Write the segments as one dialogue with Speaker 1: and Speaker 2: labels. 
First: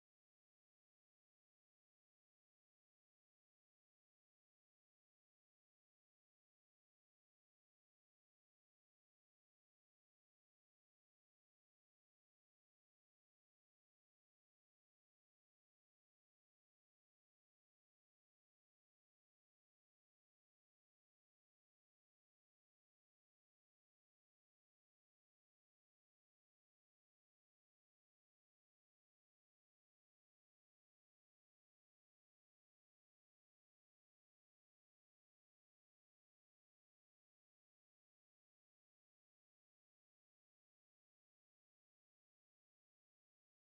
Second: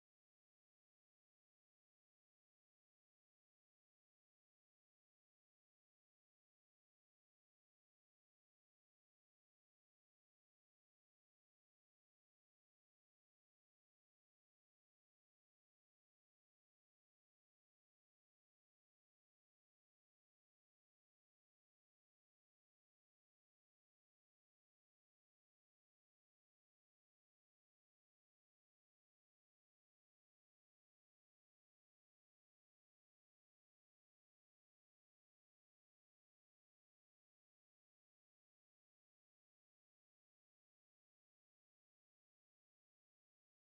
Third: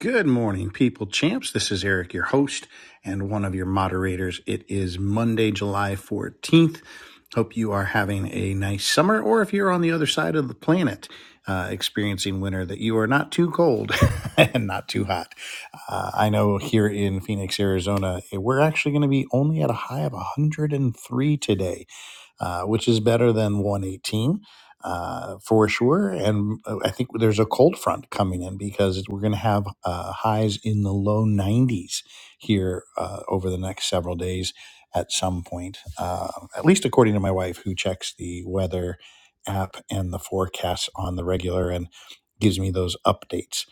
Speaker 1: Good morning, people champs. This is Eric, your host and one of your moderators. It is Monday, July 14th. Hope you are having a nice summer, or if you're on the other side of the planet uh, experiencing winter, that you are not too cold and not too hot. Uh, I know here in Phoenix, Arizona, eh, we're actually going to be only at a high of 103 today uh, which is better than 118 uh, for sure. And uh, I think there's a cold front coming in because we're going to have uh, highs in the low 90s here uh, over the next several days at some point, uh, at least according to my wife, who checks the weather app and the forecasts on the regular and gives me those updates.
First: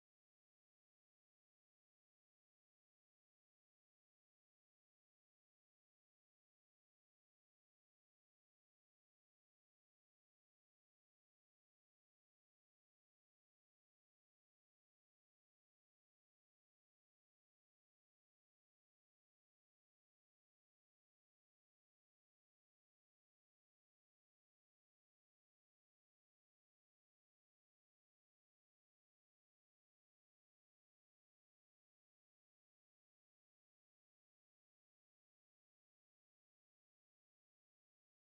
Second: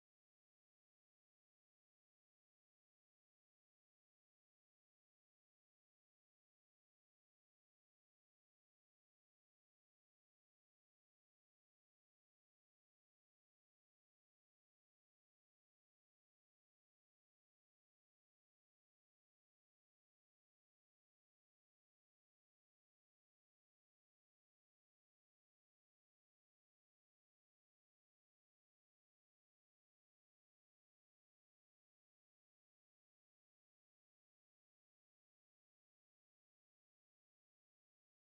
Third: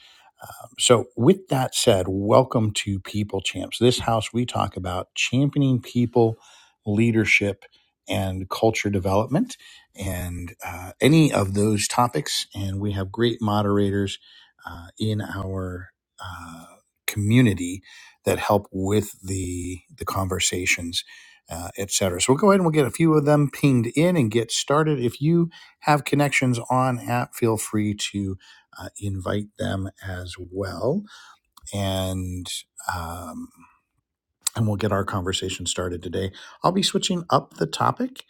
Speaker 1: So, with that said, welcome to People Champs. This house, we talk about championing people, leadership, and culture development, and uh, any of those topics. And we have great moderators uh, in our uh, community that help with the the conversations. Uh, et cetera. So we'll go ahead and we'll get a few of them pinged in and get started. If you have connections on app, feel free to uh, invite them as well, and um, and we'll get our conversation started today. I'll be switching up the topic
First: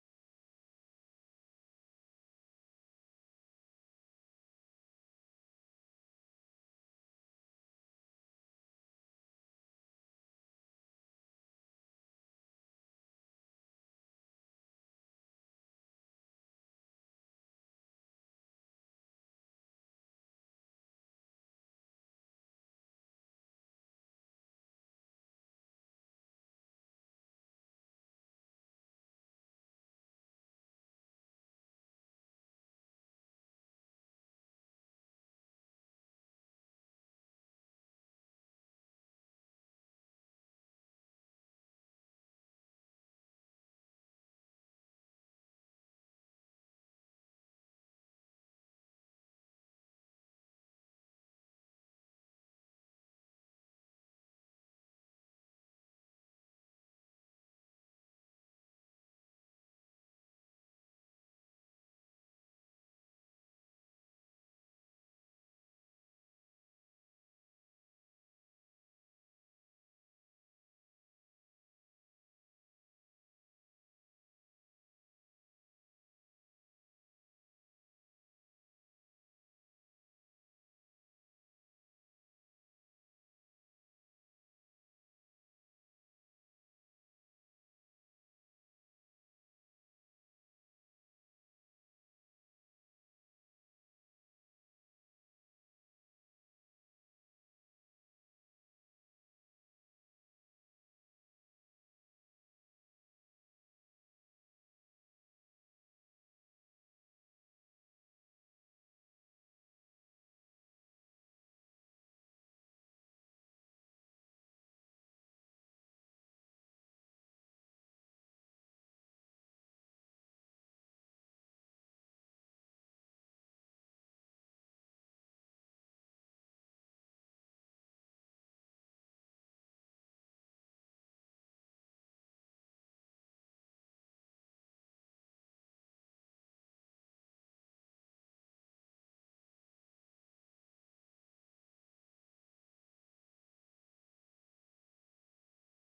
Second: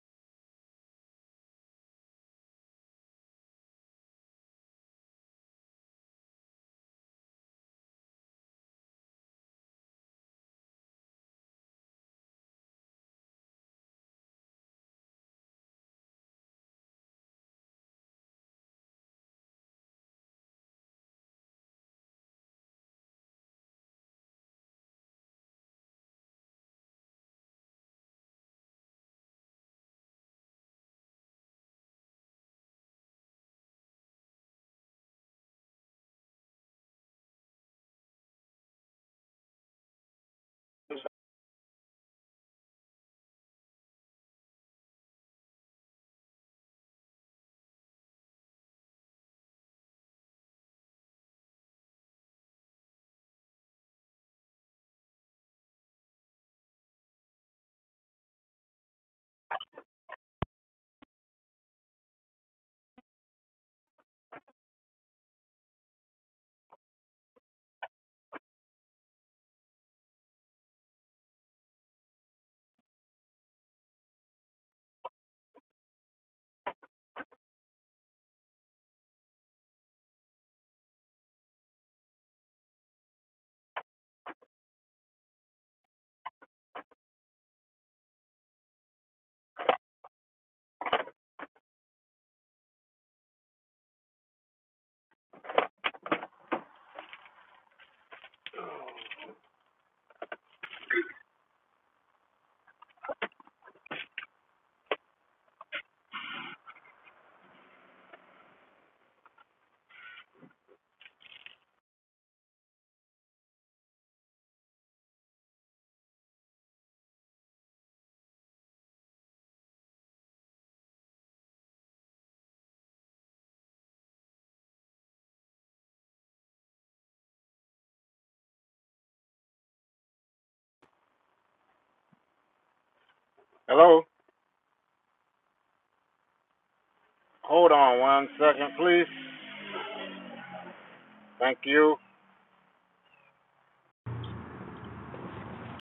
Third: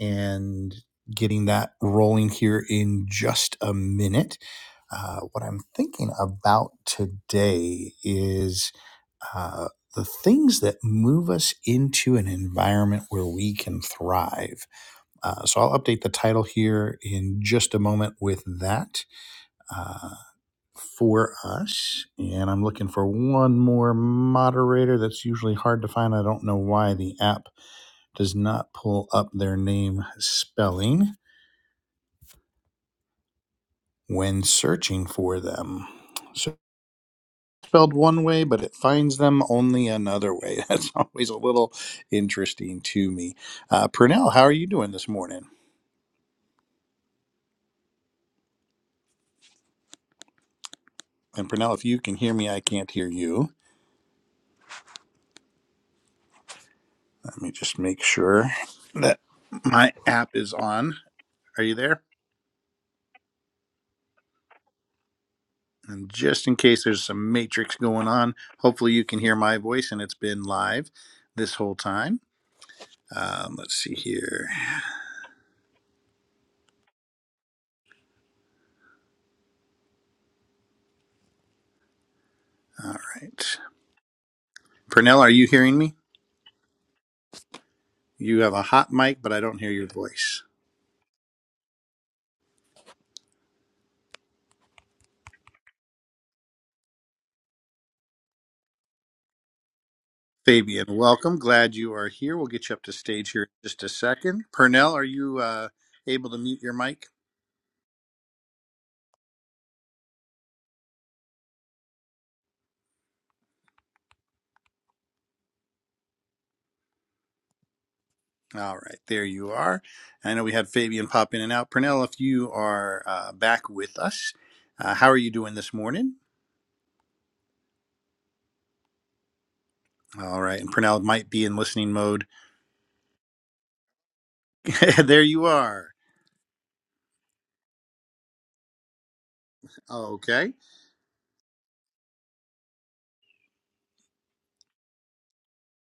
Speaker 1: and getting that rolling here in just a minute. Uh, what I'm thinking about today is uh, the things that move us into an environment where we can thrive. Uh, so I'll update the title here in just a moment with that. Uh, for us. And I'm looking for one more moderator. That's usually hard to find. I don't know why the app does not pull up their name spelling when searching for them. So spelled one way, but it finds them only another way. That's always a little interesting to me. Uh, Purnell, how are you doing this morning? And Purnell, if you can hear me, I can't hear you. Let me just make sure that my app is on. Are you there? And just in case there's some matrix going on, hopefully you can hear my voice and it's been live this whole time. Um, let's see here. All right. Pernell, are you hearing me? You have a hot mic, but I don't hear your voice. Fabian, welcome. Glad you are here. We'll get you up to stage here in just a second. Pernell, are you uh, able to mute your mic? All right, there you are. I know we had Fabian pop in and out. Pernell, if you are uh, back with us, uh, how are you doing this morning? All right. And Purnell might be in listening mode.
Speaker 2: Hello?
Speaker 1: there you are.
Speaker 2: Hold on one second, please.
Speaker 1: Okay.
Speaker 2: Thank you.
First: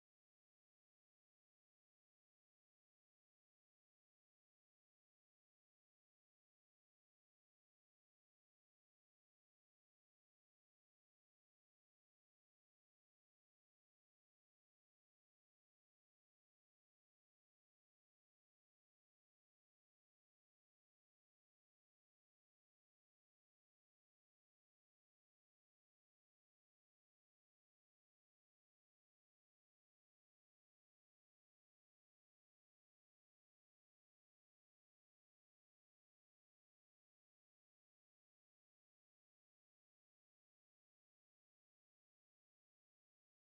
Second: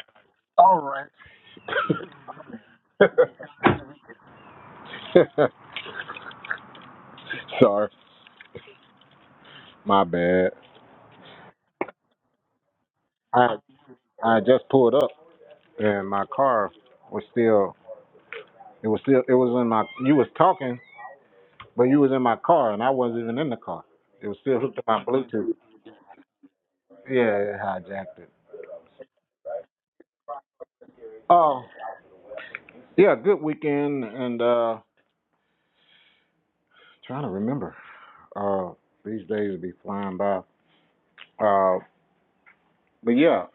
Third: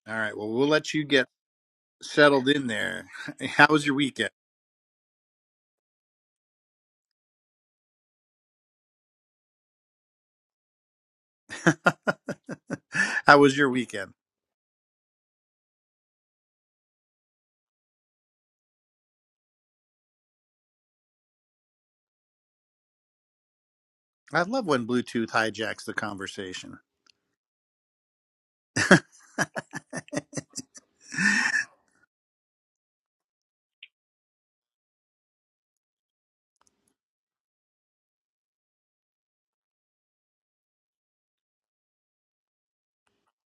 Speaker 1: All right. Well, we'll let you get settled in there. How was your weekend?
Speaker 2: Sorry, my bad.
Speaker 1: How
Speaker 2: I
Speaker 1: was your weekend?
Speaker 2: I just pulled up and my car was still it was still it was in my you was talking, but you was in my car and I wasn't even in the car. It was
Speaker 1: I
Speaker 2: still
Speaker 1: love
Speaker 2: hooked to
Speaker 1: when
Speaker 2: my
Speaker 1: Bluetooth
Speaker 2: Bluetooth.
Speaker 1: hijacks the conversation.
Speaker 2: Yeah, it hijacked it. Oh yeah, good weekend and uh trying to remember. Uh these days will be flying by. Uh but yeah,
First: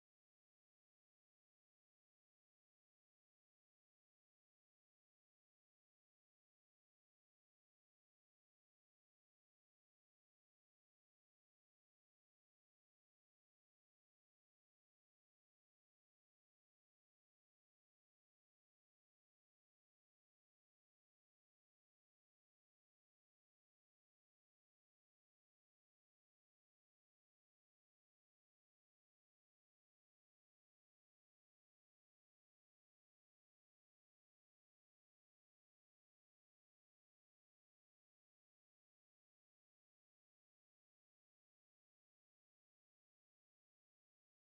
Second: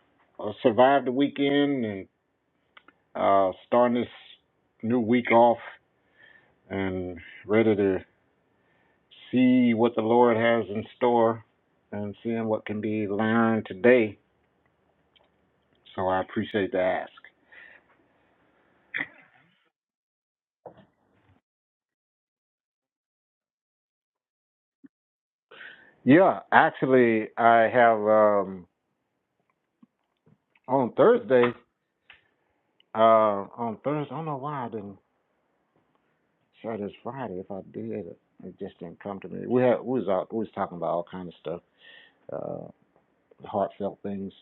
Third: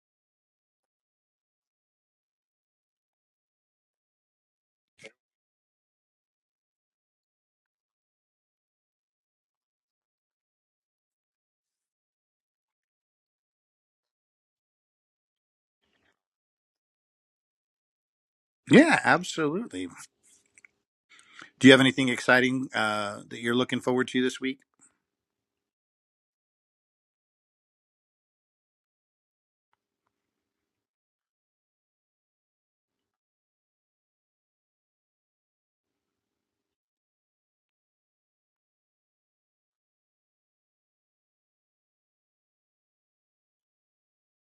Speaker 2: I survived the weekend and. Uh, starting this new week off and ready to see what the Lord has in store and seeing what can be learned today. So I appreciate the ask.
Speaker 1: Yeah, absolutely. Do you have anything exciting uh, that you're looking forward to this week?
Speaker 2: Yeah, actually, I have um, on Thursday. Uh, on Thursday, I don't know why I didn't share this Friday. If I did, it just didn't come to me. We had we was out, we was talking about all kind of stuff, uh, heartfelt things.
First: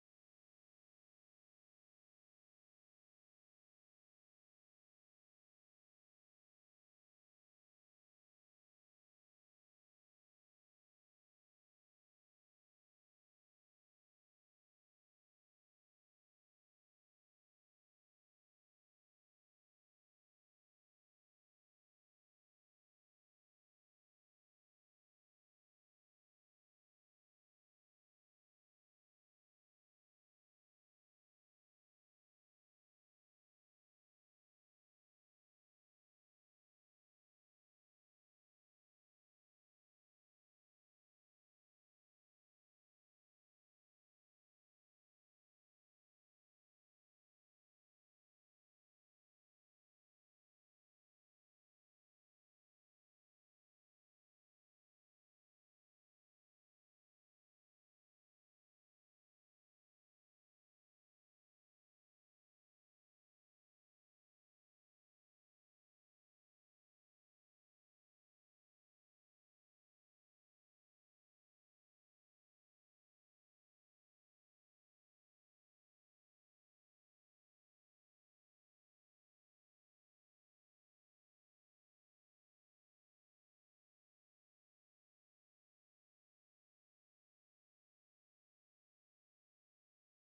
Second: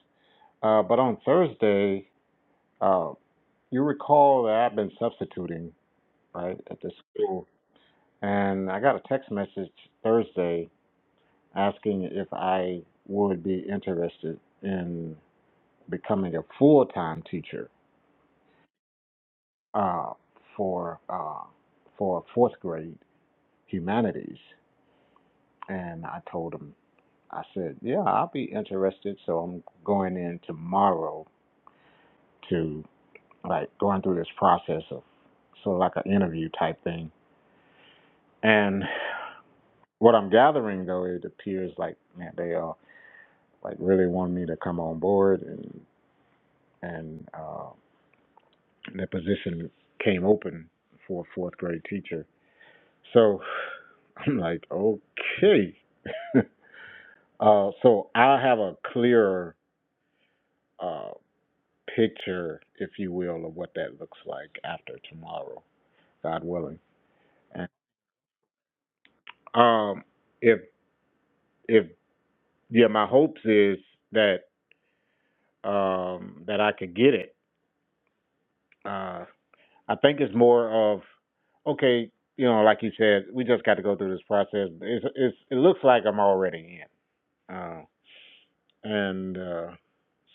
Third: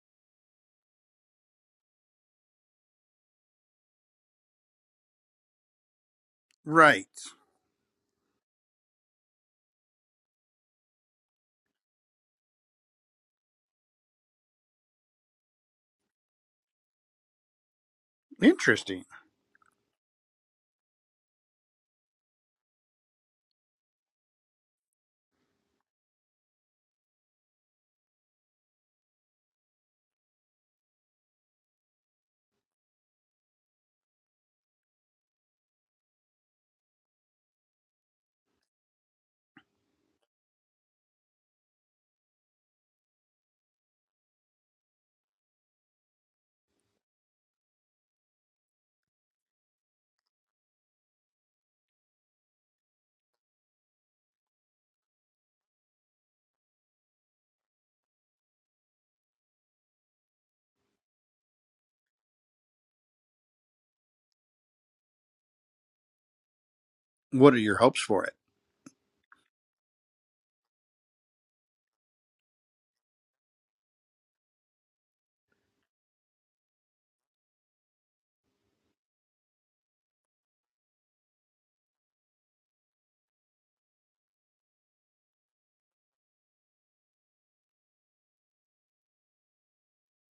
Speaker 2: Uh, but on Thursday, uh, You recall that I've been substituting, right, at the
Speaker 1: Right.
Speaker 2: school. And I got a text message Thursday asking if I would be interested in becoming a full time teacher
Speaker 1: Interesting.
Speaker 2: uh, for, uh, for fourth grade humanities. And I told him, I said, yeah, I'll be interested. So I'm going in tomorrow to like going through this process of sort of like an interview type thing. And What I'm gathering though, it appears like man, they uh like really want me to come on board, and and uh, the position came open for a fourth grade teacher. So I'm like, okay. uh, so i have a clearer uh, picture, if you will, of what that looks like after tomorrow, God willing.
Speaker 1: What are
Speaker 2: And,
Speaker 1: your hopes for it?
Speaker 2: um, if if yeah, my hopes is that um, that I could get it. Uh, I think it's more of okay, you know, like you said, we just got to go through this process. It's, it's it looks like I'm already in, uh, and uh,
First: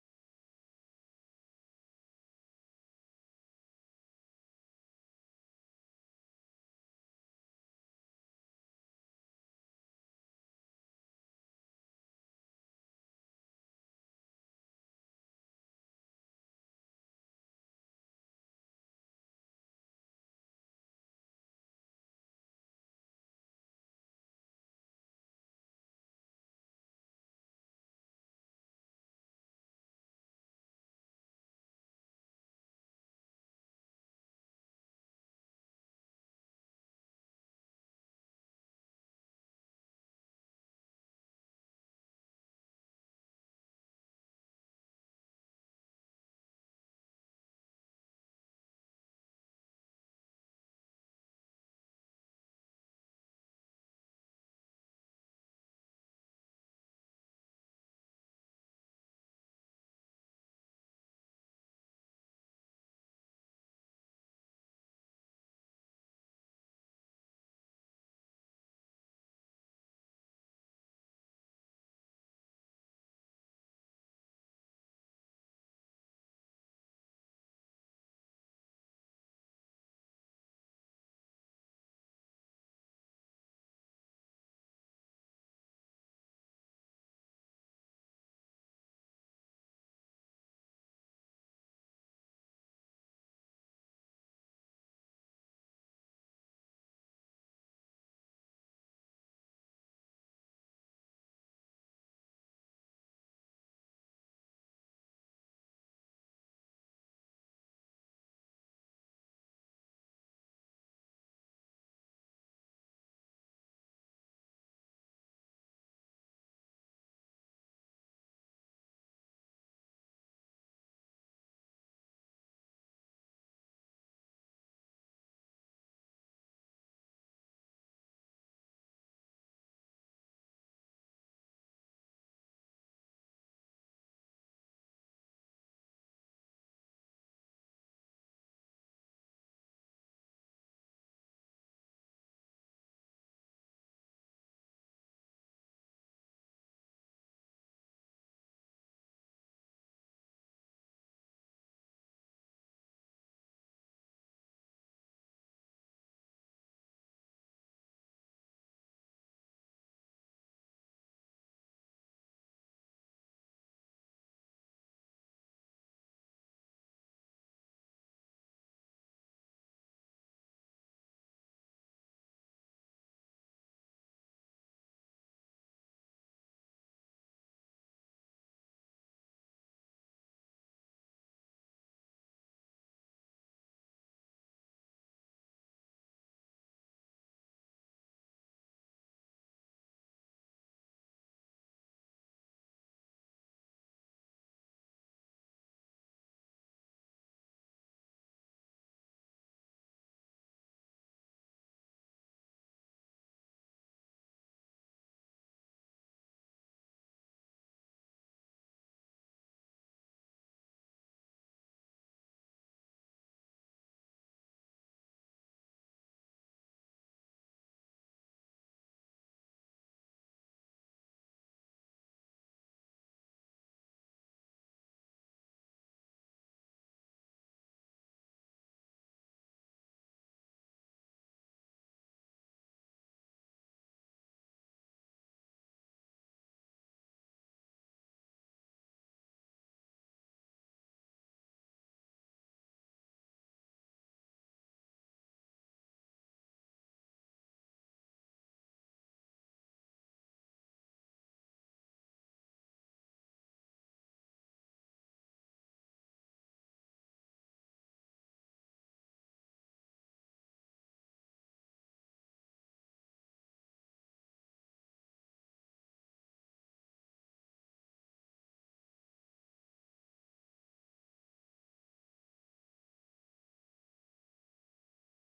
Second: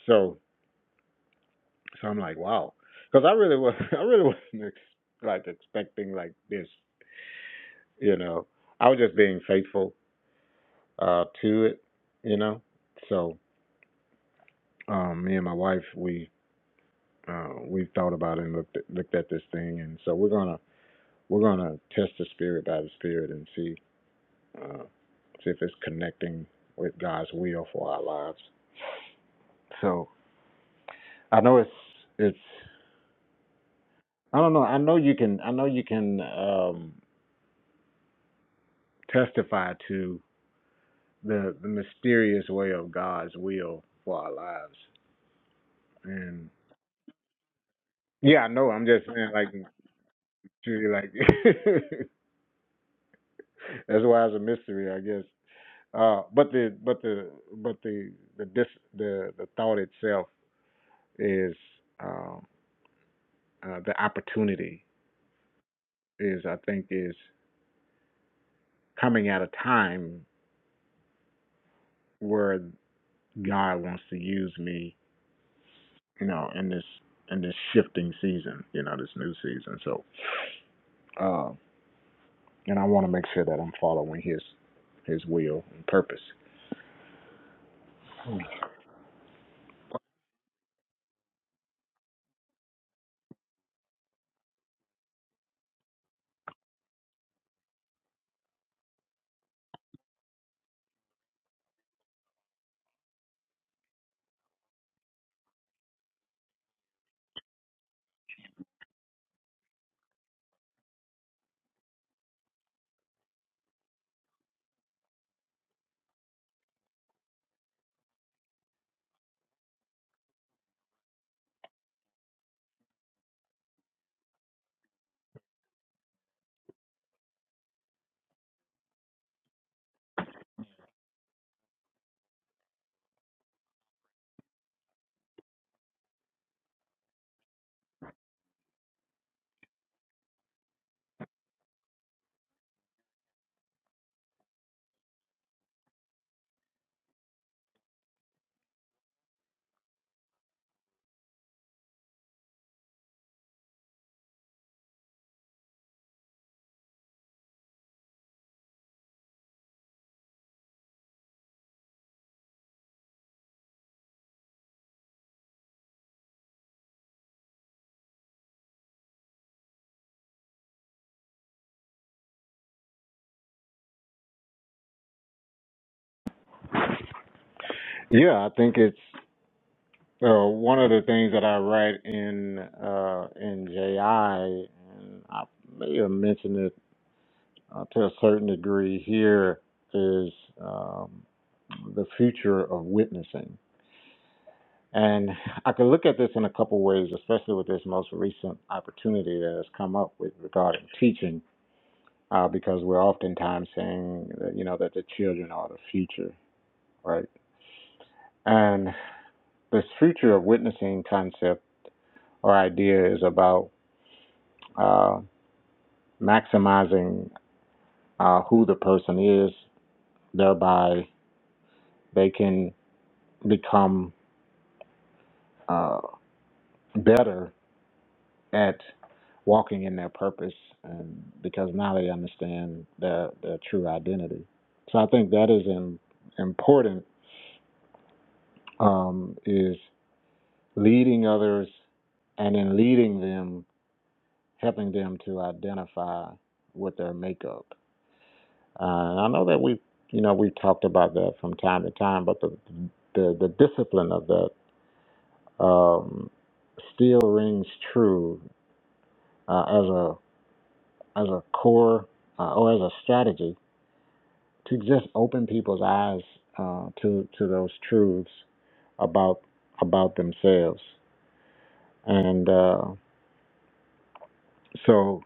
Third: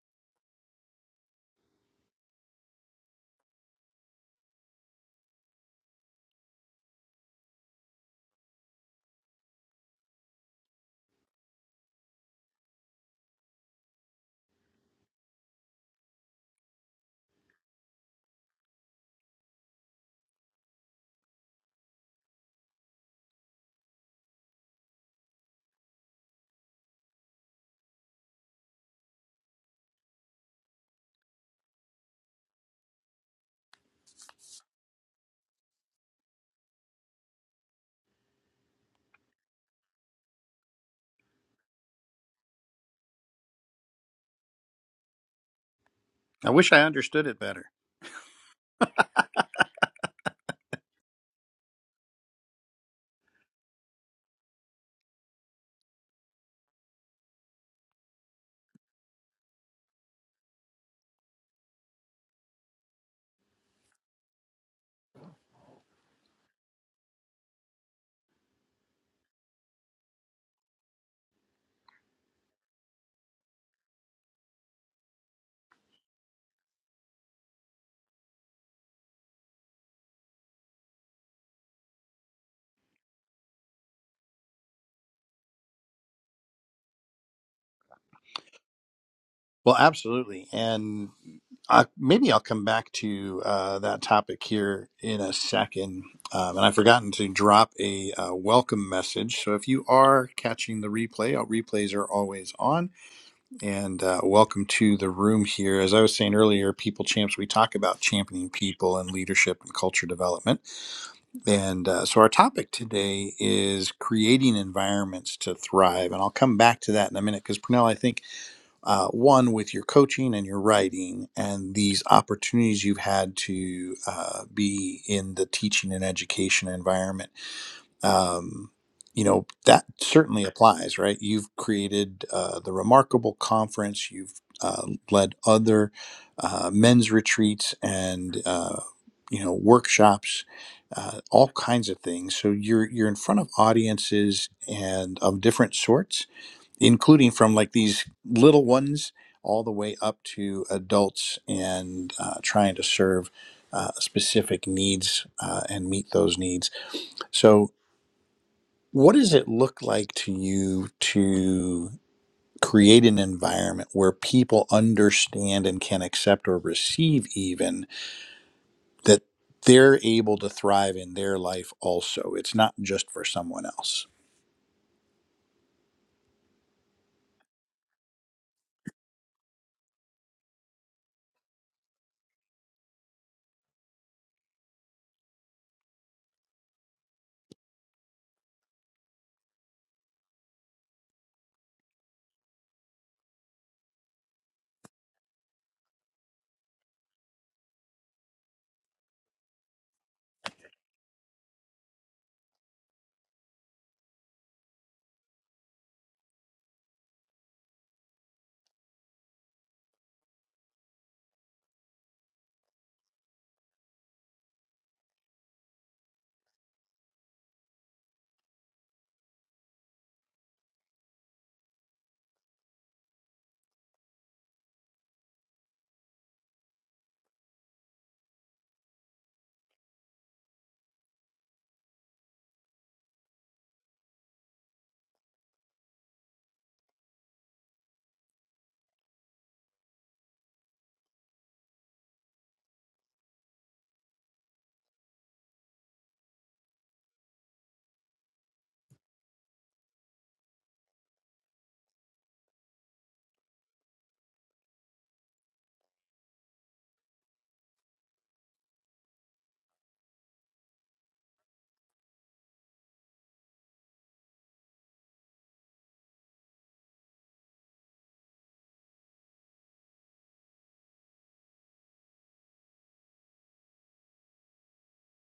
Speaker 2: so so I'm like, wow, because I really was I really wasn't ex- like expecting like this, you know. I was just being faithful uh, to it, you know. So um, me and my wife, we uh, we thought about it and looked at, looked at this thing, and so we're gonna we're gonna test the spirit by the spirit and see uh, see if it's connecting with God's will for our lives. So I know it's it's I don't know. I know you can I know you can um, testify to the the mysterious way of God's will for our lives. And
Speaker 1: I wish I understood it better.
Speaker 2: yeah, I know. I'm just saying like truly like that's why it's a mystery, I guess. Uh, but the but the but the the dis, the the thought itself is um, uh, the opportunity is I think is coming at a time where God wants to use me, you know, in this in this shifting season, you know, this new season. So, uh, and I want to make sure that I'm following His His will and purpose.
Speaker 1: Well, absolutely. And I, maybe I'll come back to uh, that topic here in a second. Um, and I've forgotten to drop a uh, welcome message. So if you are catching the replay, our replays are always on. And uh, welcome to the room here. As I was saying earlier, People Champs, we talk about championing people and leadership and culture development. And uh, so our topic today is creating environments to thrive. And I'll come back to that in a minute because, Pernell, I think uh, one with your coaching and your writing and these opportunities you've had to uh, be in the teaching and education environment um, you know that certainly applies right you've created uh, the remarkable conference you've uh, led other uh, men's retreats and uh, you know workshops uh, all kinds of things so you're you're in front of audiences and of different sorts including from like these little ones all the way up to adults and uh, trying to serve uh, specific needs uh, and meet those needs. So, what does it look like to you to create an environment where people understand and can accept or receive even that they're able to thrive in their life also? It's not just for someone else.
Speaker 2: Yeah, I think it's uh, one of the things that I write in uh, in JI, and I may have mentioned it uh, to a certain degree here, is um, the future of witnessing. And I could look at this in a couple ways, especially with this most recent opportunity that has come up with regarding teaching, uh, because we're oftentimes saying that, you know, that the children are the future, right? And this future of witnessing concept or idea is about uh, maximizing uh, who the person is, thereby they can become uh, better at walking in their purpose and because now they understand their their true identity. So I think that is in, important um, is leading others and in leading them, helping them to identify with their makeup. Uh, and I know that we you know we've talked about that from time to time, but the the, the discipline of that um, still rings true uh, as a as a core uh, or as a strategy to just open people's eyes uh, to to those truths about about themselves. And uh, so,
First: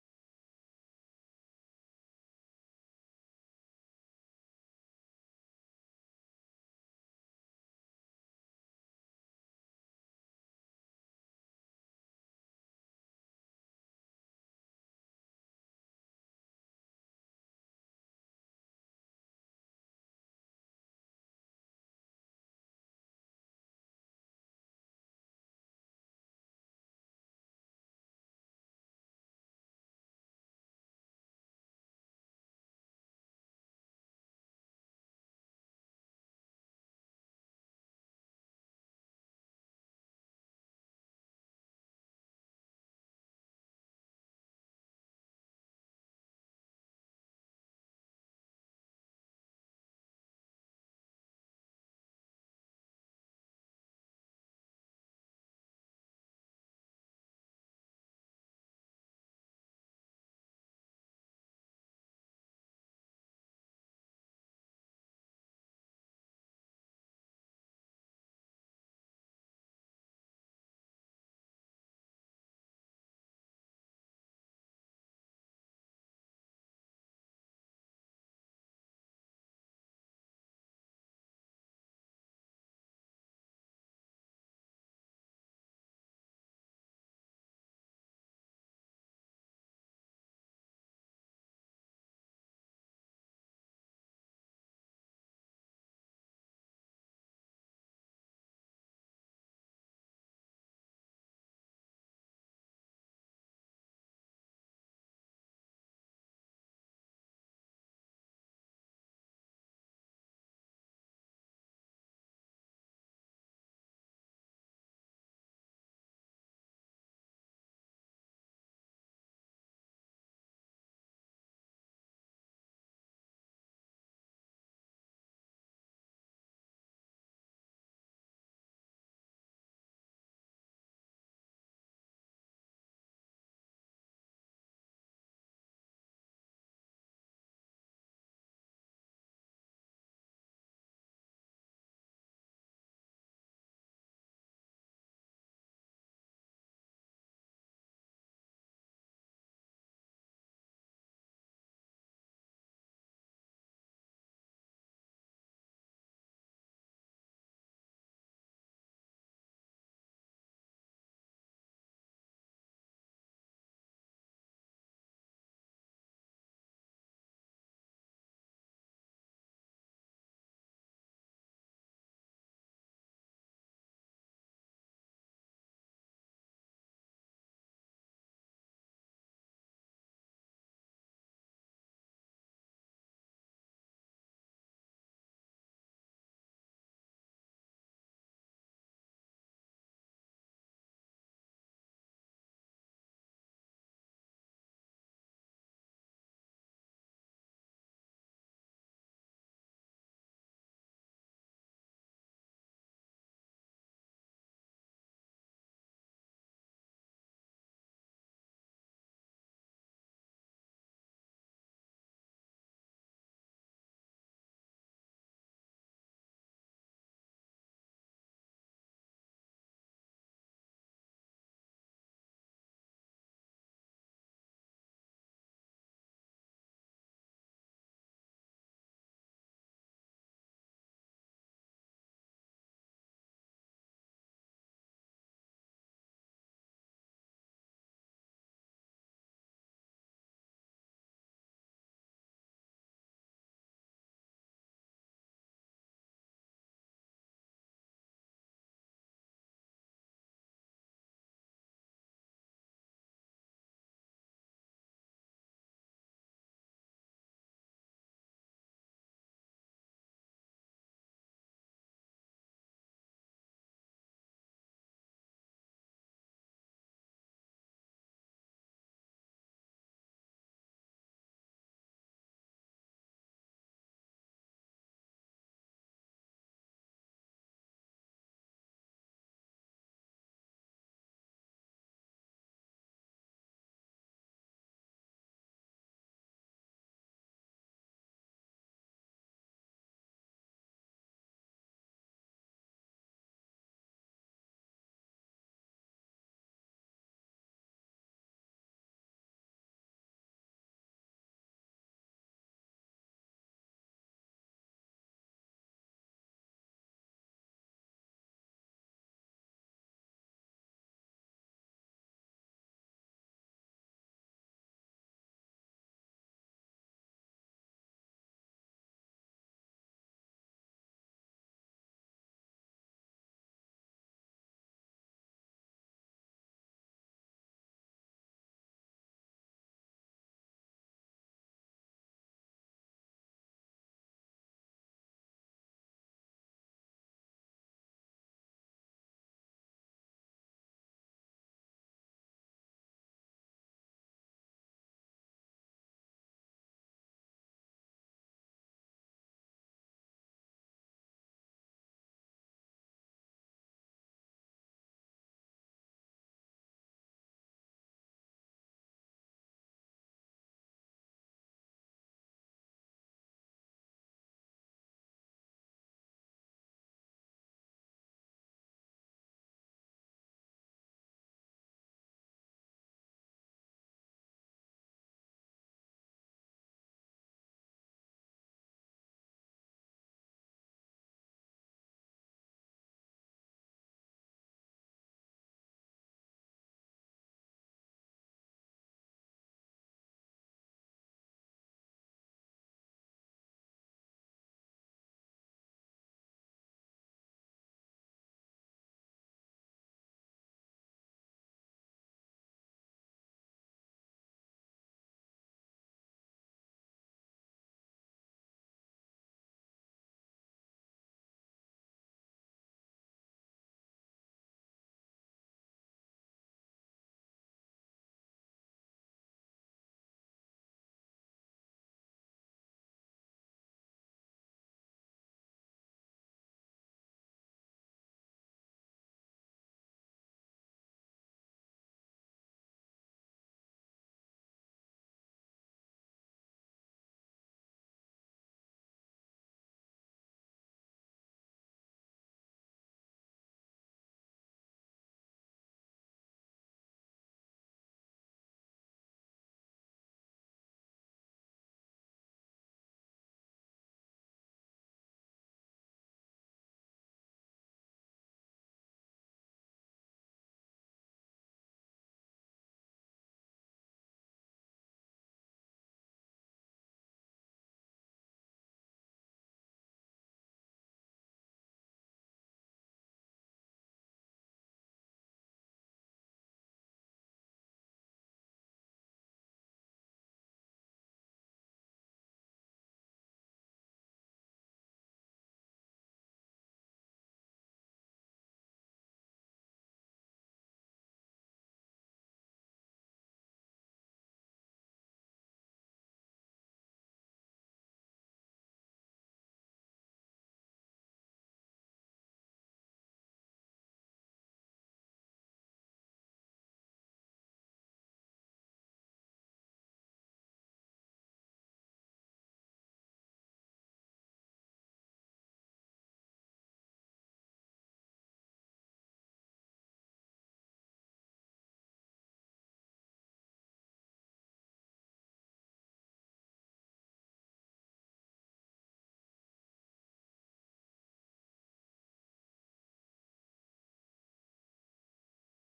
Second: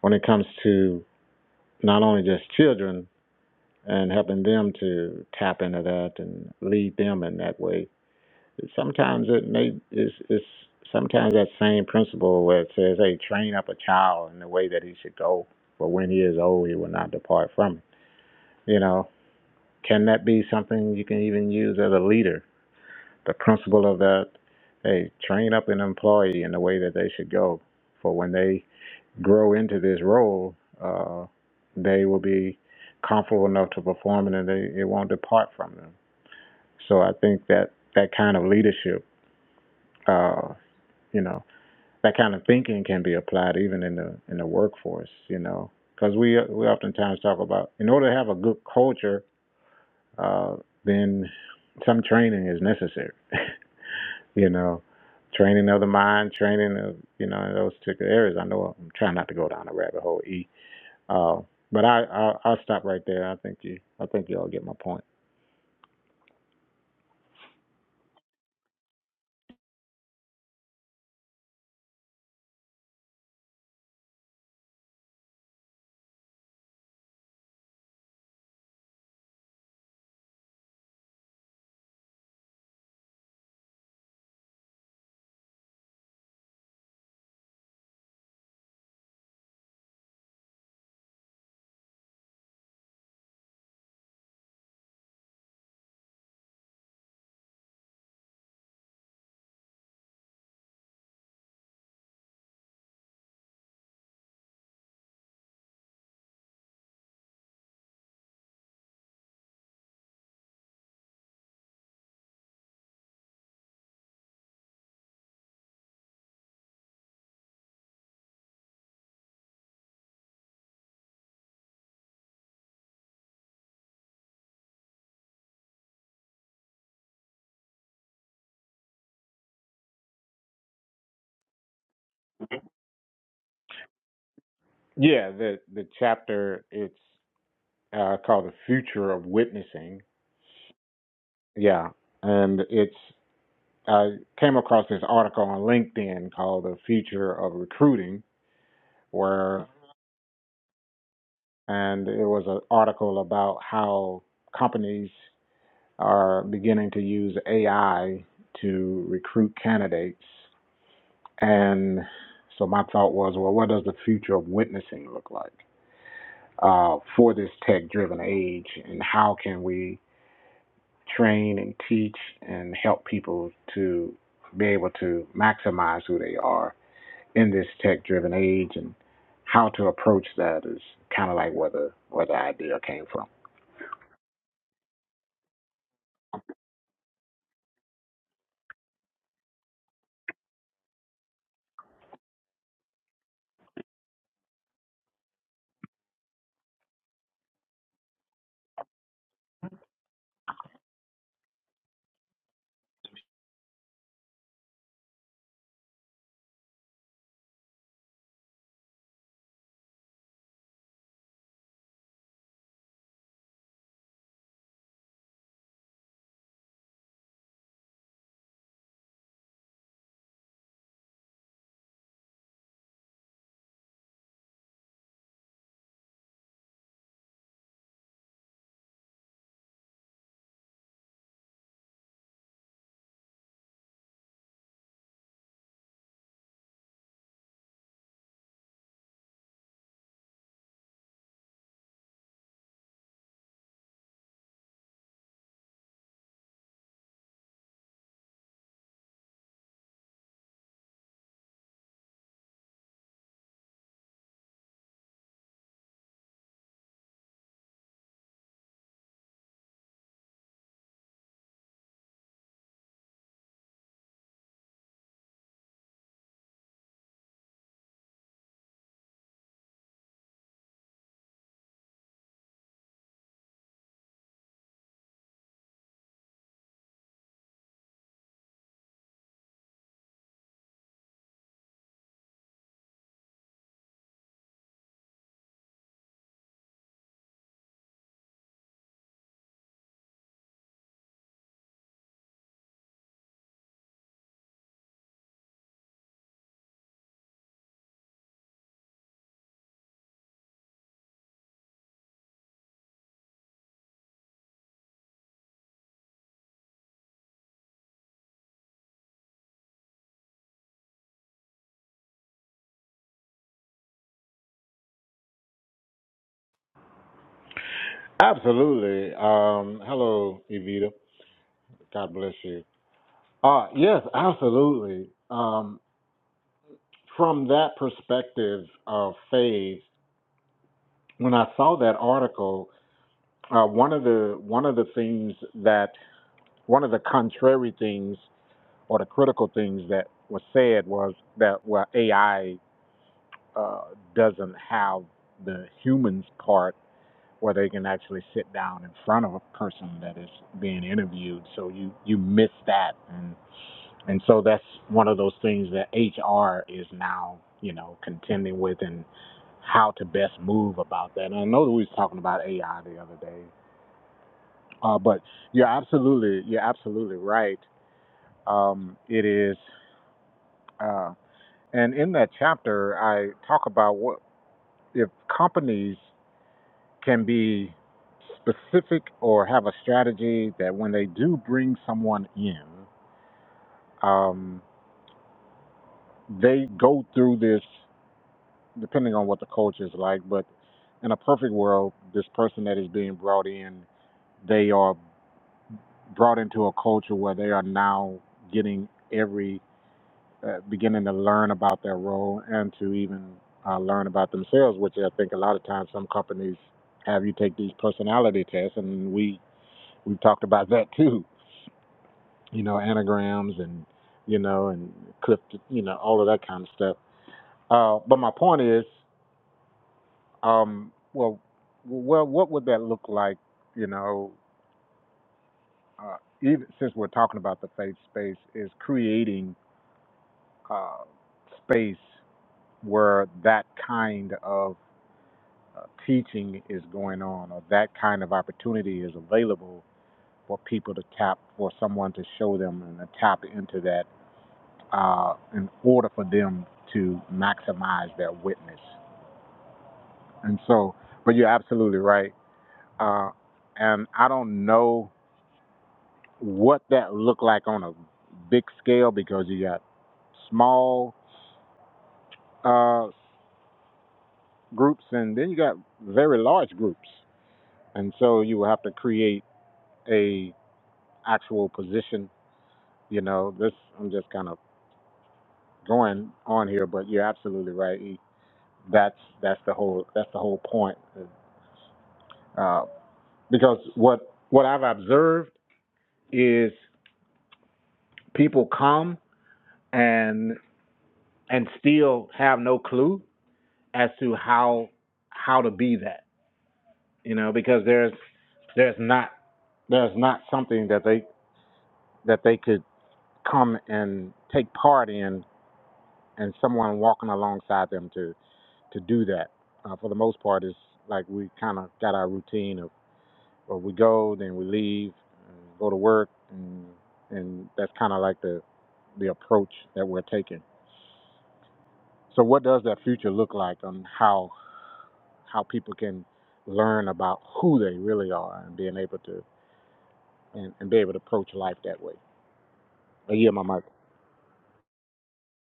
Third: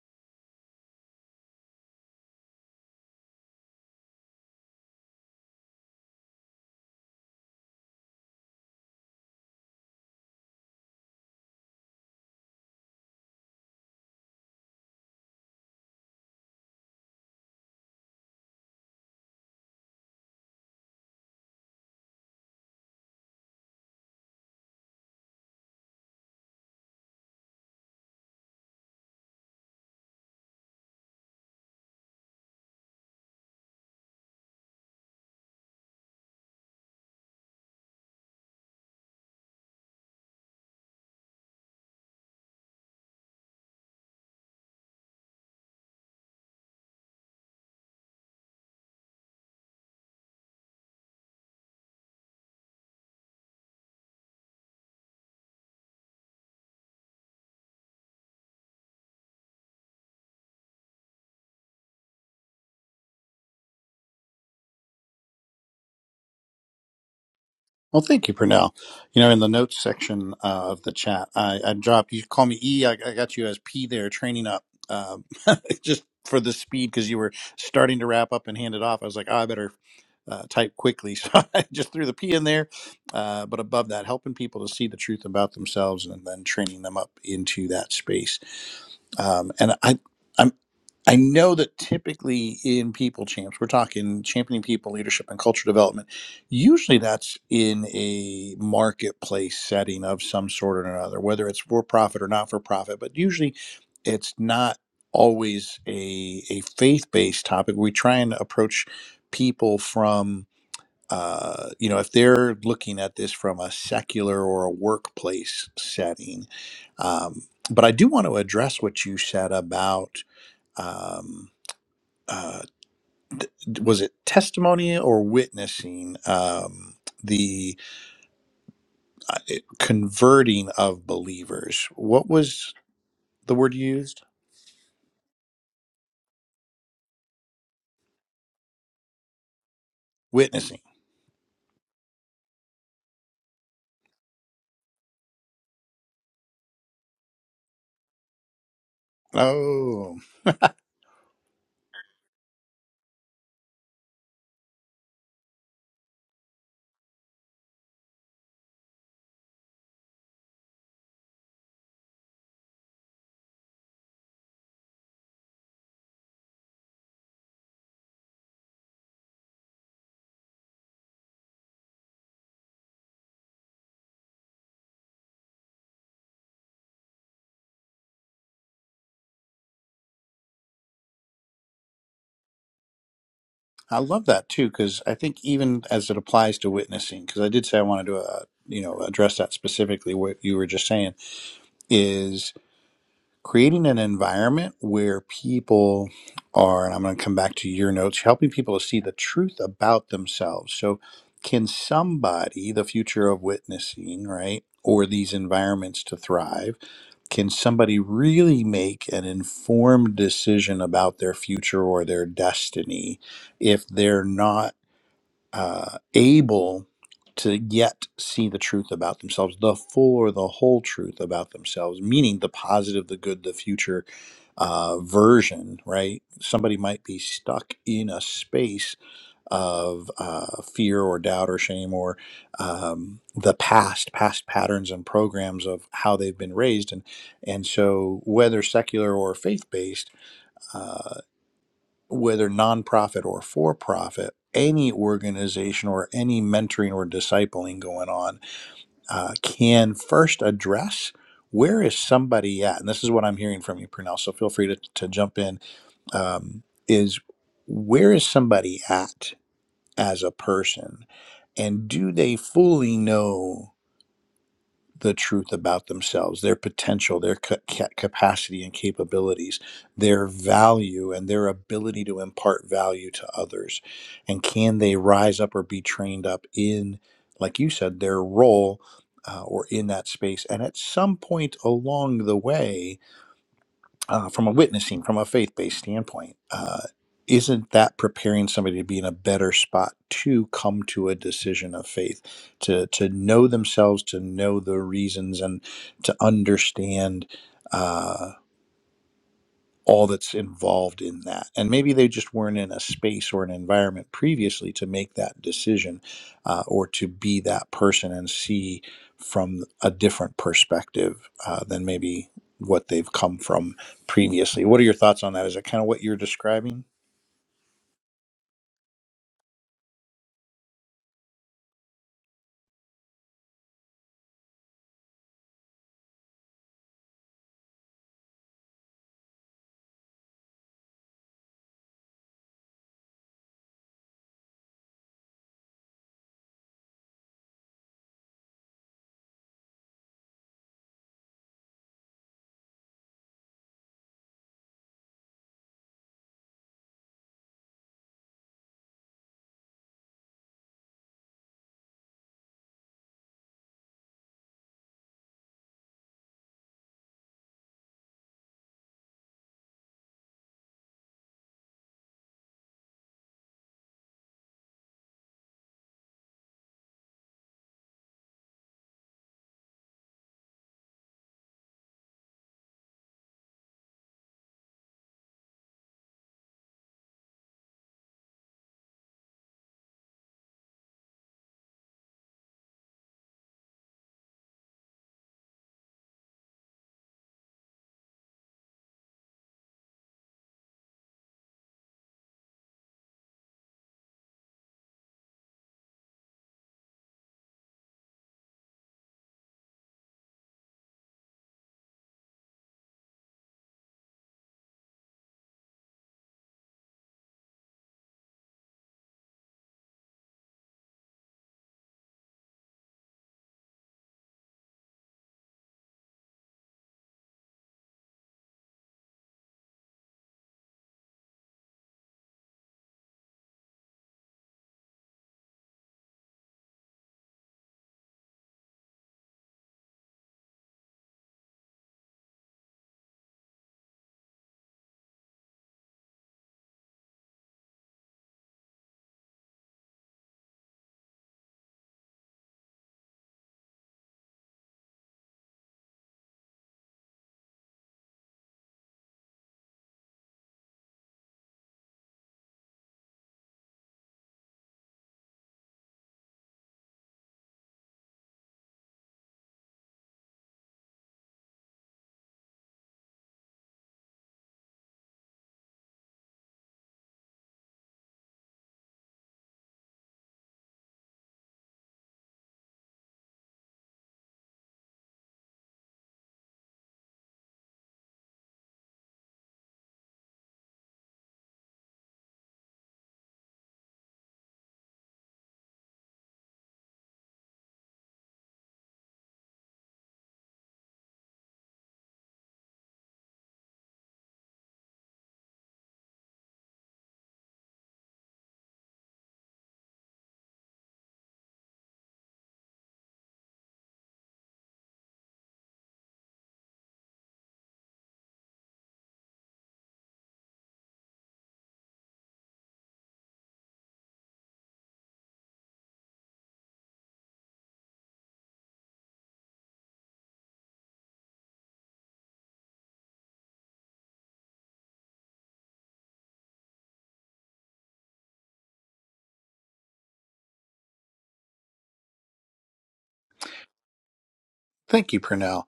Speaker 2: when it comes to not only just children and helping them to tap into that and lead them in that way, sometimes it may is is sometimes that same principle where it says, "Hey, train up a child in the way that he should go, for when he is old, he will not depart from it." You know, can that be something you can even use as a leader? the principle of that hey train up an employee in the way that they should go for when they grow into this role uh, they will be comfortable enough to perform it and they, it won't depart from them so i think that that kind of leadership uh, you know that kind of thinking can be applied even in the in the workforce you know because we we oftentimes talk about in order to have a good culture uh, then some training is necessary you know, training of the mind, training of you know in those particular areas. I know I'm trying not to go down a rabbit hole. E, uh, but I I'll, I'll stop right there. I think you I think you all get my point.
Speaker 1: Well, thank you, Purnell. You know, in the notes section uh, of the chat, I, I dropped, you call me E, I, I got you as P there, training up, um, just for the speed because you were starting to wrap up and hand it off. I was like, oh, I better uh, type quickly. So I just threw the P in there. Uh, but above that, helping people to see the truth about themselves and then training them up into that space. Um, and I, I'm. I know that typically in people champs, we're talking championing people, leadership, and culture development. Usually that's in a marketplace setting of some sort or another, whether it's for profit or not for profit, but usually it's not always a, a faith based topic. We try and approach people from uh, you know, if they're looking at this from a secular or a workplace setting, um, but I do want to address what you said about Um, uh, was it testimony or witnessing um, the uh, it- converting of believers? What was the word used?
Speaker 2: Yeah, the the chapter it's uh, called the future of witnessing.
Speaker 1: Witnessing.
Speaker 2: Yeah, and it's I came across this article on LinkedIn called the future of recruiting, where
Speaker 1: Oh,
Speaker 2: and it was an article about how companies are beginning to use AI to recruit candidates. And so my thought was, well, what does the future of witnessing look like uh, for this tech driven age? And how can we train and teach and help people to be able to maximize who they are in this tech driven age? And how to approach that is kind of like where the, where the idea came from.
Speaker 1: I love that too because I think even as it applies to witnessing, because I did say I wanted to, uh, you know, address that specifically. What you were just saying is creating an environment where people are, and I'm going to come back to your notes, helping people to see the truth about themselves. So, can somebody, the future of witnessing, right, or these environments to thrive, can somebody really make an informed decision about their future or their destiny if they're not uh, able? To yet see the truth about themselves, the full or the whole truth about themselves, meaning the positive, the good, the future, uh, version, right? Somebody might be stuck in a space of uh, fear or doubt or shame or um, the past, past patterns and programs of how they've been raised, and and so whether secular or faith based, uh, whether nonprofit or for profit. Any organization or any mentoring or discipling going on uh, can first address where is somebody at? And this is what I'm hearing from you, Purnell. So feel free to, to jump in um, is where is somebody at as a person and do they fully know the truth about themselves their potential their ca- ca- capacity and capabilities their value and their ability to impart value to others and can they rise up or be trained up in like you said their role uh, or in that space and at some point along the way uh, from a witnessing, from a faith based standpoint, uh, isn't that preparing somebody to be in a better spot to come to a decision of faith, to to know themselves, to know the reasons, and to understand? uh, all that's involved in that. And maybe they just weren't in a space or an environment previously to make that decision uh, or to be that person and see from a different perspective uh, than maybe what they've come from previously. What are your thoughts on that? Is it kind of what you're describing?
Speaker 2: Absolutely. Um, hello, Evita. God bless you. Uh, yes, absolutely. Um, from that perspective of faith, when I saw that article, uh, one of the one of the things that one of the contrary things or the critical things that was said was that well AI uh, doesn't have the humans part where they can actually sit down in front of a person that is being interviewed. So you you miss that, and and so that's one of those things that HR is now you know contending with and how to best move about that. And I know that we was talking about AI the other day, uh, but you're absolutely you're absolutely right. Um, it is, uh, and in that chapter I talk about what if companies can be specific or have a strategy that when they do bring someone in, um, they go through this, depending on what the culture is like. But in a perfect world, this person that is being brought in, they are brought into a culture where they are now getting every, uh, beginning to learn about their role and to even uh, learn about themselves, which I think a lot of times some companies have you take these personality tests, and we We talked about that too. You know, anagrams and you know and clip, you know, all of that kind of stuff. Uh, but my point is, um, well, well, what would that look like? You know, uh, even since we're talking about the faith space, is creating uh, space where that kind of uh, teaching is going on, or that kind of opportunity is available for people to tap, for someone to show them and to tap into that uh, in order for them to maximize their witness. And so, but you're absolutely right. Uh, and I don't know what that looked like on a big scale because you got small uh, groups and then you got very large groups. And so you will have to create a actual position. You know, this I'm just kind of going on here, but you're absolutely right. That's that's the whole that's the whole point uh, because what what I've observed is people come and and still have no clue as to how how to be that you know because there's there's not there's not something that they that they could come and take part in and someone walking alongside them to to do that uh, for the most part it's like we kind of got our routine of or we go, then we leave, and go to work, and and that's kind of like the the approach that we're taking. So, what does that future look like, on how how people can learn about who they really are and being able to and, and be able to approach life that way? I yield my mic.
Speaker 1: Thank you, Purnell.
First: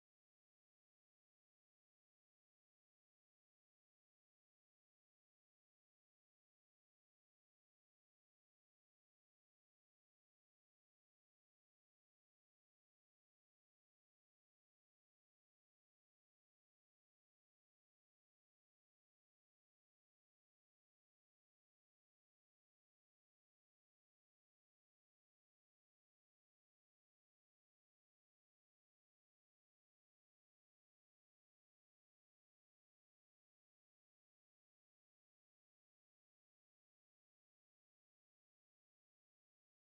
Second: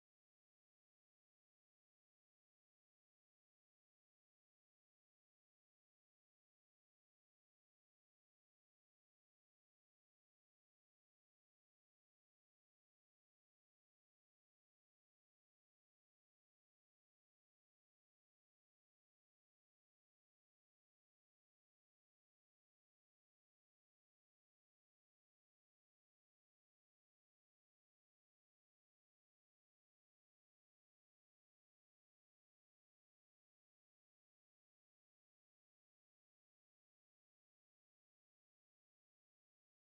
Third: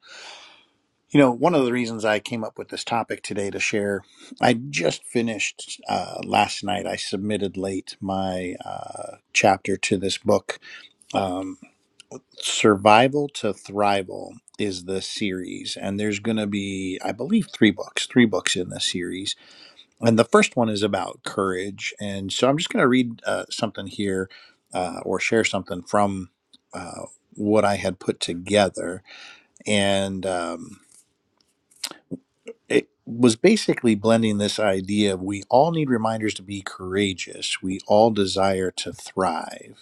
Speaker 1: You know, one of the reasons I came up with this topic today to share, I just finished uh, last night. I submitted late my uh, chapter to this book Um, Survival to Thrival is the series, and there's going to be, I believe, three books, three books in this series. And the first one is about courage. And so I'm just going to read uh, something here uh, or share something from uh, what I had put together. And um, it was basically blending this idea of we all need reminders to be courageous, we all desire to thrive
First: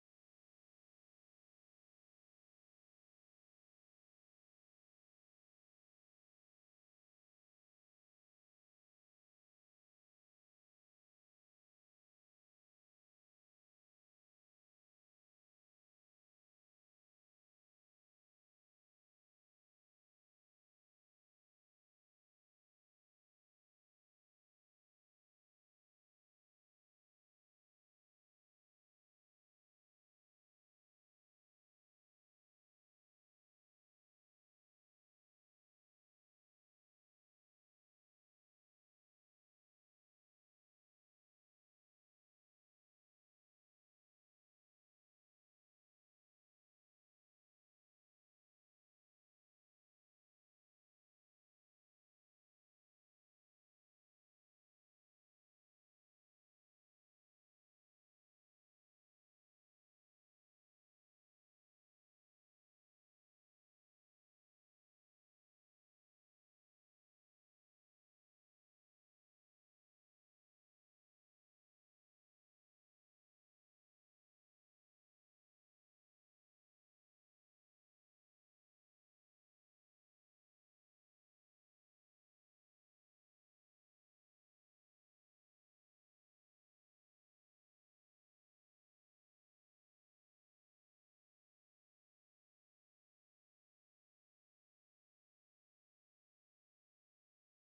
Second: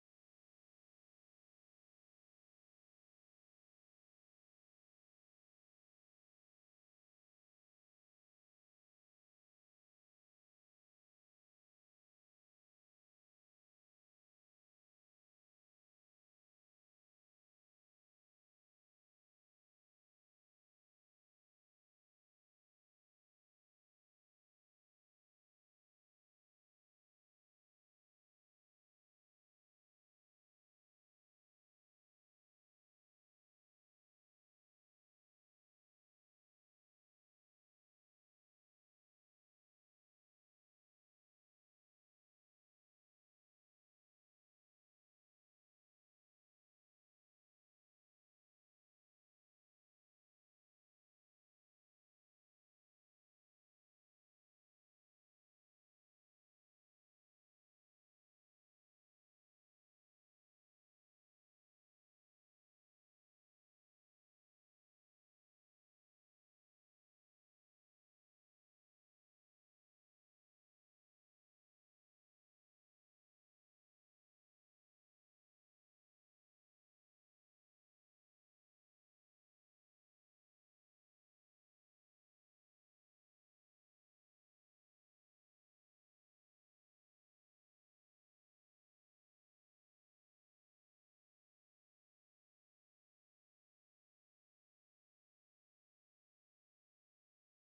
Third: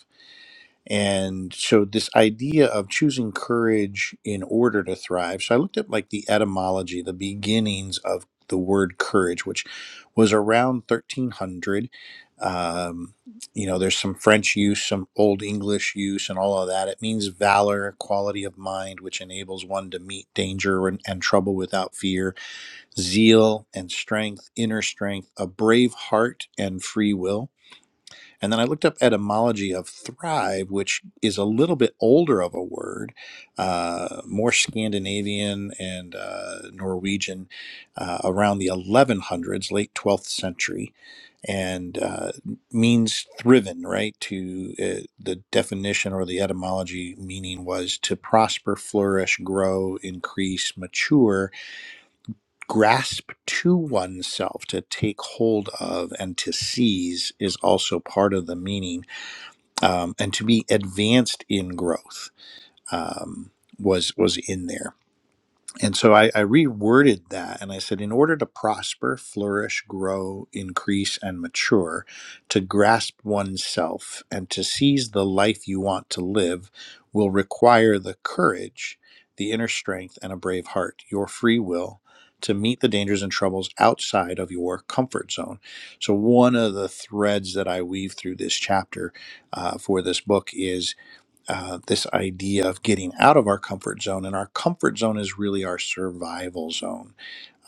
Speaker 1: and so this idea of choosing courage in order to thrive so i looked up like the etymology the beginnings of the word courage which was around 1300 um, you know there's some french use some old english use and all of that it means valor quality of mind which enables one to meet danger and, and trouble without fear zeal and strength inner strength a brave heart and free will and then I looked up etymology of thrive, which is a little bit older of a word, uh, more Scandinavian and uh, Norwegian, uh, around the 1100s, late 12th century, and uh, means thriven, right? To uh, the definition or the etymology meaning was to prosper, flourish, grow, increase, mature, grasp to oneself, to take hold of, and to seize is also part of the meaning um, and to be advanced in growth um, was was in there and so I, I reworded that and I said, in order to prosper, flourish, grow, increase, and mature, to grasp oneself and to seize the life you want to live will require the courage, the inner strength, and a brave heart, your free will to meet the dangers and troubles outside of your comfort zone. So, one of the threads that I weave through this chapter uh, for this book is uh, this idea of getting out of our comfort zone. And our comfort zone is really our survival zone.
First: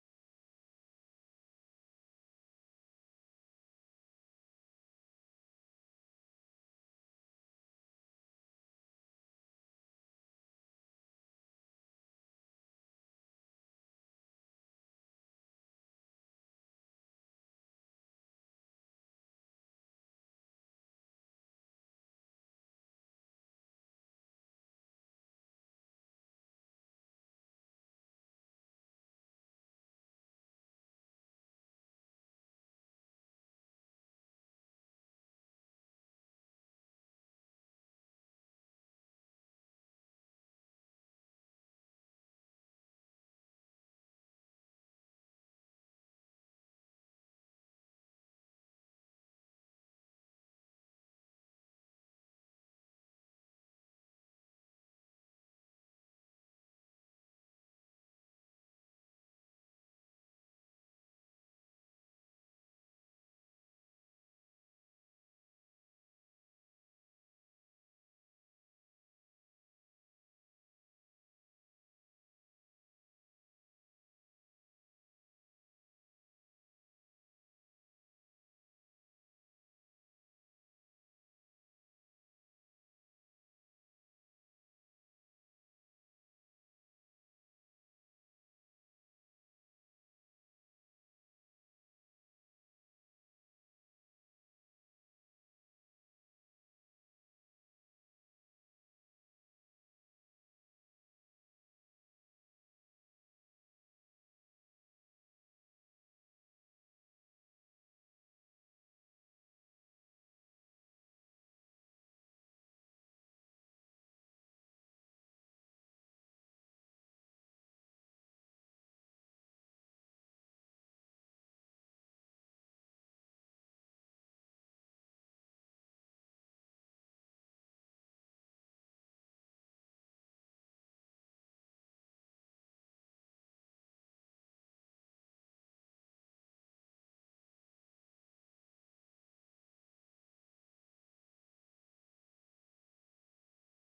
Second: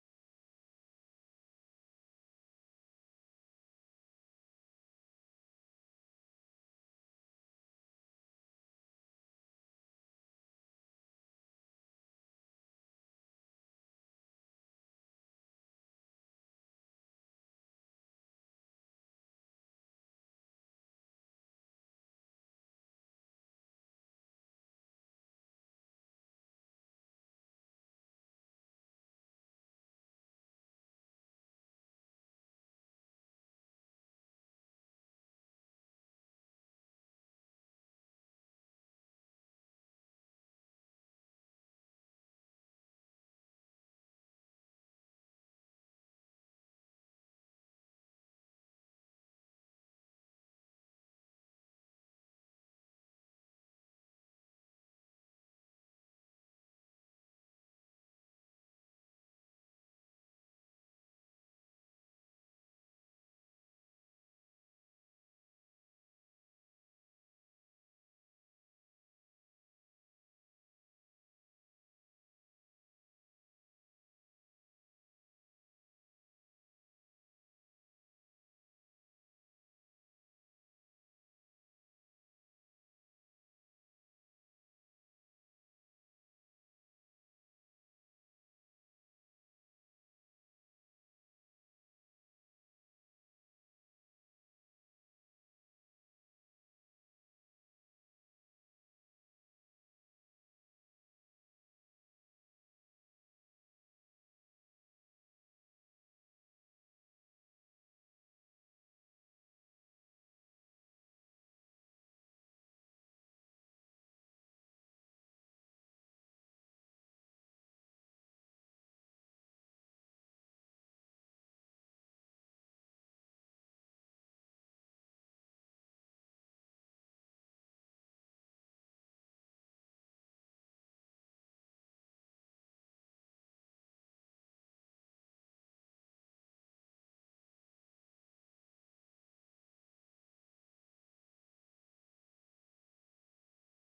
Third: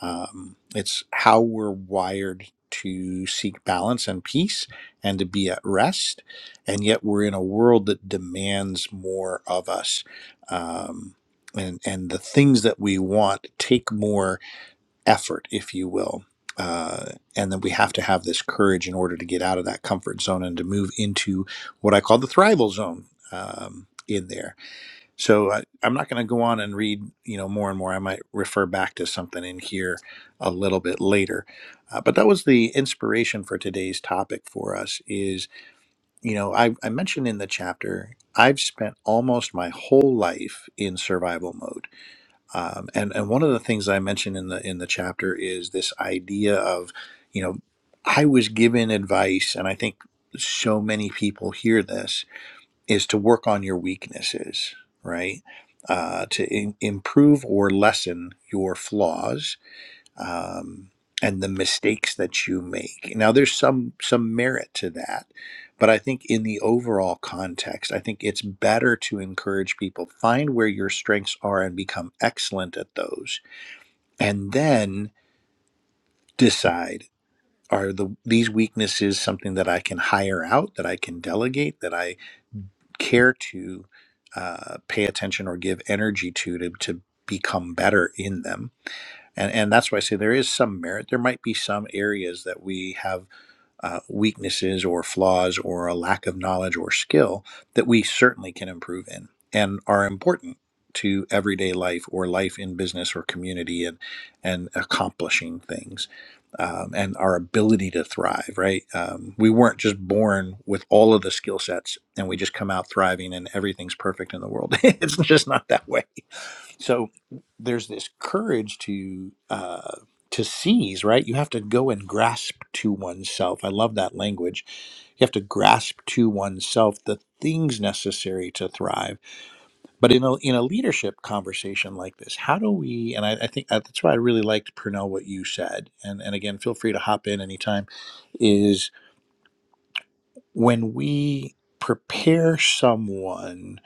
Speaker 1: Um, it's how we're wired to seek balance and peace and to be at rest. And yet we're in a world that demands more of us. Um, and, and the things that we want take more effort, if you will. Uh, and then we have to have this courage in order to get out of that comfort zone and to move into what I call the thrival zone um, in there. So I, I'm not going to go on and read, you know, more and more. I might refer back to something in here a little bit later. Uh, but that was the inspiration for today's topic for us is, you know, I, I mentioned in the chapter, I've spent almost my whole life in survival mode um, and and one of the things I mentioned in the in the chapter is this idea of, you know, I was given advice, and I think so many people hear this is to work on your weaknesses, right? Uh, to in, improve or lessen your flaws, um, and the mistakes that you make. Now, there's some some merit to that, but I think in the overall context, I think it's better to encourage people find where your strengths are and become excellent at those, and then decide are the these weaknesses something that I can hire out, that I can delegate, that I care to uh, pay attention or give energy to to to become better in them and and that's why I say there is some merit. There might be some areas that we have uh, weaknesses or flaws or a lack of knowledge or skill that we certainly can improve in and are important to everyday life or life in business or community and and accomplishing things um, and our ability to thrive. Right, um, we weren't just born with all of the skill sets and we just come out thriving and everything's perfect in the world. it's just not that way so there's this courage to uh, to seize right you have to go and grasp to oneself i love that language you have to grasp to oneself the things necessary to thrive but in a, in a leadership conversation like this how do we and i, I think uh, that's why i really liked purnell what you said and, and again feel free to hop in anytime is when we prepare someone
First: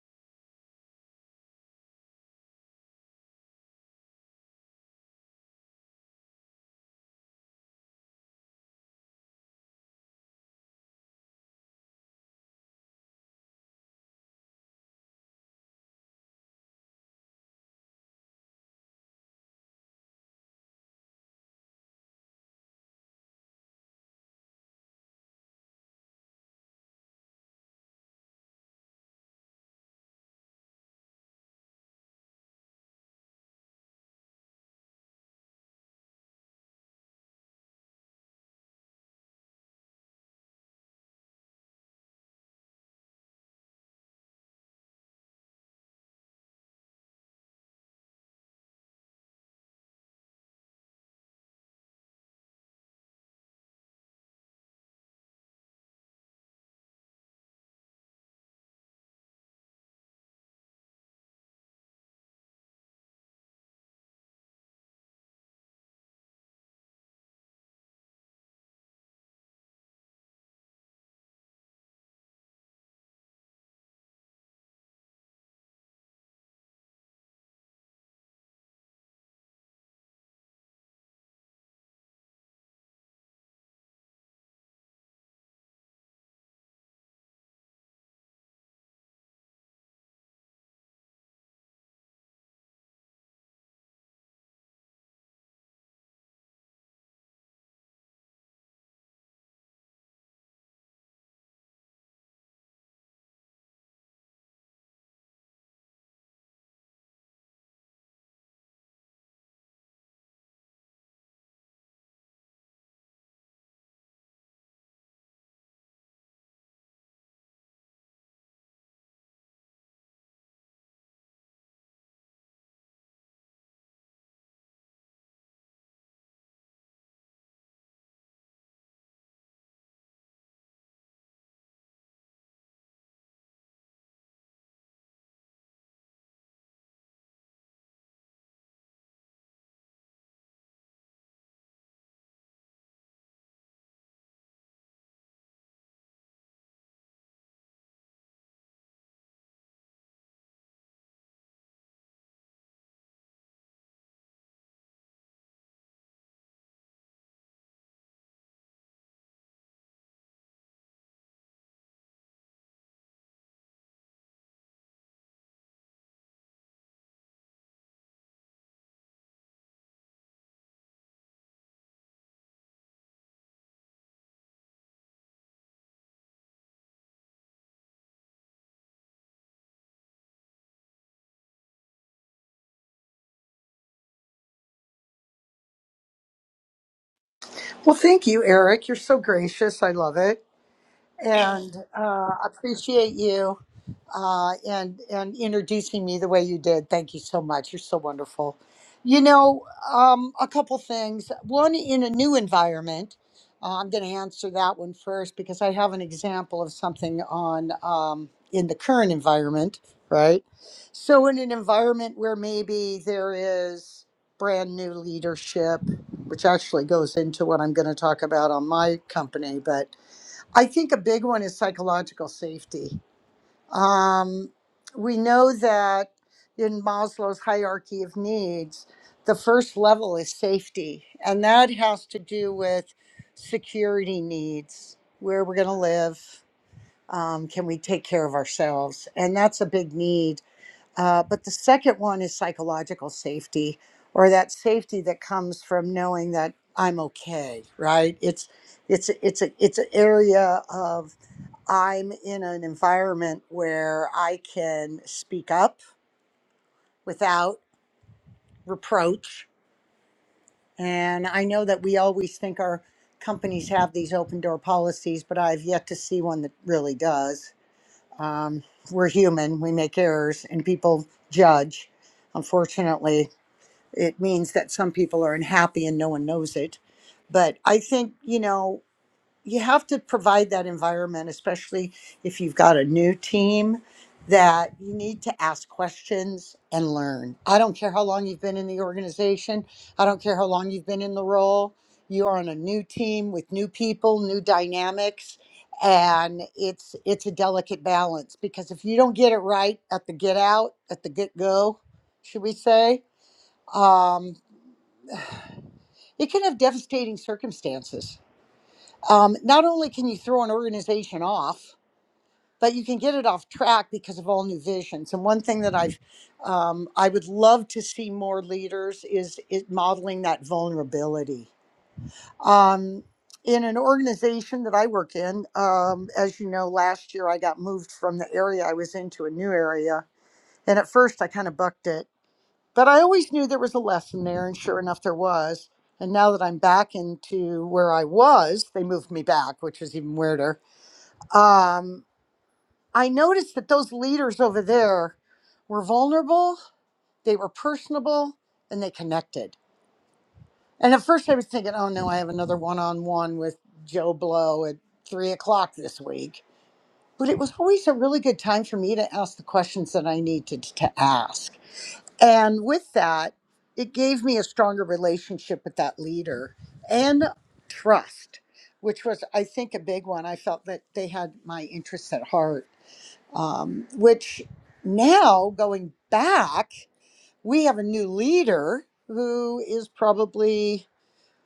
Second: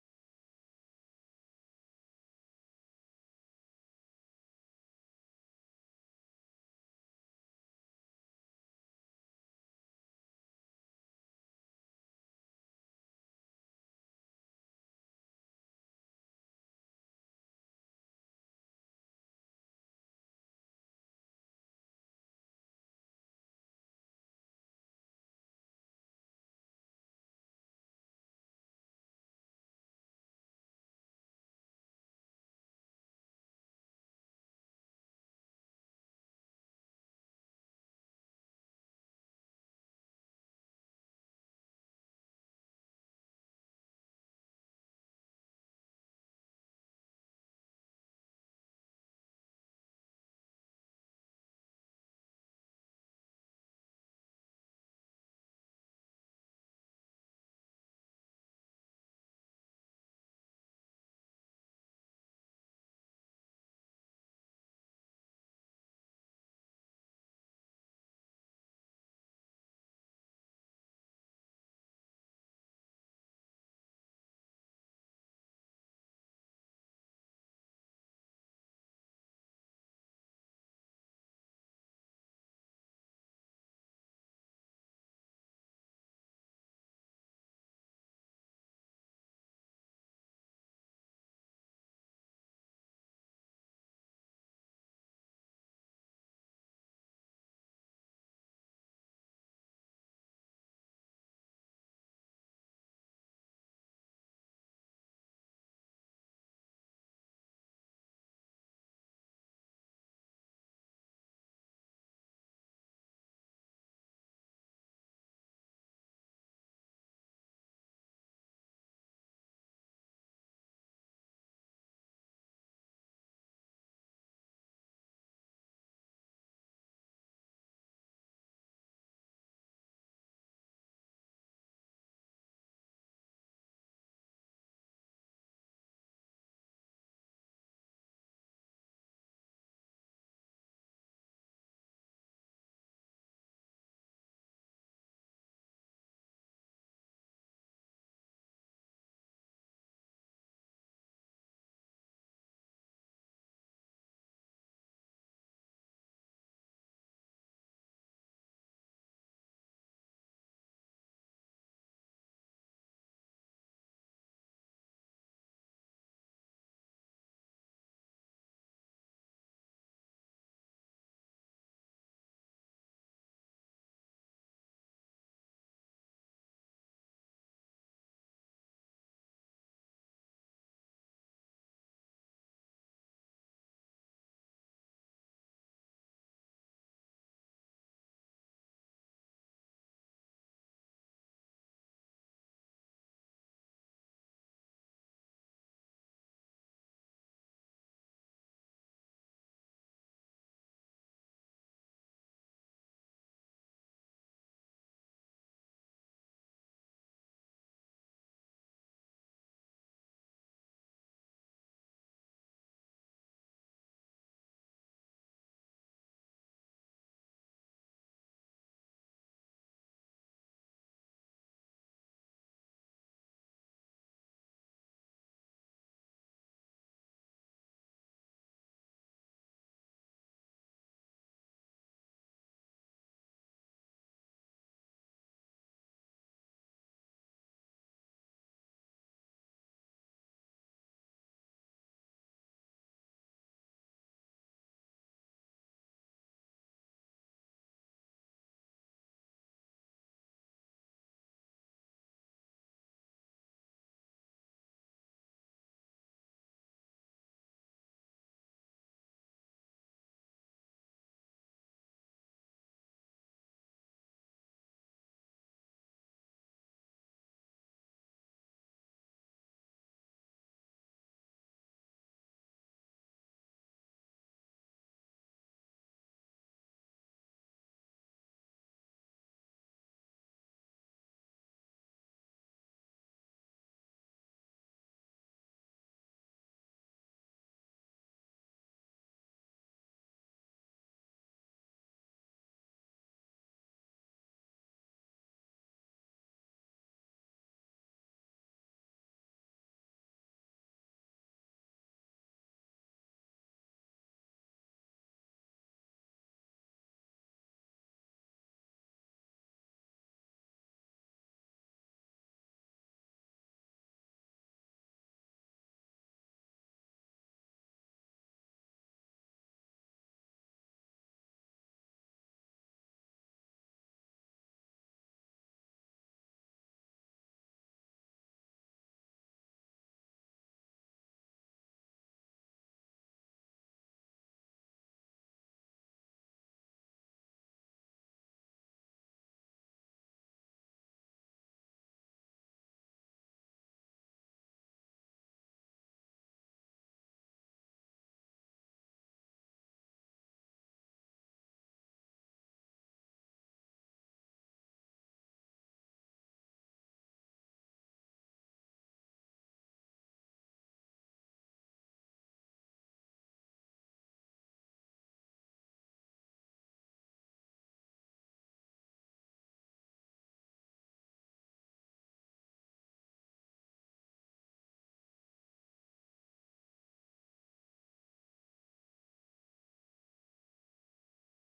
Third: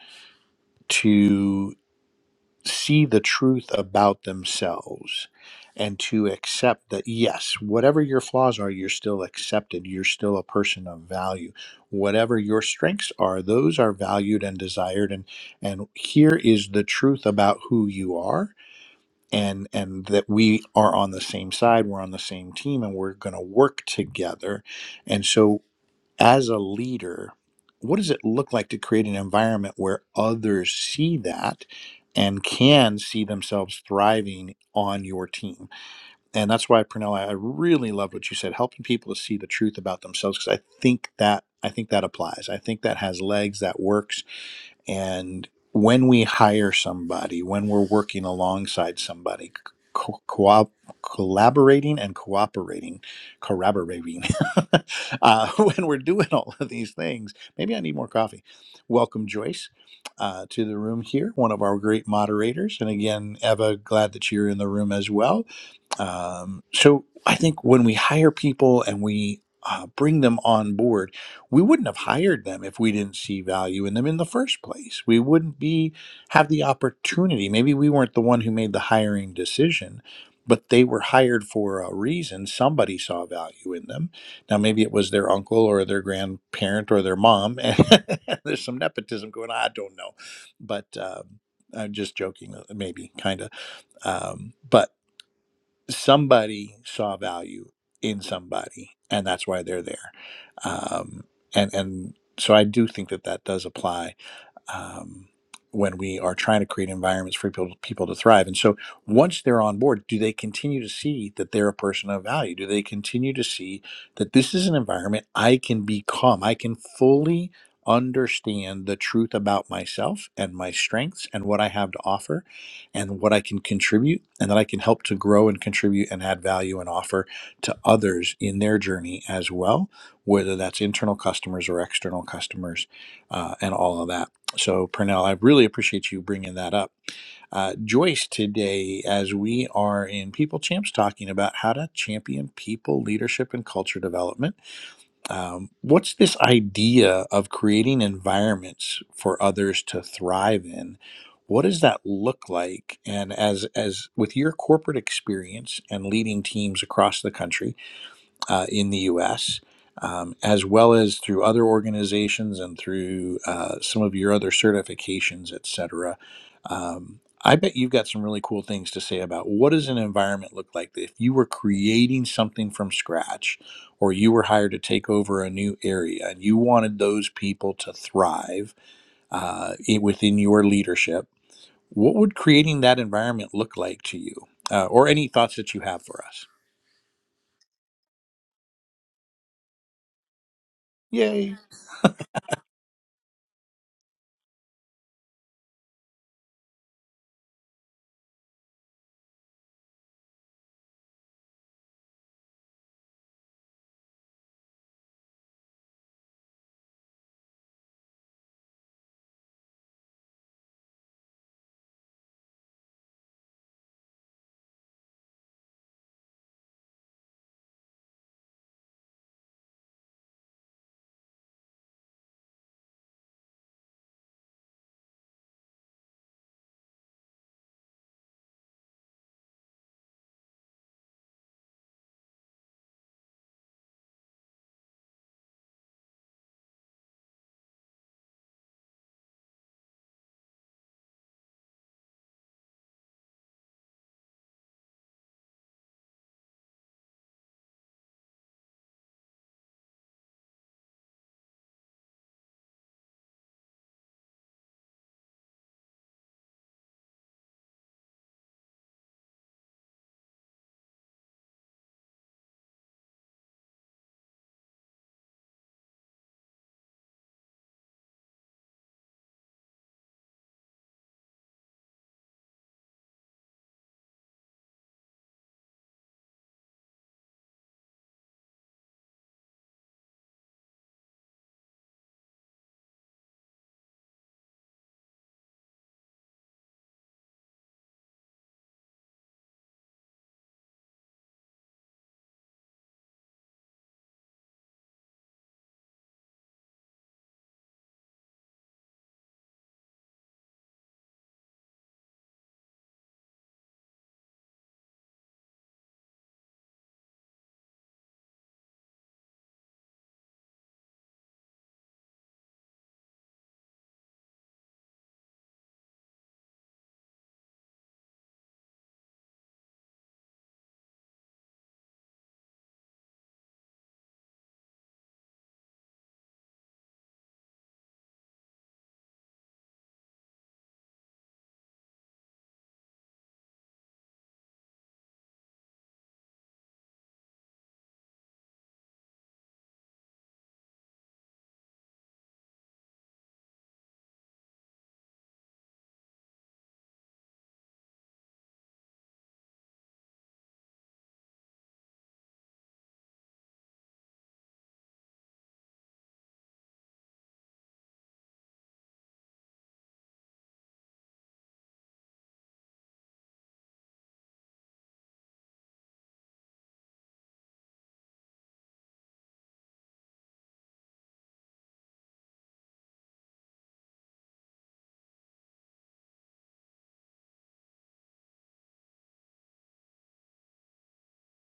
Speaker 1: see the truth about themselves and to accept that yes whatever your flaws are you're still accepted you're still a person of value whatever your strengths are those are valued and desired and and here is the truth about who you are and and that we are on the same side we're on the same team and we're going to work together and so as a leader, what does it look like to create an environment where others see that and can see themselves thriving on your team? And that's why, Pernell, I really love what you said, helping people to see the truth about themselves, because I think that I think that applies. I think that has legs, that works and when we hire somebody, when we're working alongside somebody, co- co- collaborating and cooperating, corroborating, uh, when we're doing all of these things, maybe I need more coffee. Welcome, Joyce, uh, to the room here, one of our great moderators. And again, Eva, glad that you're in the room as well. Um, so I think when we hire people and we uh, bring them on board, we wouldn't have hired them if we didn't see value in them in the first place. We wouldn't be have the opportunity. Maybe we weren't the one who made the hiring decision, but they were hired for a reason. Somebody saw value in them. Now maybe it was their uncle or their grandparent or their mom, and there's some nepotism going on. I don't know, but um I'm just joking, uh, maybe kind of. Um, but somebody saw value in somebody and that's why they're there um, and and so i do think that that does apply um, when we are trying to create environments for people, people to thrive. And so once they're on board, do they continue to see that they're a person of value? Do they continue to see that this is an environment I can be calm? I can fully understand the truth about myself and my strengths and what I have to offer and what I can contribute and that I can help to grow and contribute and add value and offer to others in their journey as well, whether that's internal customers or external customers uh, and all of that. So, Pernell, I really appreciate you bringing that up. Uh, Joyce, today, as we are in People Champs talking about how to champion people, leadership, and culture development, um, what's this idea of creating environments for others to thrive in? What does that look like? And as as with your corporate experience and leading teams across the country, uh, in the US, um, as well as through other organizations and through uh, some of your other certifications, et cetera. Um, I bet you've got some really cool things to say about what does an environment look like if you were creating something from scratch or you were hired to take over a new area and you wanted those people to thrive uh, i- within your leadership, what would creating that environment look like to you? Uh, or any thoughts that you have for us?
Speaker 3: Well, thank you, Eric. You're so gracious. I love it.
Speaker 1: Yay.
Speaker 3: And uh, appreciate you uh, and and introducing me the way you did. Thank you so much. You're so wonderful. You know, um, a couple things. One, in a new environment, uh, I'm going to answer that one first because I have an example of something on um, in the current environment, right? So, in an environment where maybe there is brand new leadership, which actually goes into what I'm going to talk about on my company, but I think a big one is psychological safety um, we know that in Maslow's hierarchy of needs, the first level is safety, and that has to do with security needs where we're going to live, um, can we take care of ourselves? And that's a big need. Uh, but the second one is psychological safety, or that safety that comes from knowing that I'm okay, right? It's it's it's a it's an area of I'm in an environment where I can speak up without reproach. And I know that we always think our companies have these open door policies, but I've yet to see one that really does. Um, we're human, we make errors, and people judge. Unfortunately, it means that some people are unhappy and no one knows it. But I think, you know, you have to provide that environment, especially if you've got a new team, that you need to ask questions and learn. I don't care how long you've been in the organization, I don't care how long you've been in the role. You're on a new team with new people, new dynamics, and it's it's a delicate balance because if you don't get it right at the get out, at the get go, should we say, um, it can have devastating circumstances. Um, not only can you throw an organization off, but you can get it off track because of all new visions. And one thing that I've, um, I would love to see more leaders is it modeling that vulnerability. Um, in an organization that I work in, um, as you know, last year I got moved from the area I was in to a new area, and at first I kind of bucked it, but I always knew there was a lesson there, and sure enough, there was. And now that I'm back into where I was, they moved me back, which is even weirder. Um, I noticed that those leaders over there were vulnerable, they were personable, and they connected. And at first I was thinking, oh no, I have another one on one with Joe Blow at three o'clock this week. But it was always a really good time for me to ask the questions that I needed to ask. And with that, it gave me a stronger relationship with that leader and trust, which was, I think, a big one. I felt that they had my interests at heart um, which now going back, we have a new leader who is probably,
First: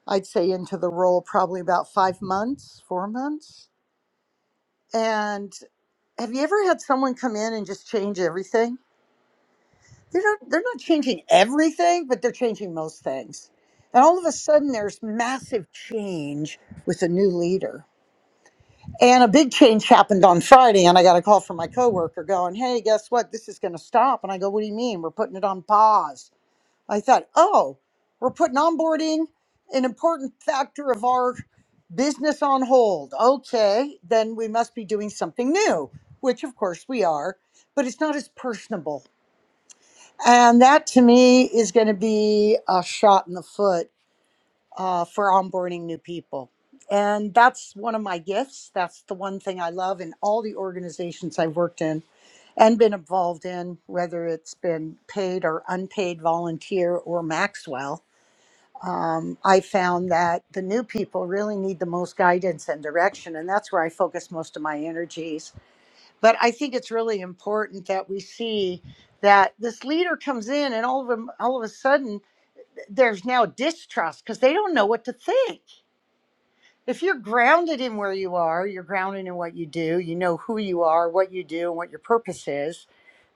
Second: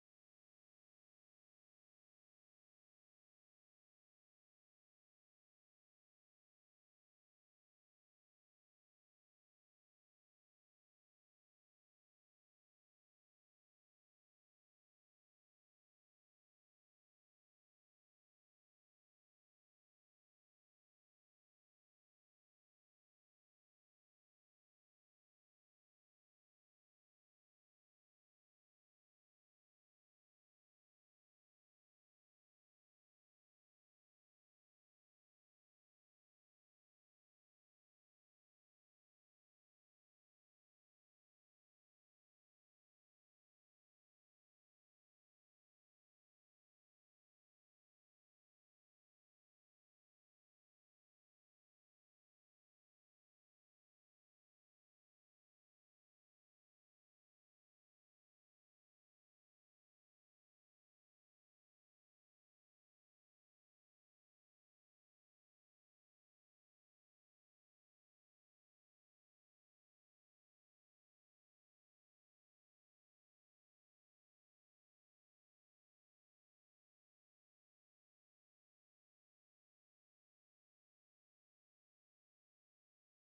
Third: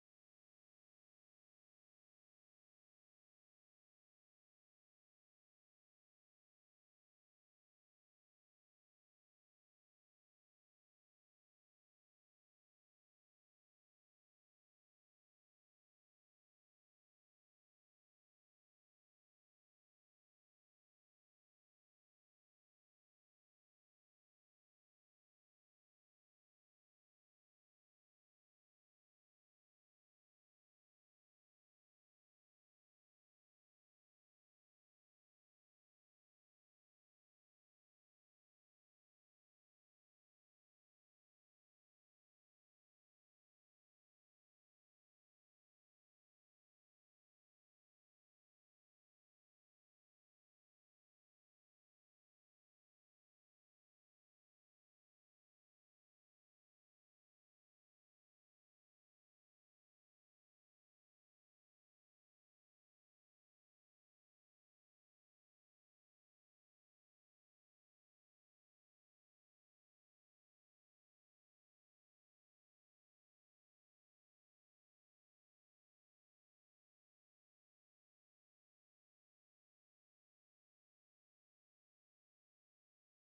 Speaker 3: I'd say, into the role probably about five months, four months. And have you ever had someone come in and just change everything? They're not, they're not changing everything, but they're changing most things. And all of a sudden, there's massive change with a new leader And a big change happened on Friday, and I got a call from my coworker going, Hey, guess what? This is going to stop. And I go, What do you mean? We're putting it on pause. I thought, Oh, we're putting onboarding, an important factor of our business on hold. Okay, then we must be doing something new, which of course we are, but it's not as personable. And that to me is going to be a shot in the foot uh, for onboarding new people. And that's one of my gifts. That's the one thing I love in all the organizations I've worked in and been involved in, whether it's been paid or unpaid volunteer or Maxwell. Um, I found that the new people really need the most guidance and direction, and that's where I focus most of my energies. But I think it's really important that we see that this leader comes in, and all of them, all of a sudden, there's now distrust because they don't know what to think if you're grounded in where you are, you're grounded in what you do, you know who you are, what you do, and what your purpose is,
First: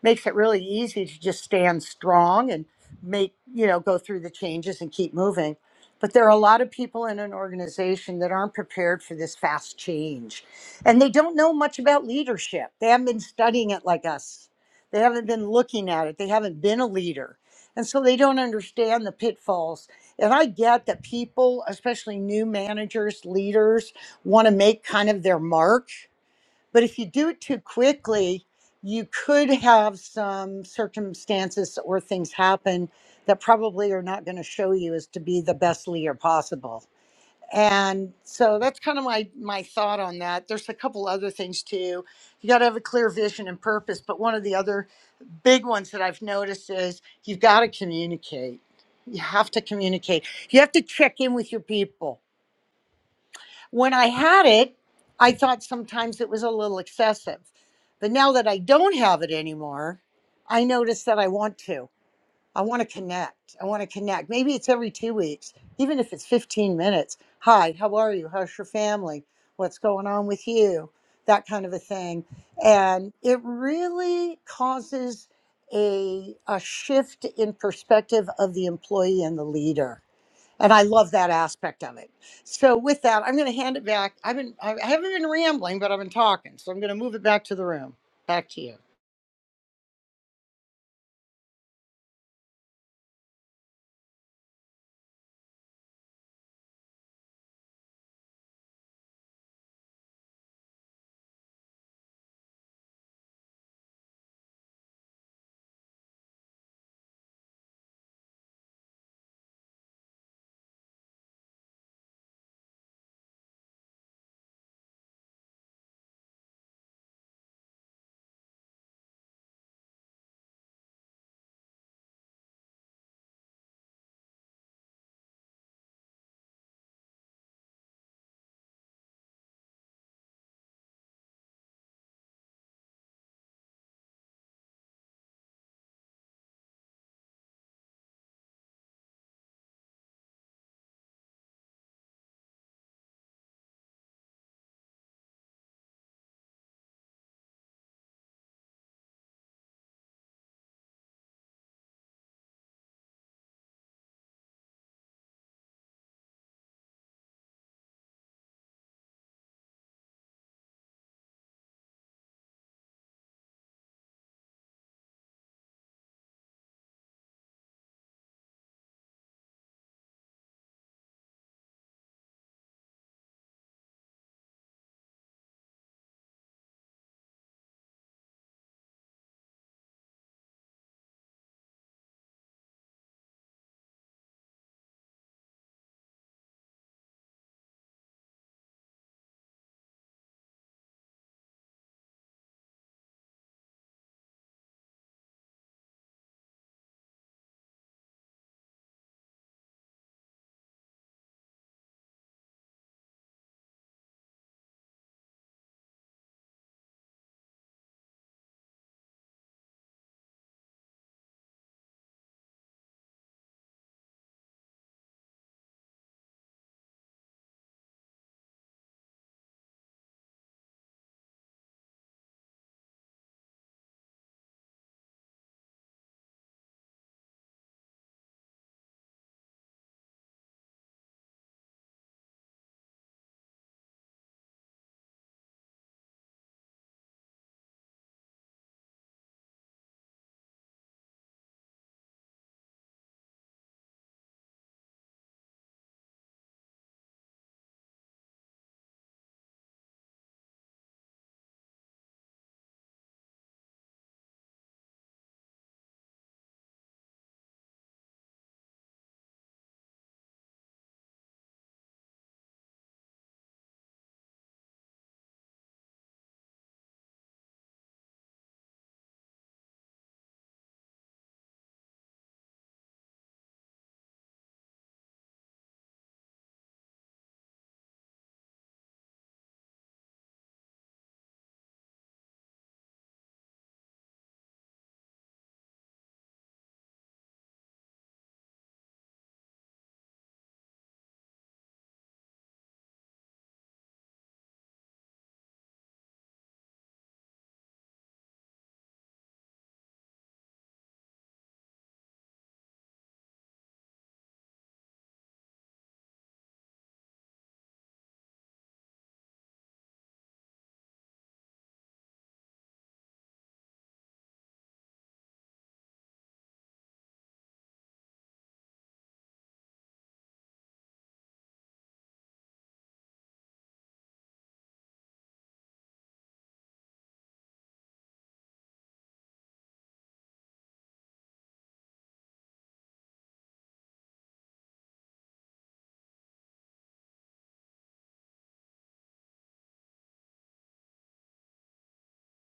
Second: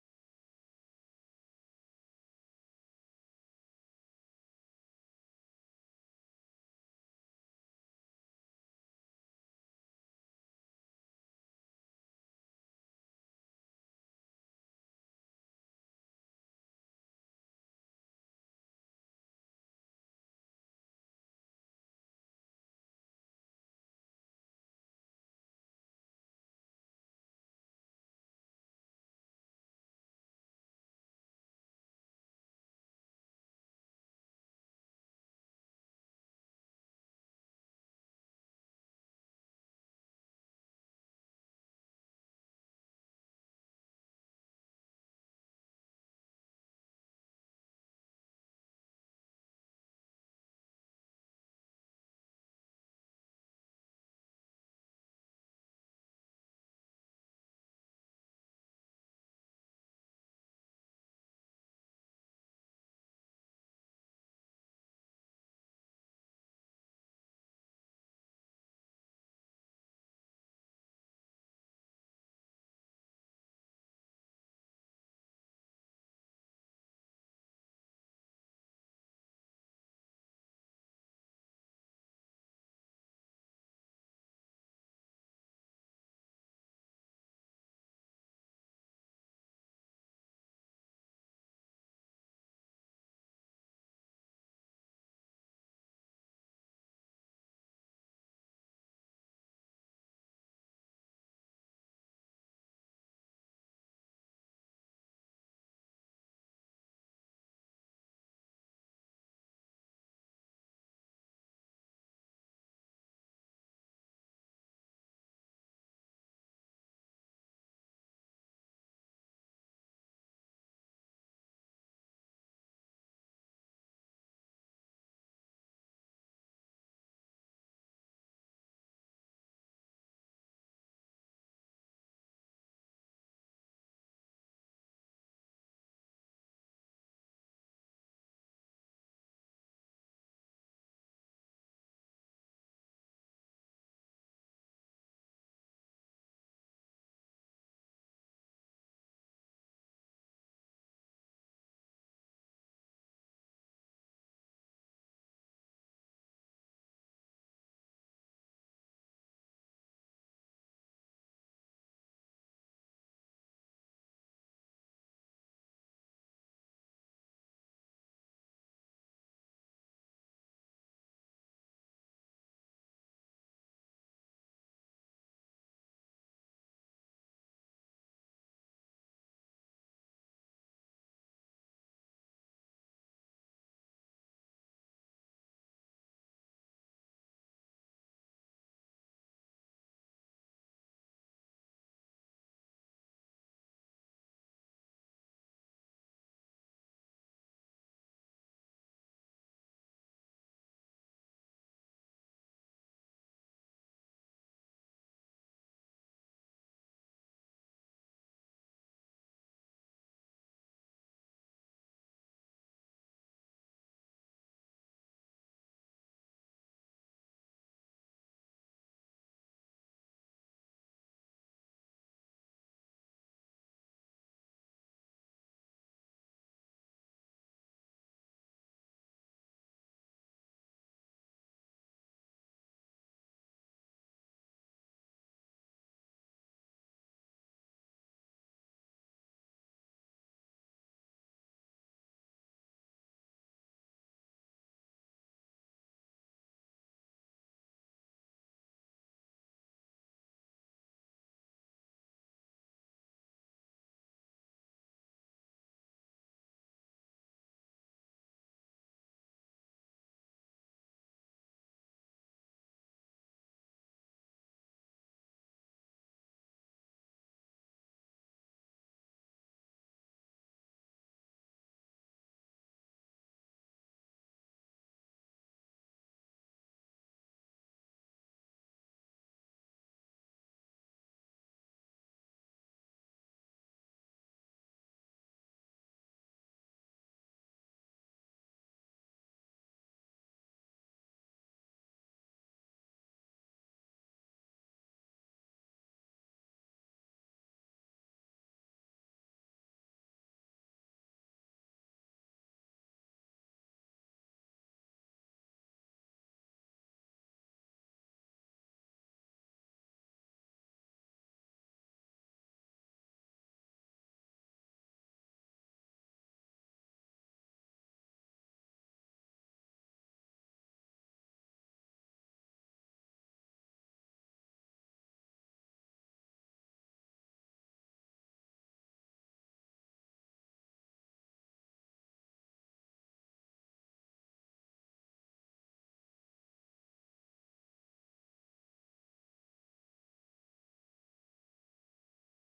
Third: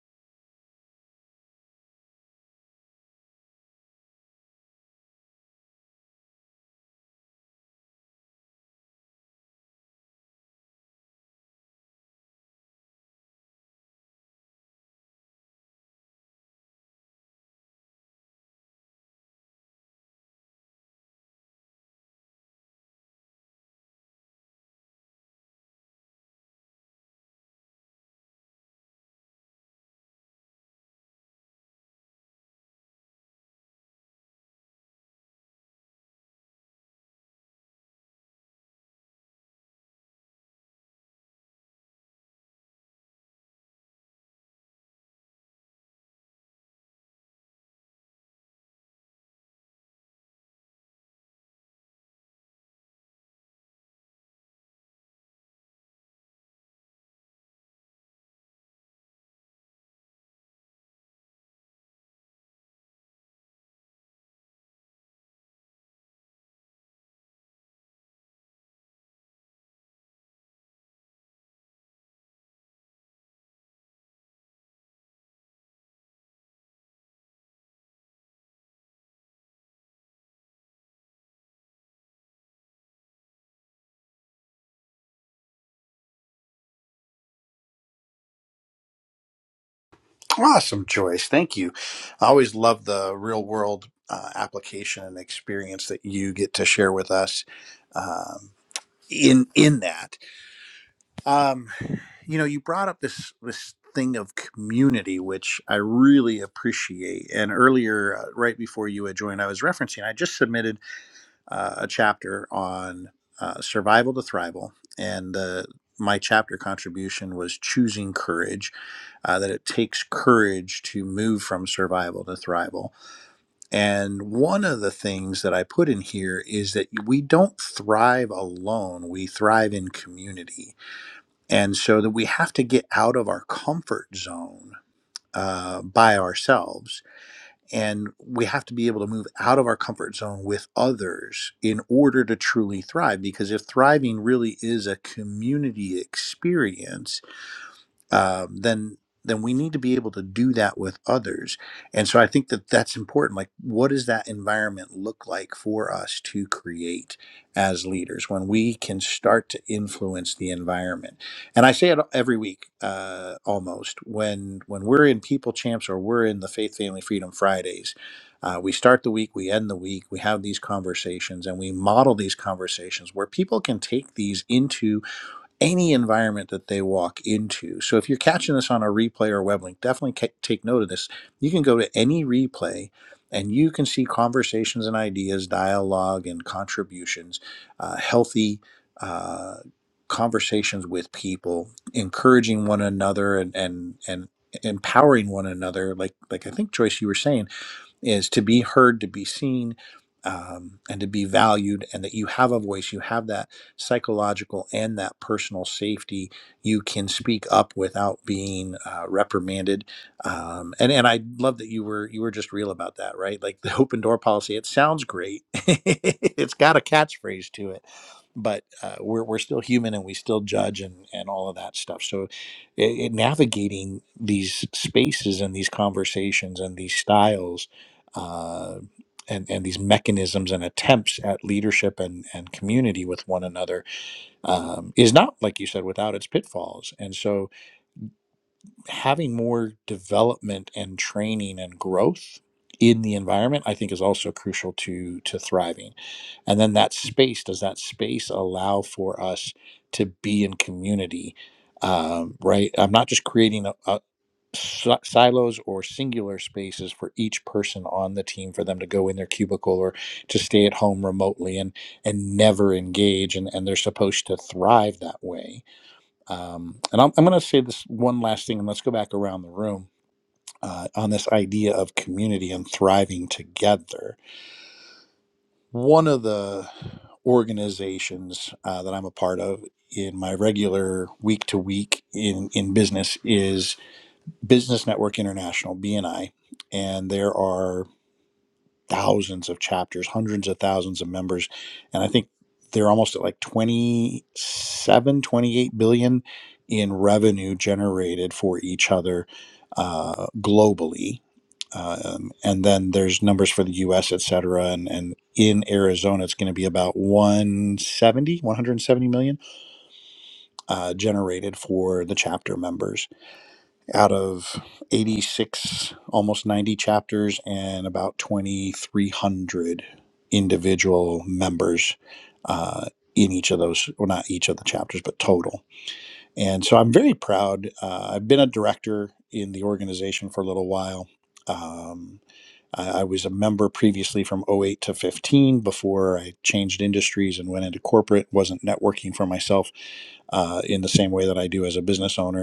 Speaker 3: makes it really easy to just stand strong and make, you know, go through the changes and keep moving. But there are a lot of people in an organization that aren't prepared for this fast change. And they don't know much about leadership. They haven't been studying it like us, they haven't been looking at it, they haven't been a leader. And so they don't understand the pitfalls and I get that people, especially new managers, leaders, want to make kind of their mark. But if you do it too quickly, you could have some circumstances or things happen that probably are not going to show you as to be the best leader possible. And so that's kind of my my thought on that. There's a couple other things too. You got to have a clear vision and purpose, but one of the other big ones that I've noticed is you've got to communicate. You have to communicate. You have to check in with your people. When I had it, I thought sometimes it was a little excessive. But now that I don't have it anymore, I notice that I want to. I want to connect. I want to connect. Maybe it's every two weeks, even if it's 15 minutes. Hi, how are you? How's your family? What's going on with you? That kind of a thing. And it really causes a, a shift in perspective of the employee and the leader. And I love that aspect of it. So with that, I'm going to hand it back. I've been, I haven't been rambling, but I've been talking. So I'm going to move it back to the room. Back to you.
Speaker 1: Awesome choice. Thank you. I always love the real world uh, application and experience that you get to share with us um, in in that. Um, you know, you brought up this this thing of community, which I really appreciate. And earlier, uh, right before you had joined, I was referencing. I just submitted uh, a chapter on uh, survival to thrival, and the my chapter contribution was choosing courage. Uh, that it takes courage to move from survival to thrival. And one of the things that I put in here is that we don't thrive alone; we thrive in community, and so that we have to get out of our comfort zone uh, by ourselves and we have to be able to move out of our comfort zone with others in order to truly thrive. Because if thriving really is a community experience, um, then then we need to be able to do that with others. And so I think that that's important. Like, what does that environment look like for us to create as leaders when we can start to influence the environment? And I say it every week, uh, almost when when we're in People Champs or we're in the Faith Family Freedom Fridays. Uh, we start the week, we end the week, we have these conversations, and we model these conversations where people can take these into any environment that they walk into. So if you're catching this on a replay or web link, definitely ca- take note of this. You can go to any replay and you can see conversations and ideas, dialogue and contributions, uh, healthy uh, conversations with people, encouraging one another and, and, and empowering one another. Like, like I think Joyce, you were saying, is to be heard, to be seen, um, and to be valued, and that you have a voice, you have that psychological and that personal safety. You can speak up without being uh, reprimanded. Um, and and I love that you were you were just real about that, right? Like the open door policy. It sounds great. it's got a catchphrase to it, but uh, we're we're still human and we still judge and and all of that stuff. So i i- navigating these spaces and these conversations and these styles uh, and and these mechanisms and attempts at leadership and and community with one another um, is not like you said without its pitfalls. And so having more development and training and growth in the environment, I think, is also crucial to to thriving. And then that space does that space allow for us to be in community? Um, right, I'm not just creating a, a, si- silos or singular spaces for each person on the team for them to go in their cubicle or to stay at home remotely and and never engage and, and they're supposed to thrive that way um, and i'm, I'm going to say this one last thing and let's go back around the room uh, on this idea of community and thriving together one of the organizations uh, that i'm a part of in my regular week to week in in business is. Business Network International, BNI, and there are thousands of chapters, hundreds of thousands of members. And I think they're almost at like twenty-seven, twenty-eight billion in revenue generated for each other uh, globally. Um, and then there's numbers for the US, et cetera. And, and in Arizona, it's going to be about one hundred seventy, one hundred seventy million uh, generated for the chapter members out of 86, almost 90 chapters and about 2,300 individual members uh, in each of those, well, not each of the chapters, but total. And so I'm very proud. Uh, I've been a director in the organization for a little while. Um, I, I was a member previously from '08 to 15 before I changed industries and went into corporate, wasn't networking for myself uh, in the same way that I do as a business owner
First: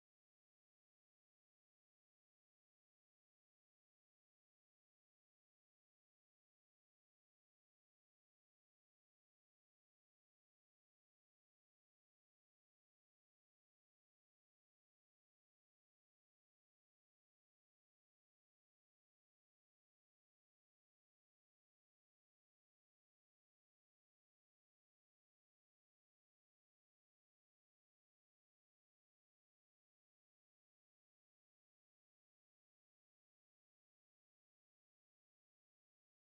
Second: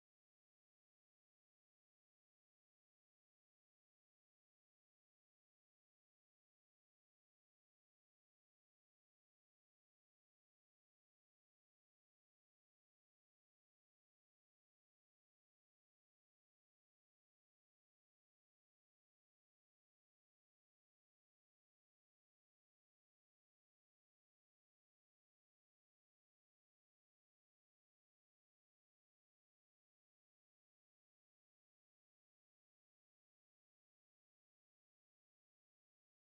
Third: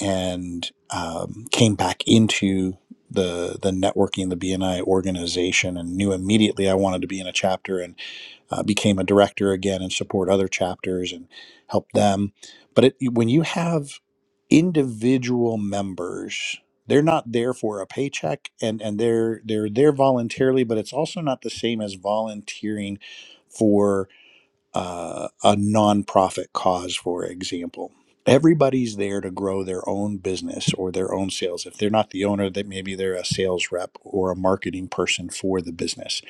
Speaker 1: and um, came back into the the networking, the BNI organization, and knew immediately I wanted to be in a chapter, and uh, became a director again and support other chapters and help them. But it, when you have individual members, they're not there for a paycheck, and and they're they're there voluntarily, but it's also not the same as volunteering uh, a nonprofit cause, for example. Everybody's there to grow their own business or their own sales. If they're not the owner, that maybe they're a sales rep or a marketing person for the business,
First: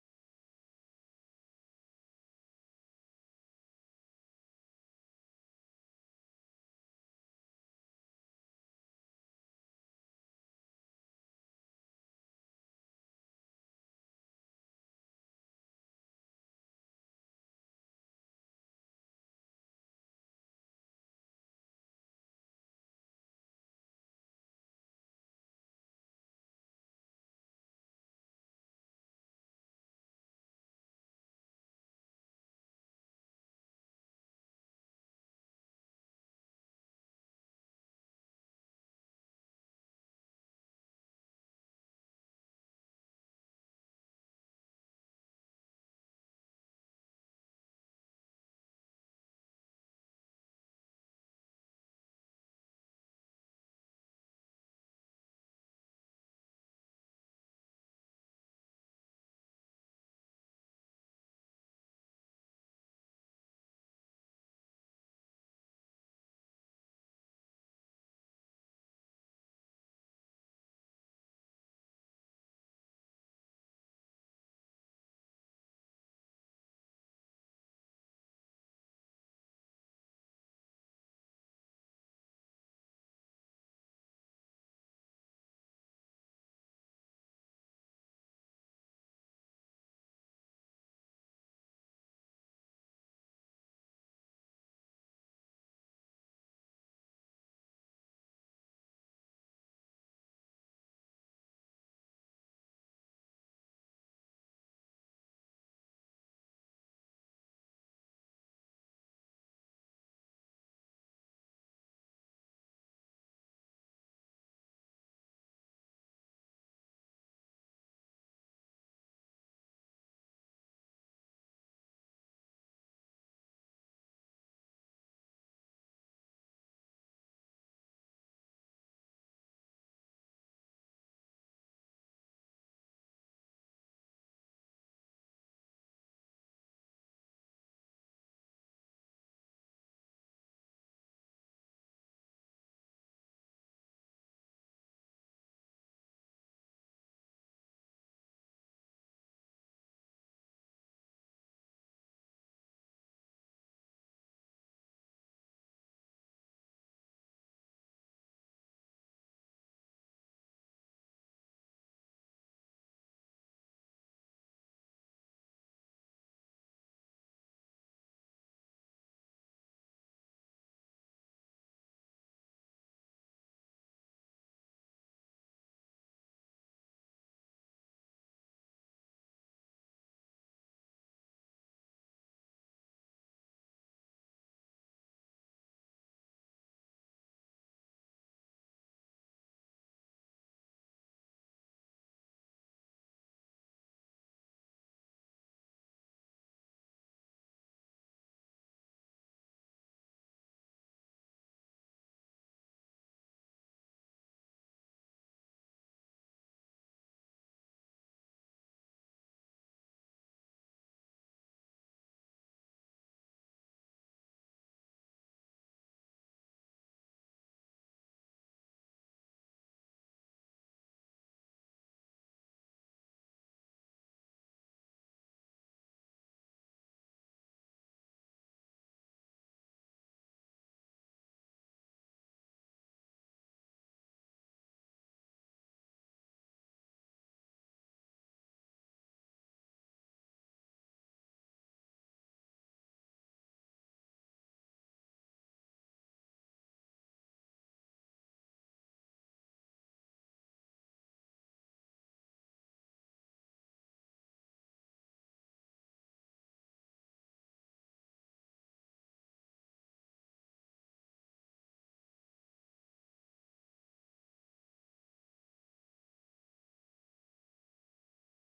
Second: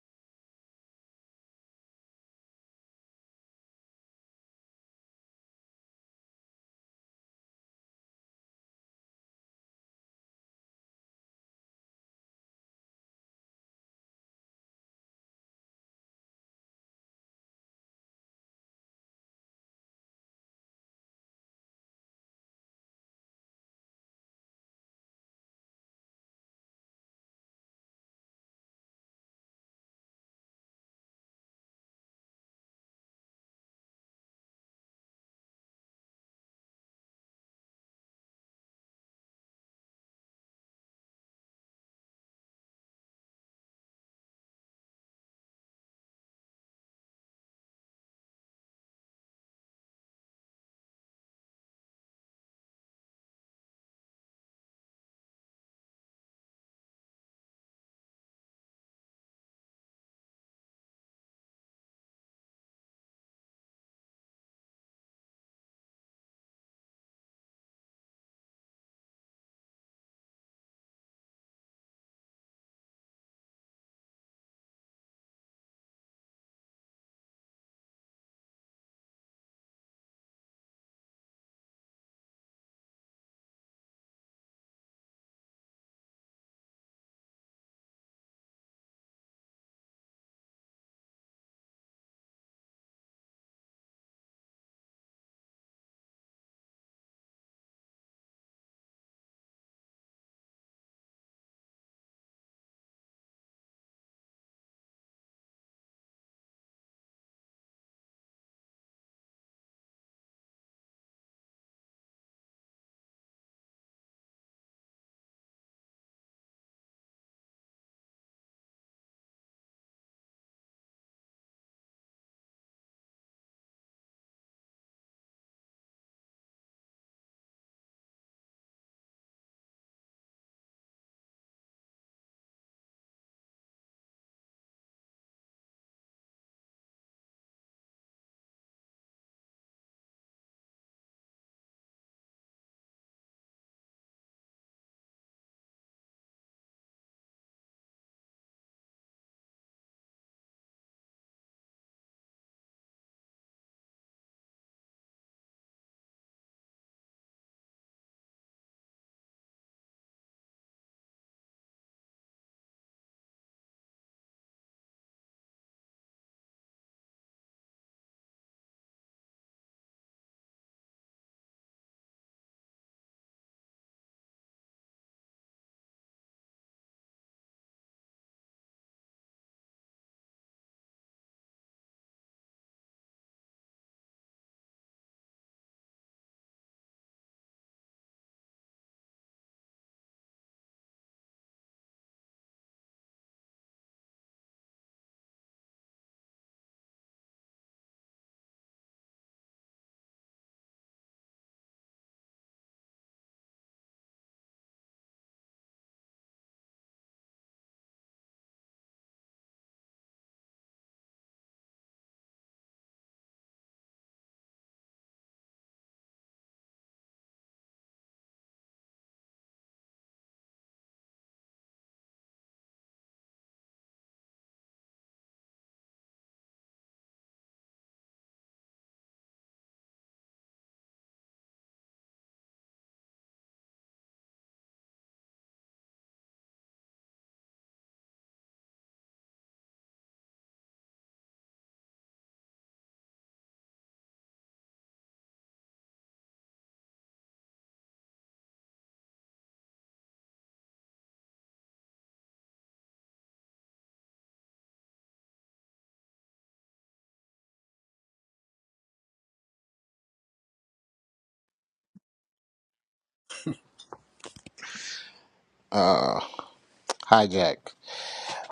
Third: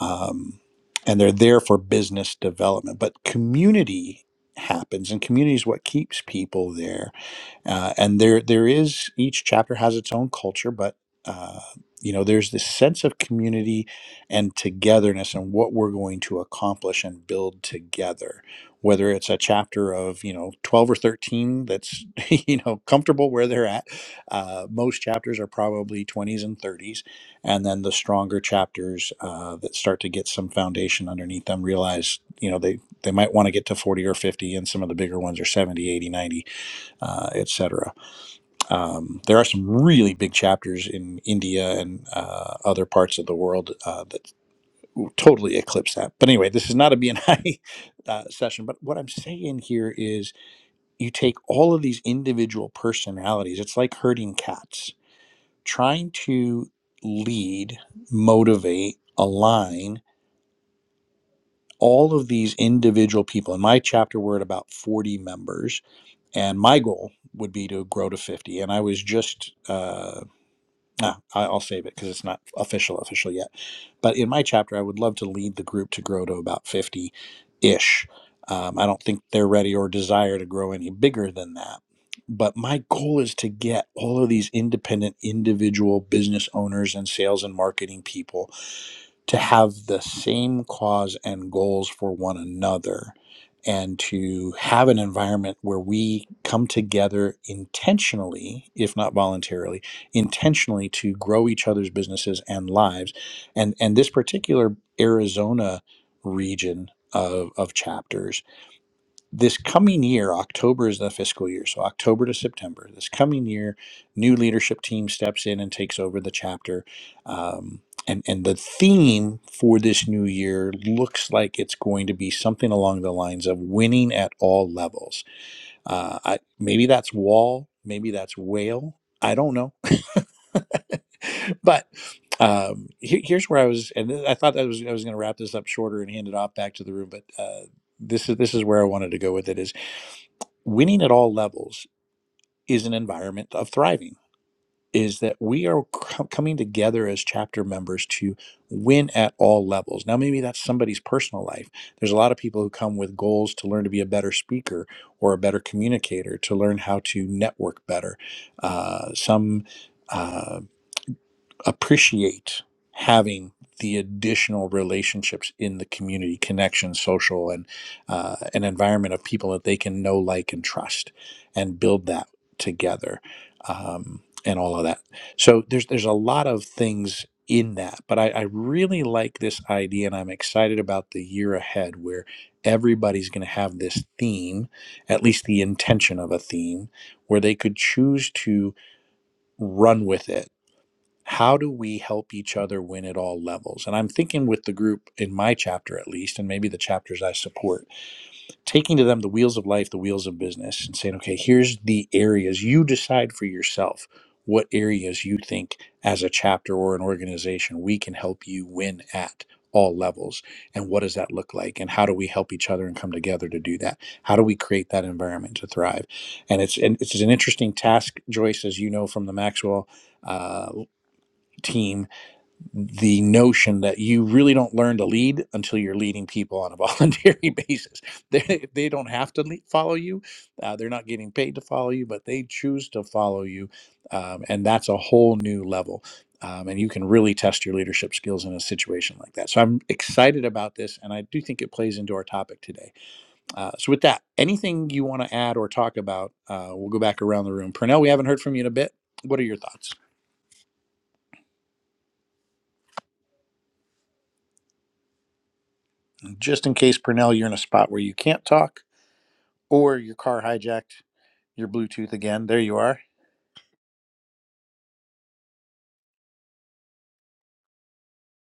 Speaker 1: um, and they're there for business development. But community happens, and community is what keeps people there uh, and there there is each chapter has its own culture but uh, you know there's this sense of community and togetherness and what we're going to accomplish and build together whether it's a chapter of you know 12 or 13 that's you know comfortable where they're at uh, most chapters are probably 20s and 30s and then the stronger chapters uh, that start to get some foundation underneath them realize you know they they might want to get to 40 or 50 and some of the bigger ones are 70, 80, 90 uh, etc. Um, there are some really big chapters in India and uh, other parts of the world uh, that totally eclipse that. But anyway, this is not a BNI uh, session. But what I'm saying here is you take all of these individual personalities, it's like herding cats, trying to lead, motivate, align. All of these individual people in my chapter, we're at about 40 members and my goal would be to grow to 50 and i was just uh, No, I- I'll save it because it's not official official yet. But in my chapter, I would love to lead the group to grow to about fifty ish. Um, I don't think they're ready or desire to grow any bigger than that. But my goal is to get all of these independent, individual business owners and sales and marketing people to have the same cause and goals for one another and to have an environment where we come together intentionally if not voluntarily intentionally to grow each other's businesses and lives and and this particular arizona region of, of chapters this coming year, October is the fiscal year. So, October to September, this coming year, new leadership team steps in and takes over the chapter. Um, and, and the theme for this new year looks like it's going to be something along the lines of winning at all levels. Uh, I, maybe that's wall, maybe that's whale. I don't know. but um, here, here's where I was, and I thought that was I was going to wrap this up shorter and hand it off back to the room, but uh, this is this is where I wanted to go with it. Is winning at all levels is an environment of thriving is that we are c- coming together as chapter members to win at all levels now maybe that's somebody's personal life there's a lot of people who come with goals to learn to be a better speaker or a better communicator to learn how to network better uh, some uh, appreciate having the additional relationships in the community connection social and uh, an environment of people that they can know like and trust and build that together um, and all of that so there's there's a lot of things in that but I, I really like this idea and i'm excited about the year ahead where everybody's going to have this theme at least the intention of a theme where they could choose to run with it how do we help each other win at all levels? And I'm thinking with the group in my chapter, at least, and maybe the chapters I support, taking to them the wheels of life, the wheels of business, and saying, okay, here's the areas you decide for yourself what areas you think as a chapter or an organization we can help you win at all levels and what does that look like and how do we help each other and come together to do that how do we create that environment to thrive and it's and it's an interesting task joyce as you know from the maxwell uh, team the notion that you really don't learn to lead until you're leading people on a voluntary basis. They, they don't have to lead, follow you. Uh, they're not getting paid to follow you, but they choose to follow you. Um, and that's a whole new level. Um, and you can really test your leadership skills in a situation like that. So I'm excited about this. And I do think it plays into our topic today. Uh, so, with that, anything you want to add or talk about, uh, we'll go back around the room. Purnell, we haven't heard from you in a bit. What are your thoughts? Just in case, Purnell, you're in a spot where you can't talk or your car hijacked your Bluetooth again. There you are.
Speaker 2: uh, hijack.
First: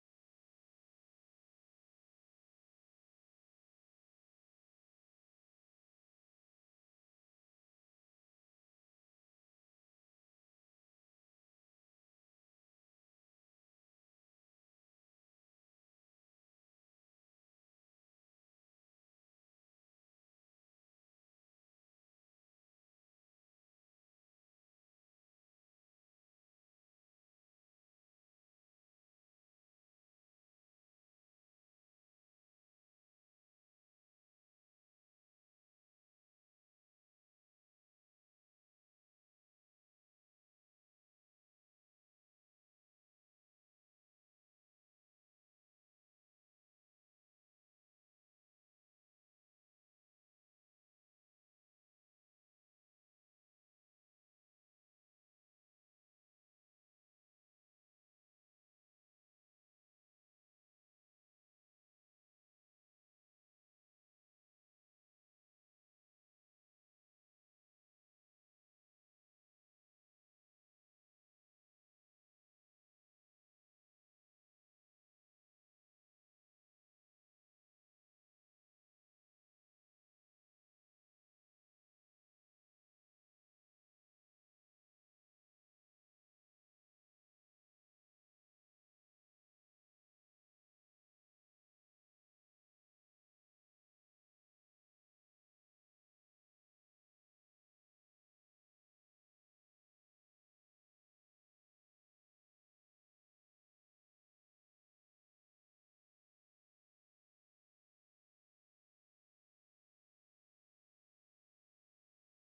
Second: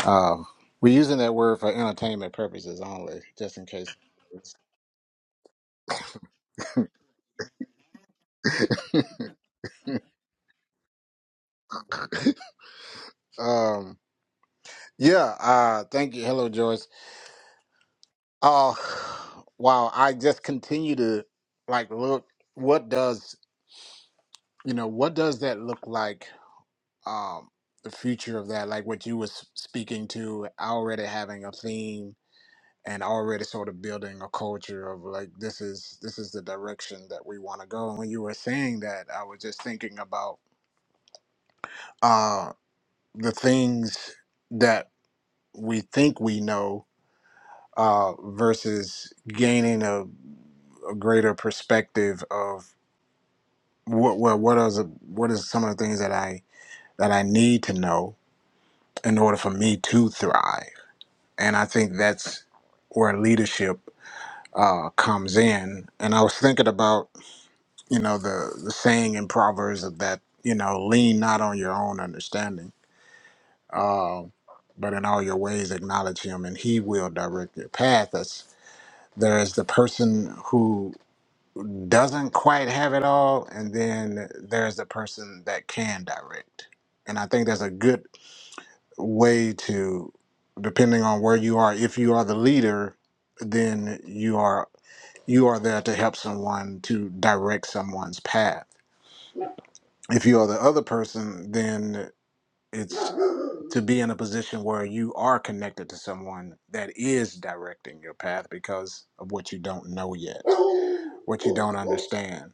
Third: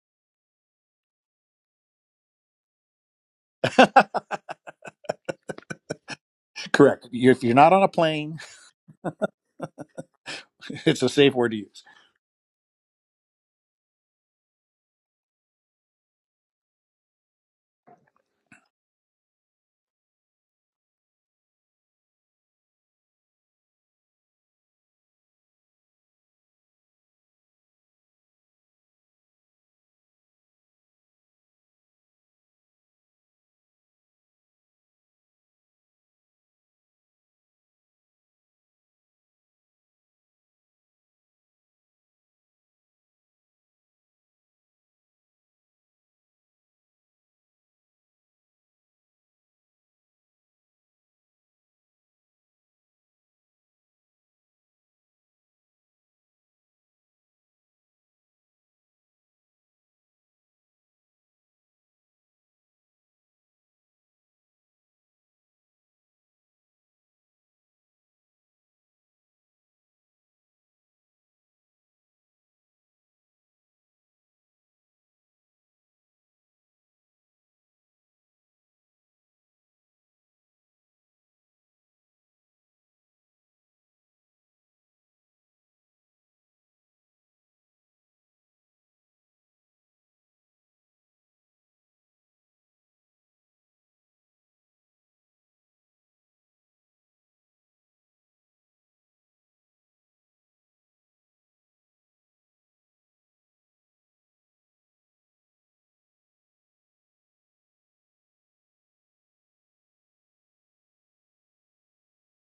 Speaker 2: Um, we're using that word for entertainment purposes only, just in case.
Speaker 1: Correct. You- If you're not on a plane, it's a safe word to use.
Speaker 2: Um, yeah. Uh, thank you. Hello, Joyce. Oh, wow. I just continue to like look what does, you know, what does that look like um the future like what you was speaking to already having a theme and already sort of building a culture of like this is this is the direction that we want to go. And when you were saying I was just thinking about uh the things that we think we know uh versus gaining a, a greater perspective of. what what what are the, what is some of the things that I that I need to know in order for me to thrive? And I think that's where leadership uh, comes in. And I was thinking about you know the the saying in Proverbs of that you know lean not on your own understanding, uh, but in all your ways acknowledge Him, and He will direct your path. That's there's the person who doesn't quite have it all, and then there's the person that can direct and I think there's a good way to depending on where you are if you are the leader then you are you are there to help someone to direct someone's path if you are the other person then it's to be in a position where you are connected to someone that is directing your path because of what you don't know yet what you don't understand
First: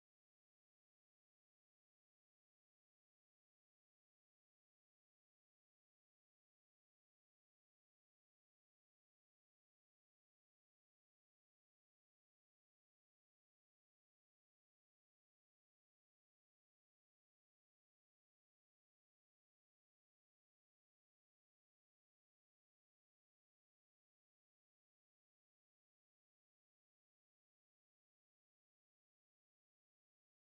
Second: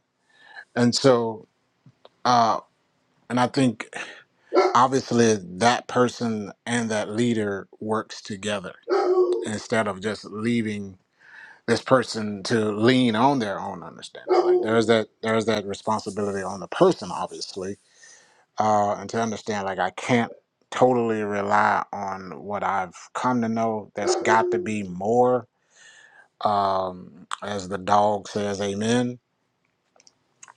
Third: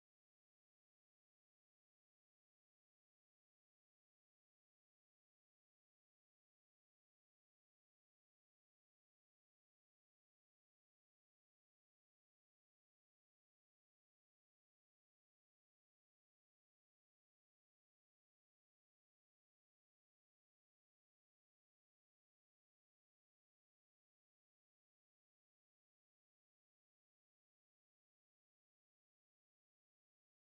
Speaker 2: and so uh and i think obviously that person and that leader works together instead of just leaving this person to lean on their own understanding. Like there's that there's that responsibility on the person, obviously, uh, and to understand like I can't totally rely on what I've come to know. That's got to be more, um, as the dog says, amen.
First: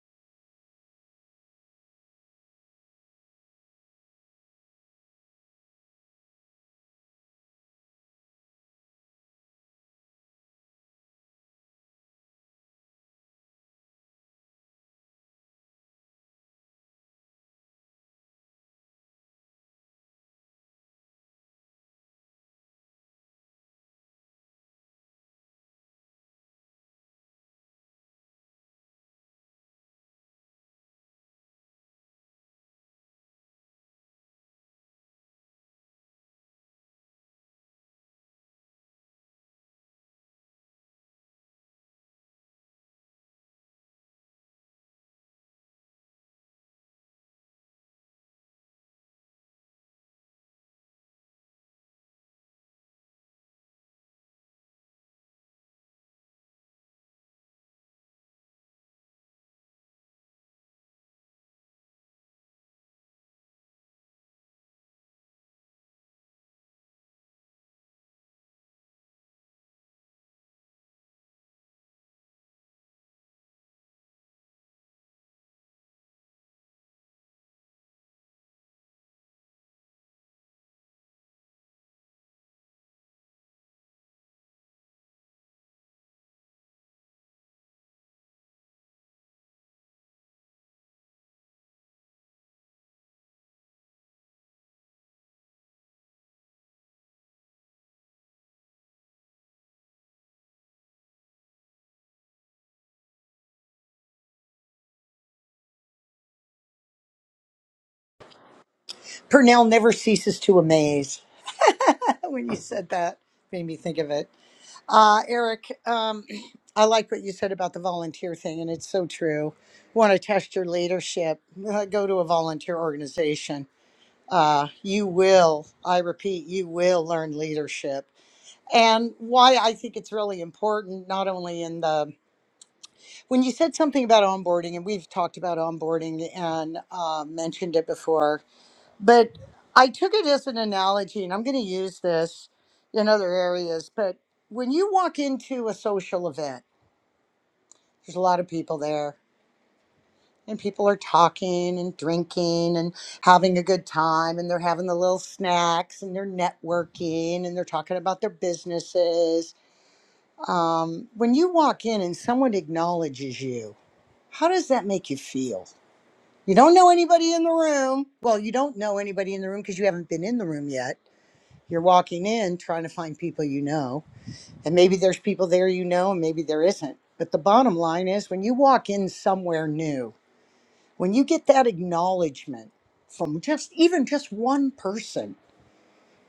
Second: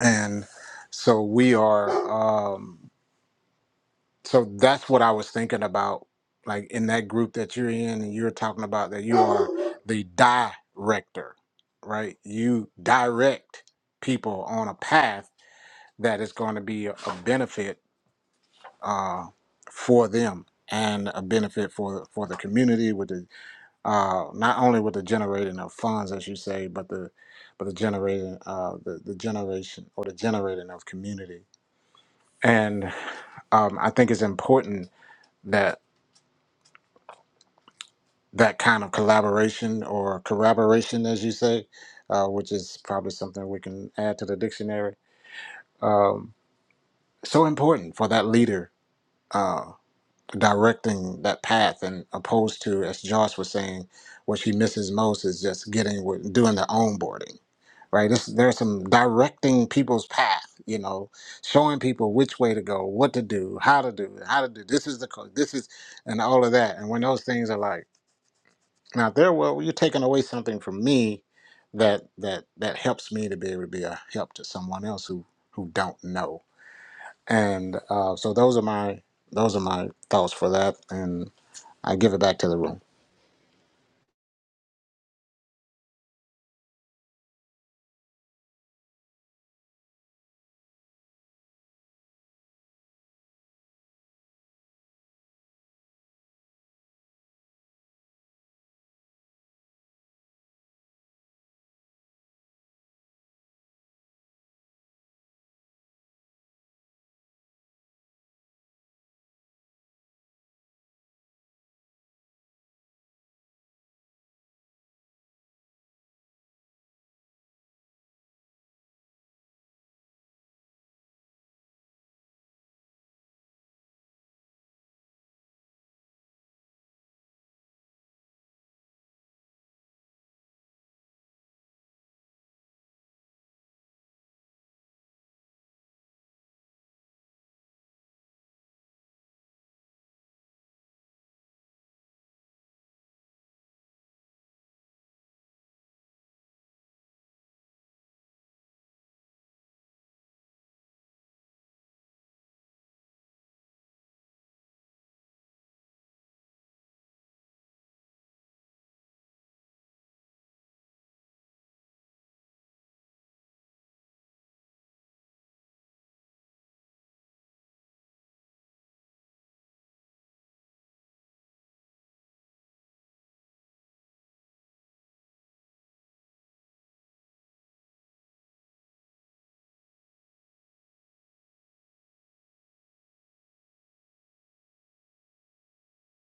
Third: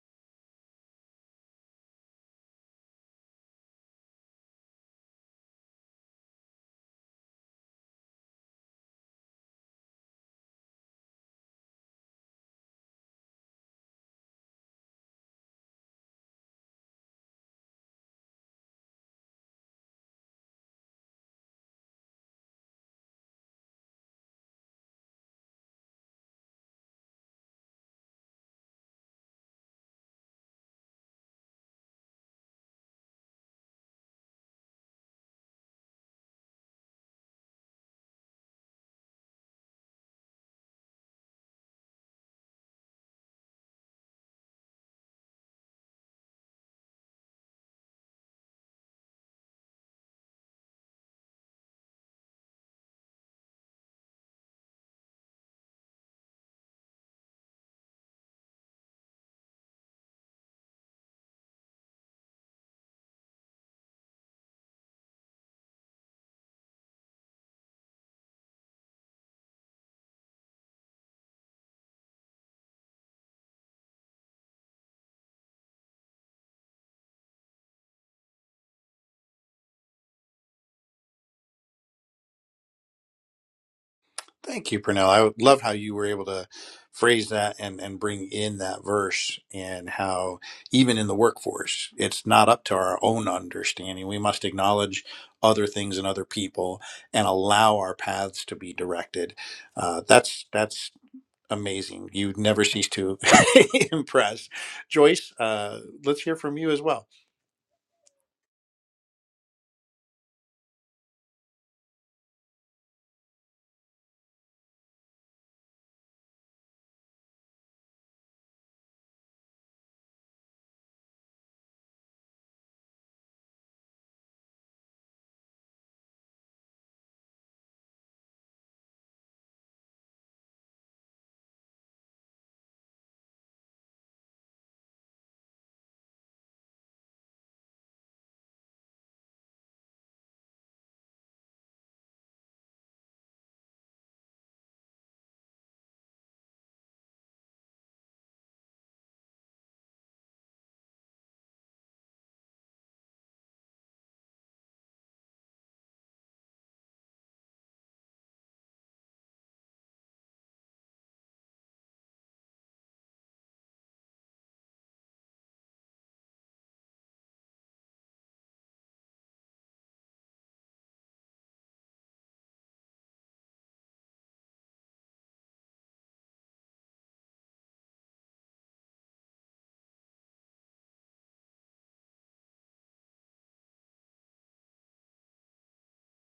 Speaker 2: And so we are. Um, So that's what I was thinking about, like in that group that you're in, and you're talking about that you are the director, right? You direct people on a path that is going to be a a benefit uh, for them and a benefit for for the community with the uh, not only with the generating of funds, as you say, but the but the generating uh, the the generation or the generating of community. And um, I think it's important that. that kind of collaboration or corroboration, as you say, uh, which is probably something we can add to the dictionary. Um, so important for that leader uh, directing that path, and opposed to, as Josh was saying, what she misses most is just getting with doing the onboarding. Right, this, there's some directing people's path, you know, showing people which way to go, what to do, how to do, how to do. This is the code. This is, and all of that. And when those things are like Now there, well, you're taking away something from me that that that helps me to be able to be a help to someone else who who don't know. And uh, so those are my those are my thoughts for that, and I give it back to the room.
Speaker 1: Thank you, Pernell. I love how you were able to phrase that and, and bring in that verse and how even in the workforce, it's not up to our own understanding. We must acknowledge other things and other people and allow our paths to be directed. Uh, that's that's amazing. You never cease to impress. Joyce, uh, let's hear from you as well.
Speaker 3: Purnell never ceases to amaze. when you said that made me think of it uh, eric um, i like what you said about the volunteer thing and it's so true want to test your leadership uh, go to a volunteer organization uh, you will i repeat you will learn leadership and why i think it's really important not only in the when you said something about onboarding and we've talked about onboarding and uh, mentioned it before but I took it as an analogy, and I'm going to use this in other areas. But when you walk into a social event, there's a lot of people there, and people are talking and drinking and having a good time, and they're having the little snacks and they're networking and they're talking about their businesses. Um, when you walk in and someone acknowledges you, how does that make you feel? You don't know anybody in the room. Well, you don't know anybody in the room because you haven't been in the room yet You're walking in trying to find people you know, and maybe there's people there you know, and maybe there isn't. But the bottom line is when you walk in somewhere new, when you get that acknowledgement from just even just one person,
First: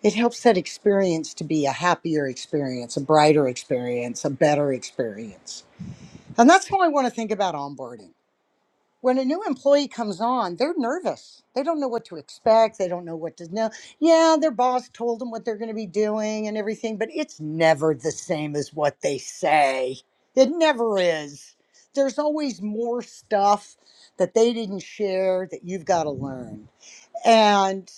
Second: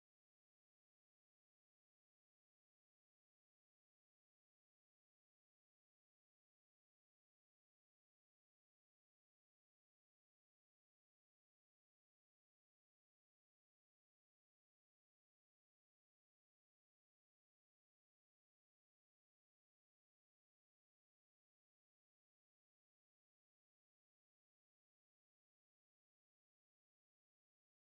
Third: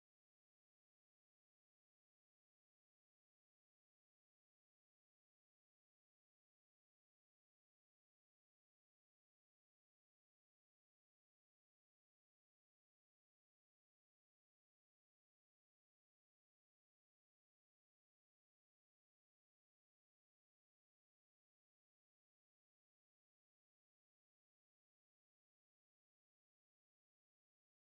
Speaker 3: it helps that experience to be a happier experience, a brighter experience, a better experience. And that's how I want to think about onboarding when a new employee comes on, they're nervous. They don't know what to expect. They don't know what to know. Yeah, their boss told them what they're going to be doing and everything, but it's never the same as what they say. It never is. There's always more stuff that they didn't share that you've got to learn. and.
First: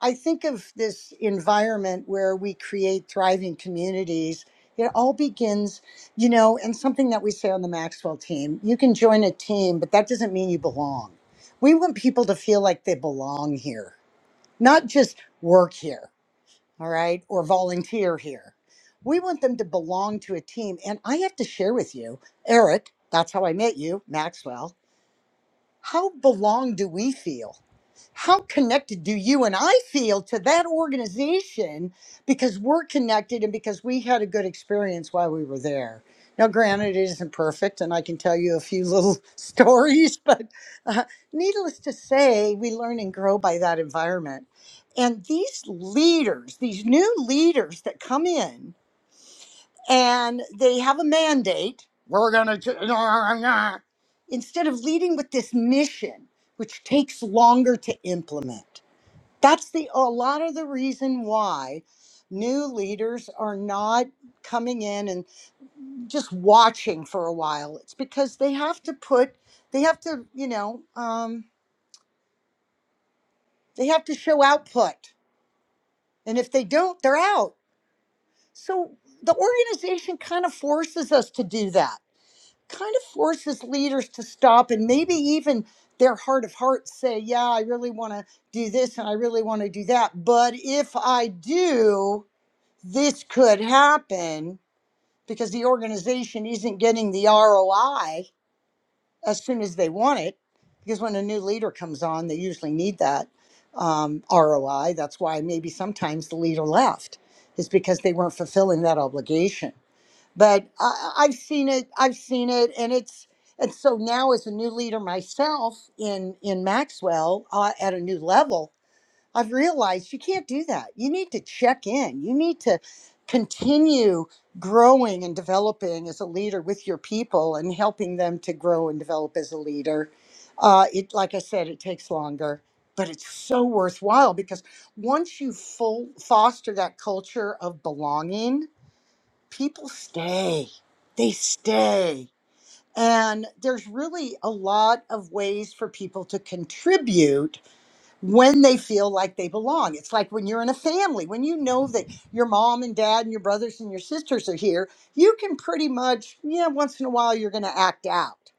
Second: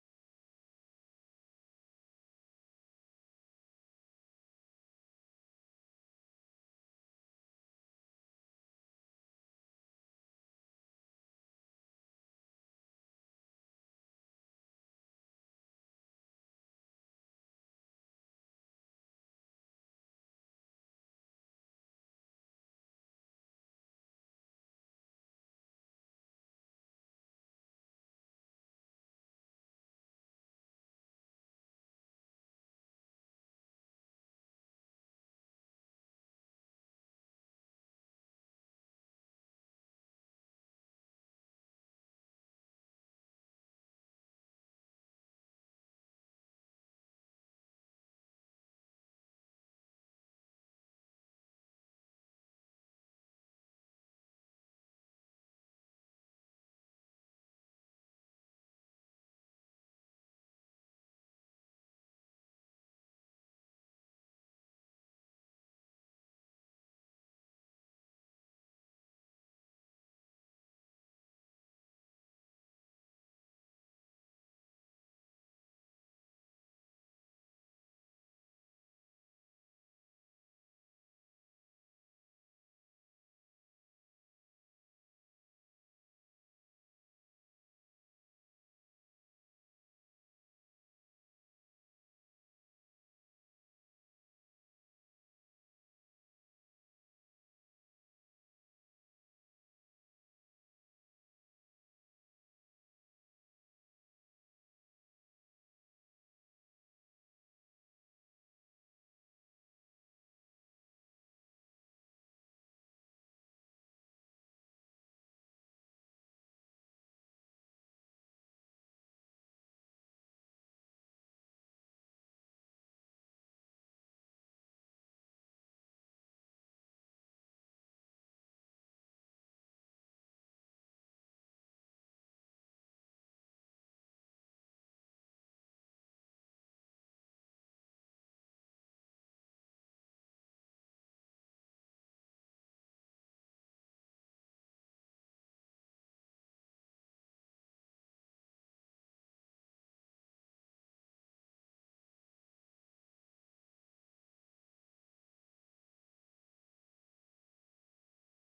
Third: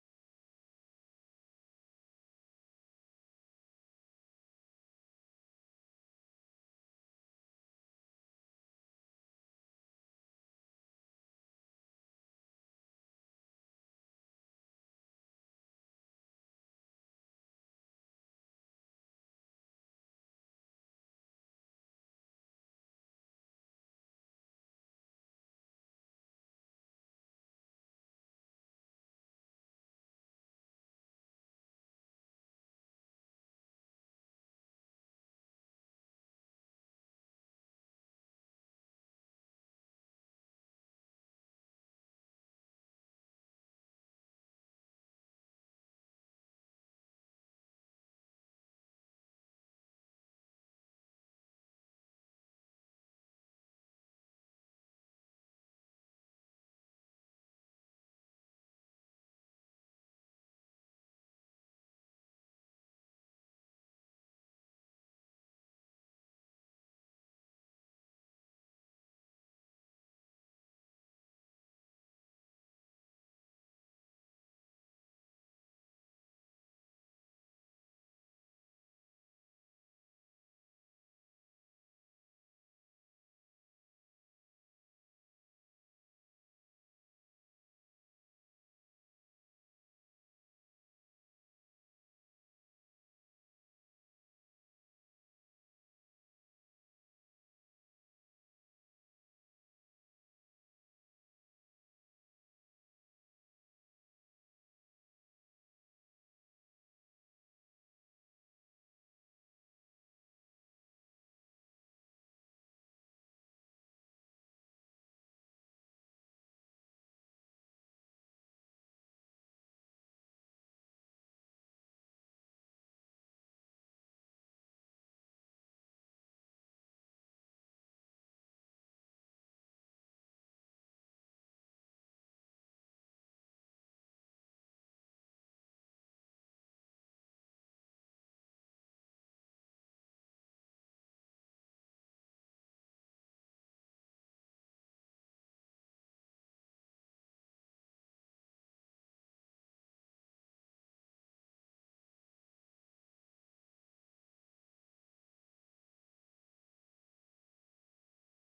Speaker 3: I think of this environment where we create thriving communities. It all begins, you know, and something that we say on the Maxwell team you can join a team, but that doesn't mean you belong. We want people to feel like they belong here, not just work here, all right, or volunteer here. We want them to belong to a team. And I have to share with you, Eric, that's how I met you, Maxwell. How belong do we feel? how connected do you and I feel to that organization because we're connected and because we had a good experience while we were there? Now, granted, it isn't perfect, and I can tell you a few little stories, but uh, needless to say, we learn and grow by that environment. And these leaders, these new leaders that come in and they have a mandate, we're going to, instead of leading with this mission, which takes longer to implement. That's the a lot of the reason why new leaders are not coming in and just watching for a while. It's because they have to put, they have to, you know, um, they have to show output, and if they don't, they're out. So the organization kind of forces us to do that. Kind of forces leaders to stop and maybe even their heart of hearts say, "Yeah, I really want to do this and I really want to do that, but if I do." this could happen because the organization isn't getting the ROI as soon as they want it. Because when a new leader comes on, they usually need that um, ROI. That's why maybe sometimes the leader left, is because they weren't fulfilling that obligation. But I, I- have seen it. I've seen it, and it's and so now as a new leader myself in in Maxwell uh, at a new level, I've realized you can't do that. You need to check in. You need to continue growing and developing as a leader with your people and helping them to grow and develop as a leader. Uh, it, like I said, it takes longer, but it's so worthwhile because once you full, foster that culture of belonging, people stay. They stay. And there's really a lot of ways for people to contribute when they feel like they belong. It's like when you're in a family, when you know that your mom and dad and your brothers and your sisters are here, you can pretty much, yeah, once in a while you're going to act out.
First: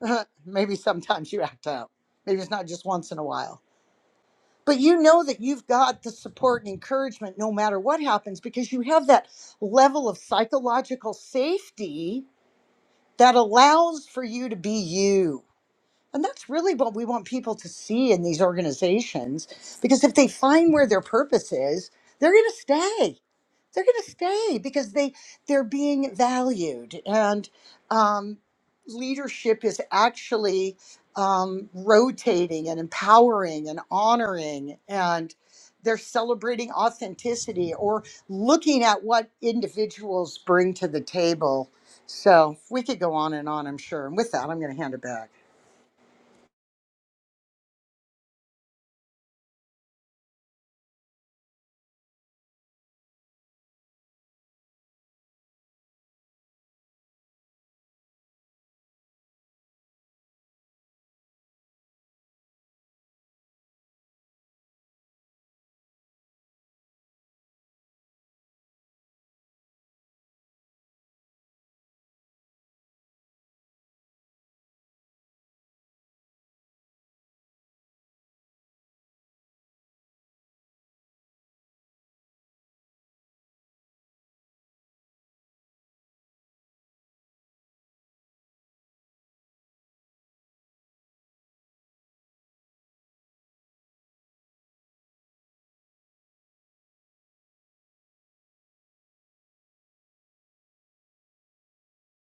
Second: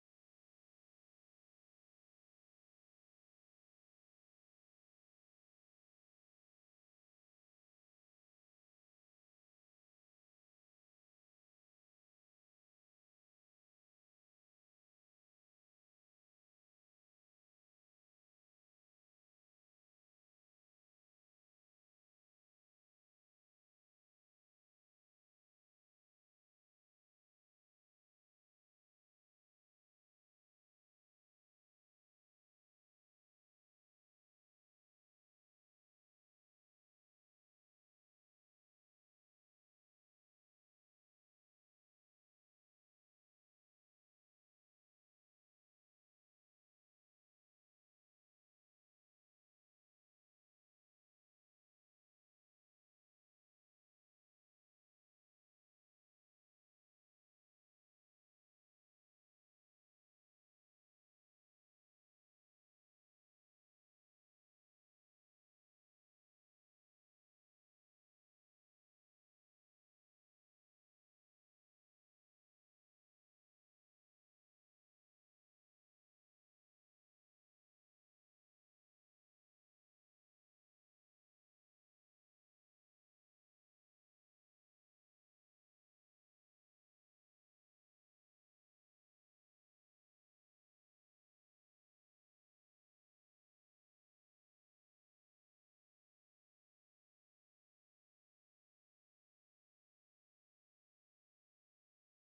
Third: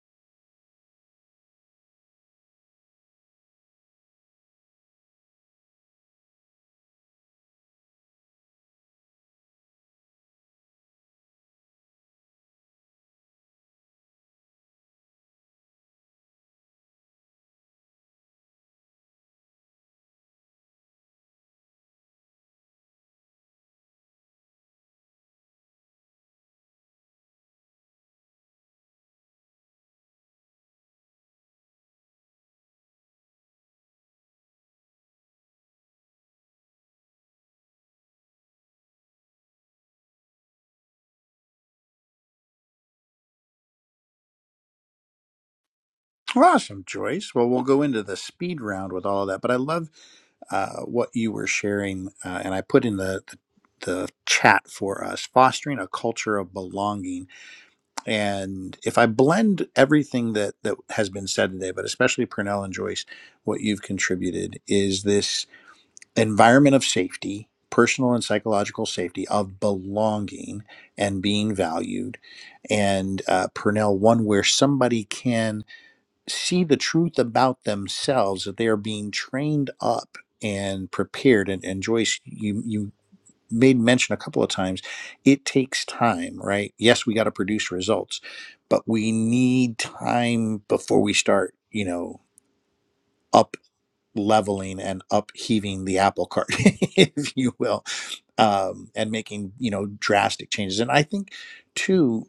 Speaker 3: Maybe sometimes you act out. Maybe it's not just once in a while. But you know that you've got the support and encouragement no matter what happens because you have that level of psychological safety that allows for you to be you. And that's really what we want people to see in these organizations because if they find where their purpose is, they're going to stay. They're going to stay because they they're being valued and um, leadership is actually um, rotating and empowering and honoring and they're celebrating authenticity or looking at what individuals bring to the table. So we could go on and on, I'm sure. And with that, I'm going to hand it back.
Speaker 1: Awesome, Joyce. Well, we'll go into the speed round with all of that, but I love uh, what you were sharing, uh, and I put in the, the the chat for us fostering a culture of belonging. And if I blend everything that that has been said today, but especially Pernell and Joyce, what you've contributed is this environment of safety, personal and psychological safety of belonging and being valued, and uh, Purnell one where somebody can see the truth about themselves that they are being trained up and prepared and, and joyce you you made mention a couple of times it takes time right yes we got to produce results but we need time before we start you know up leveling and upheaving the apple cart if you will um, and making you know drastic changes and i think too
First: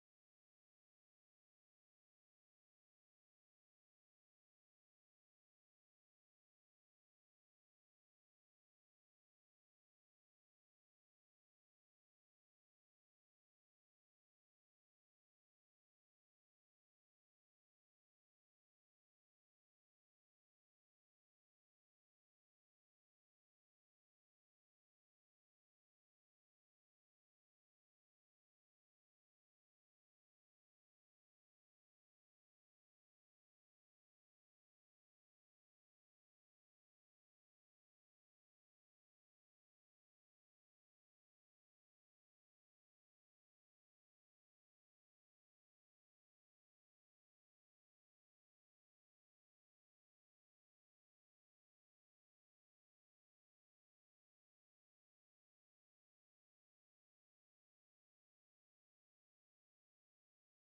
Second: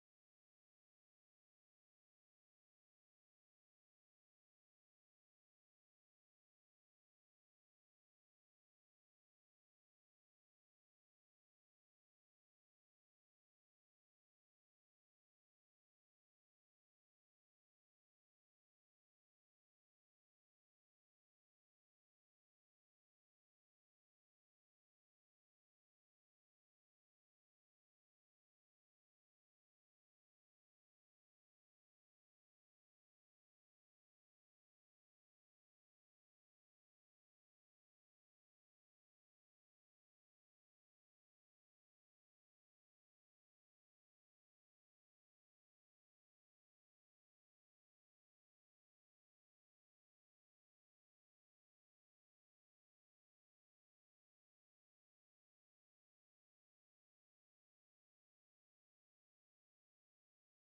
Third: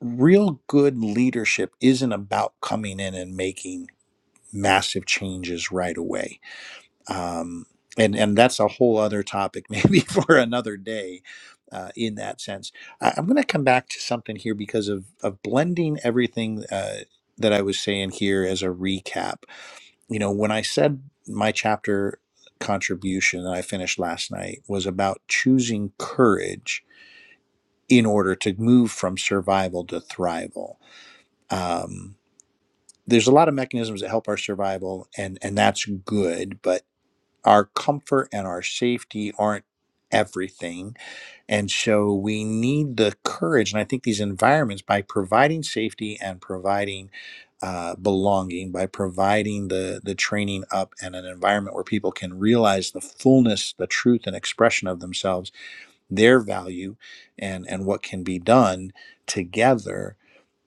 Speaker 1: real good leadership isn't about coming in and making massive changes right away. Um, and and that's a whole other topic, maybe for another day. Uh, in that sense, I, I'm going to come back to something here because of of blending everything uh, that I was saying here as a recap. You know, when I said my chapter contribution that I finished last night was about choosing courage in order to move from survival to thrival. Um, there's a lot of mechanisms that help our survival, and and that's good, but our comfort and our safety aren't everything. And so we need the courage. And I think these environments, by providing safety and providing uh, belonging, by providing the, the training up and an environment where people can realize the fullness, the truth, and expression of themselves, their value, and, and what can be done together,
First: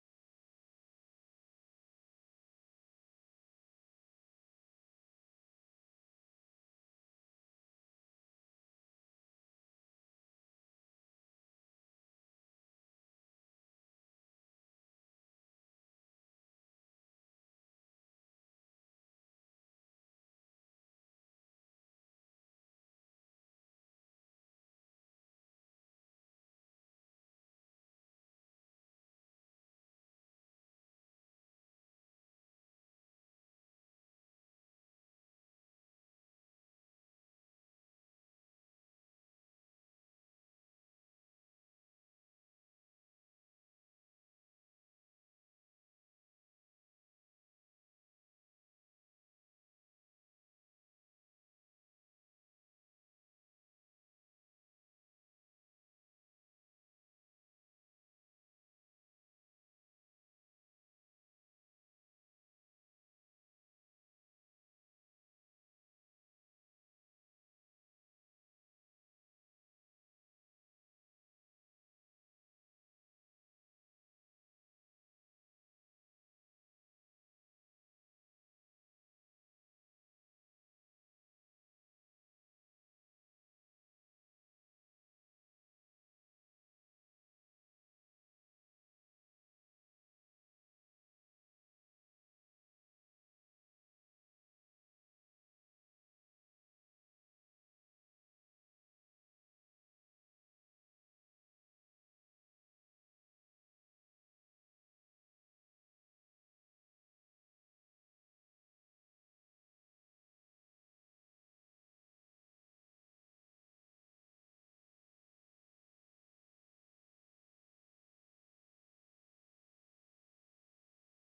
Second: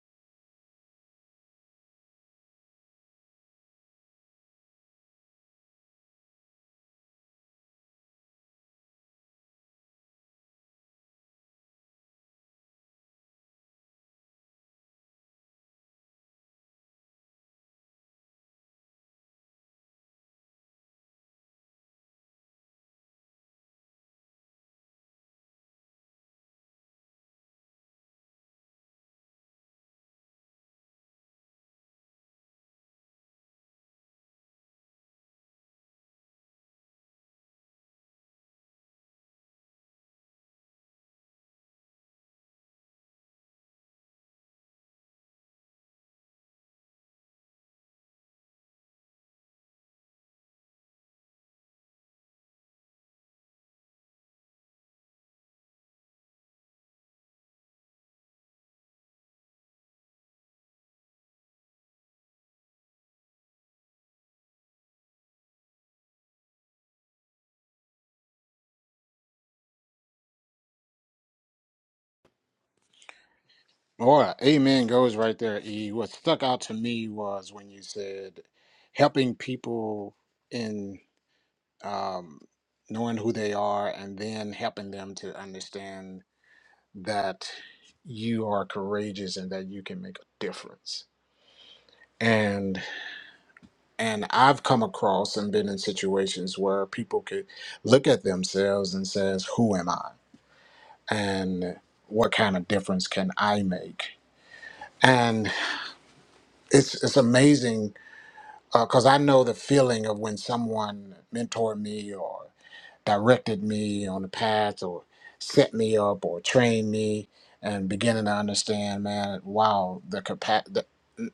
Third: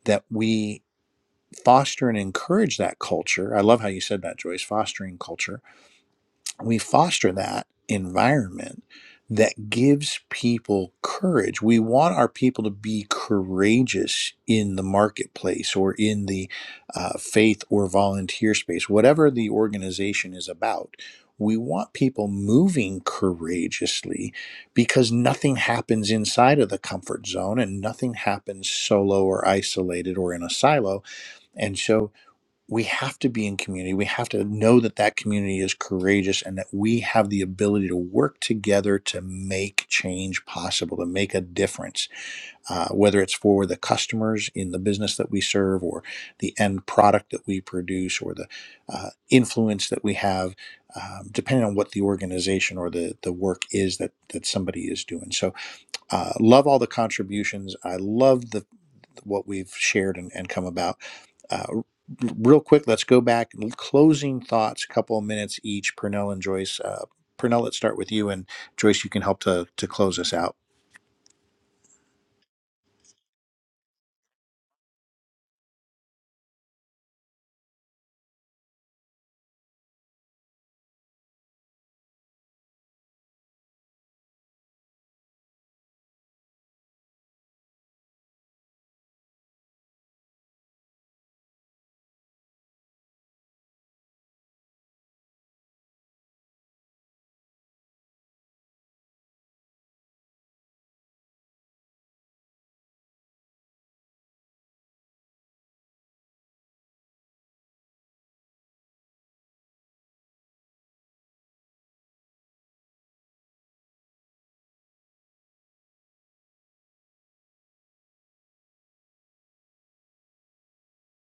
Speaker 1: that we foster and encourage that culture. I love how you said that, Joyce, fostering culture we foster that environment that gives people courage. We want our people to be courageous in the marketplace or in the uh, faith or volunteer space, whatever the organization is about. We want people moving courageously because nothing happens inside of the comfort zone and nothing happens solo or isolated or in a silo. And so we have to be in community. We have to know that that community is courageous and that we have the ability to work together to make change possible, to make a difference, uh, whether it's for the customers in the business that we serve or the end product that we produce or the uh, influence that we have, um, depending on what the organization or the, the work is that, that somebody is doing. So uh, love all the contributions. I love the, what we've shared and, and come about uh, real quick, let's go back. Closing thoughts, a couple of minutes each. Pernell and Joyce. Uh, Purnell, let's start with you, and Joyce, you can help to to close us out.
Speaker 2: Boy, amen goes right there. E. What stuck out to me was when you said helping people in um, knowing who they are, and then helping them to understand that you are courageous and that you can make a difference and and i've come across and been in situations where people could look at themselves and says who am i and what kind of difference can i make and it's it's amazing because i know the feeling of when someone mentored me or directed me on the path or set me up or trained me and beginning to understand man wow the capacity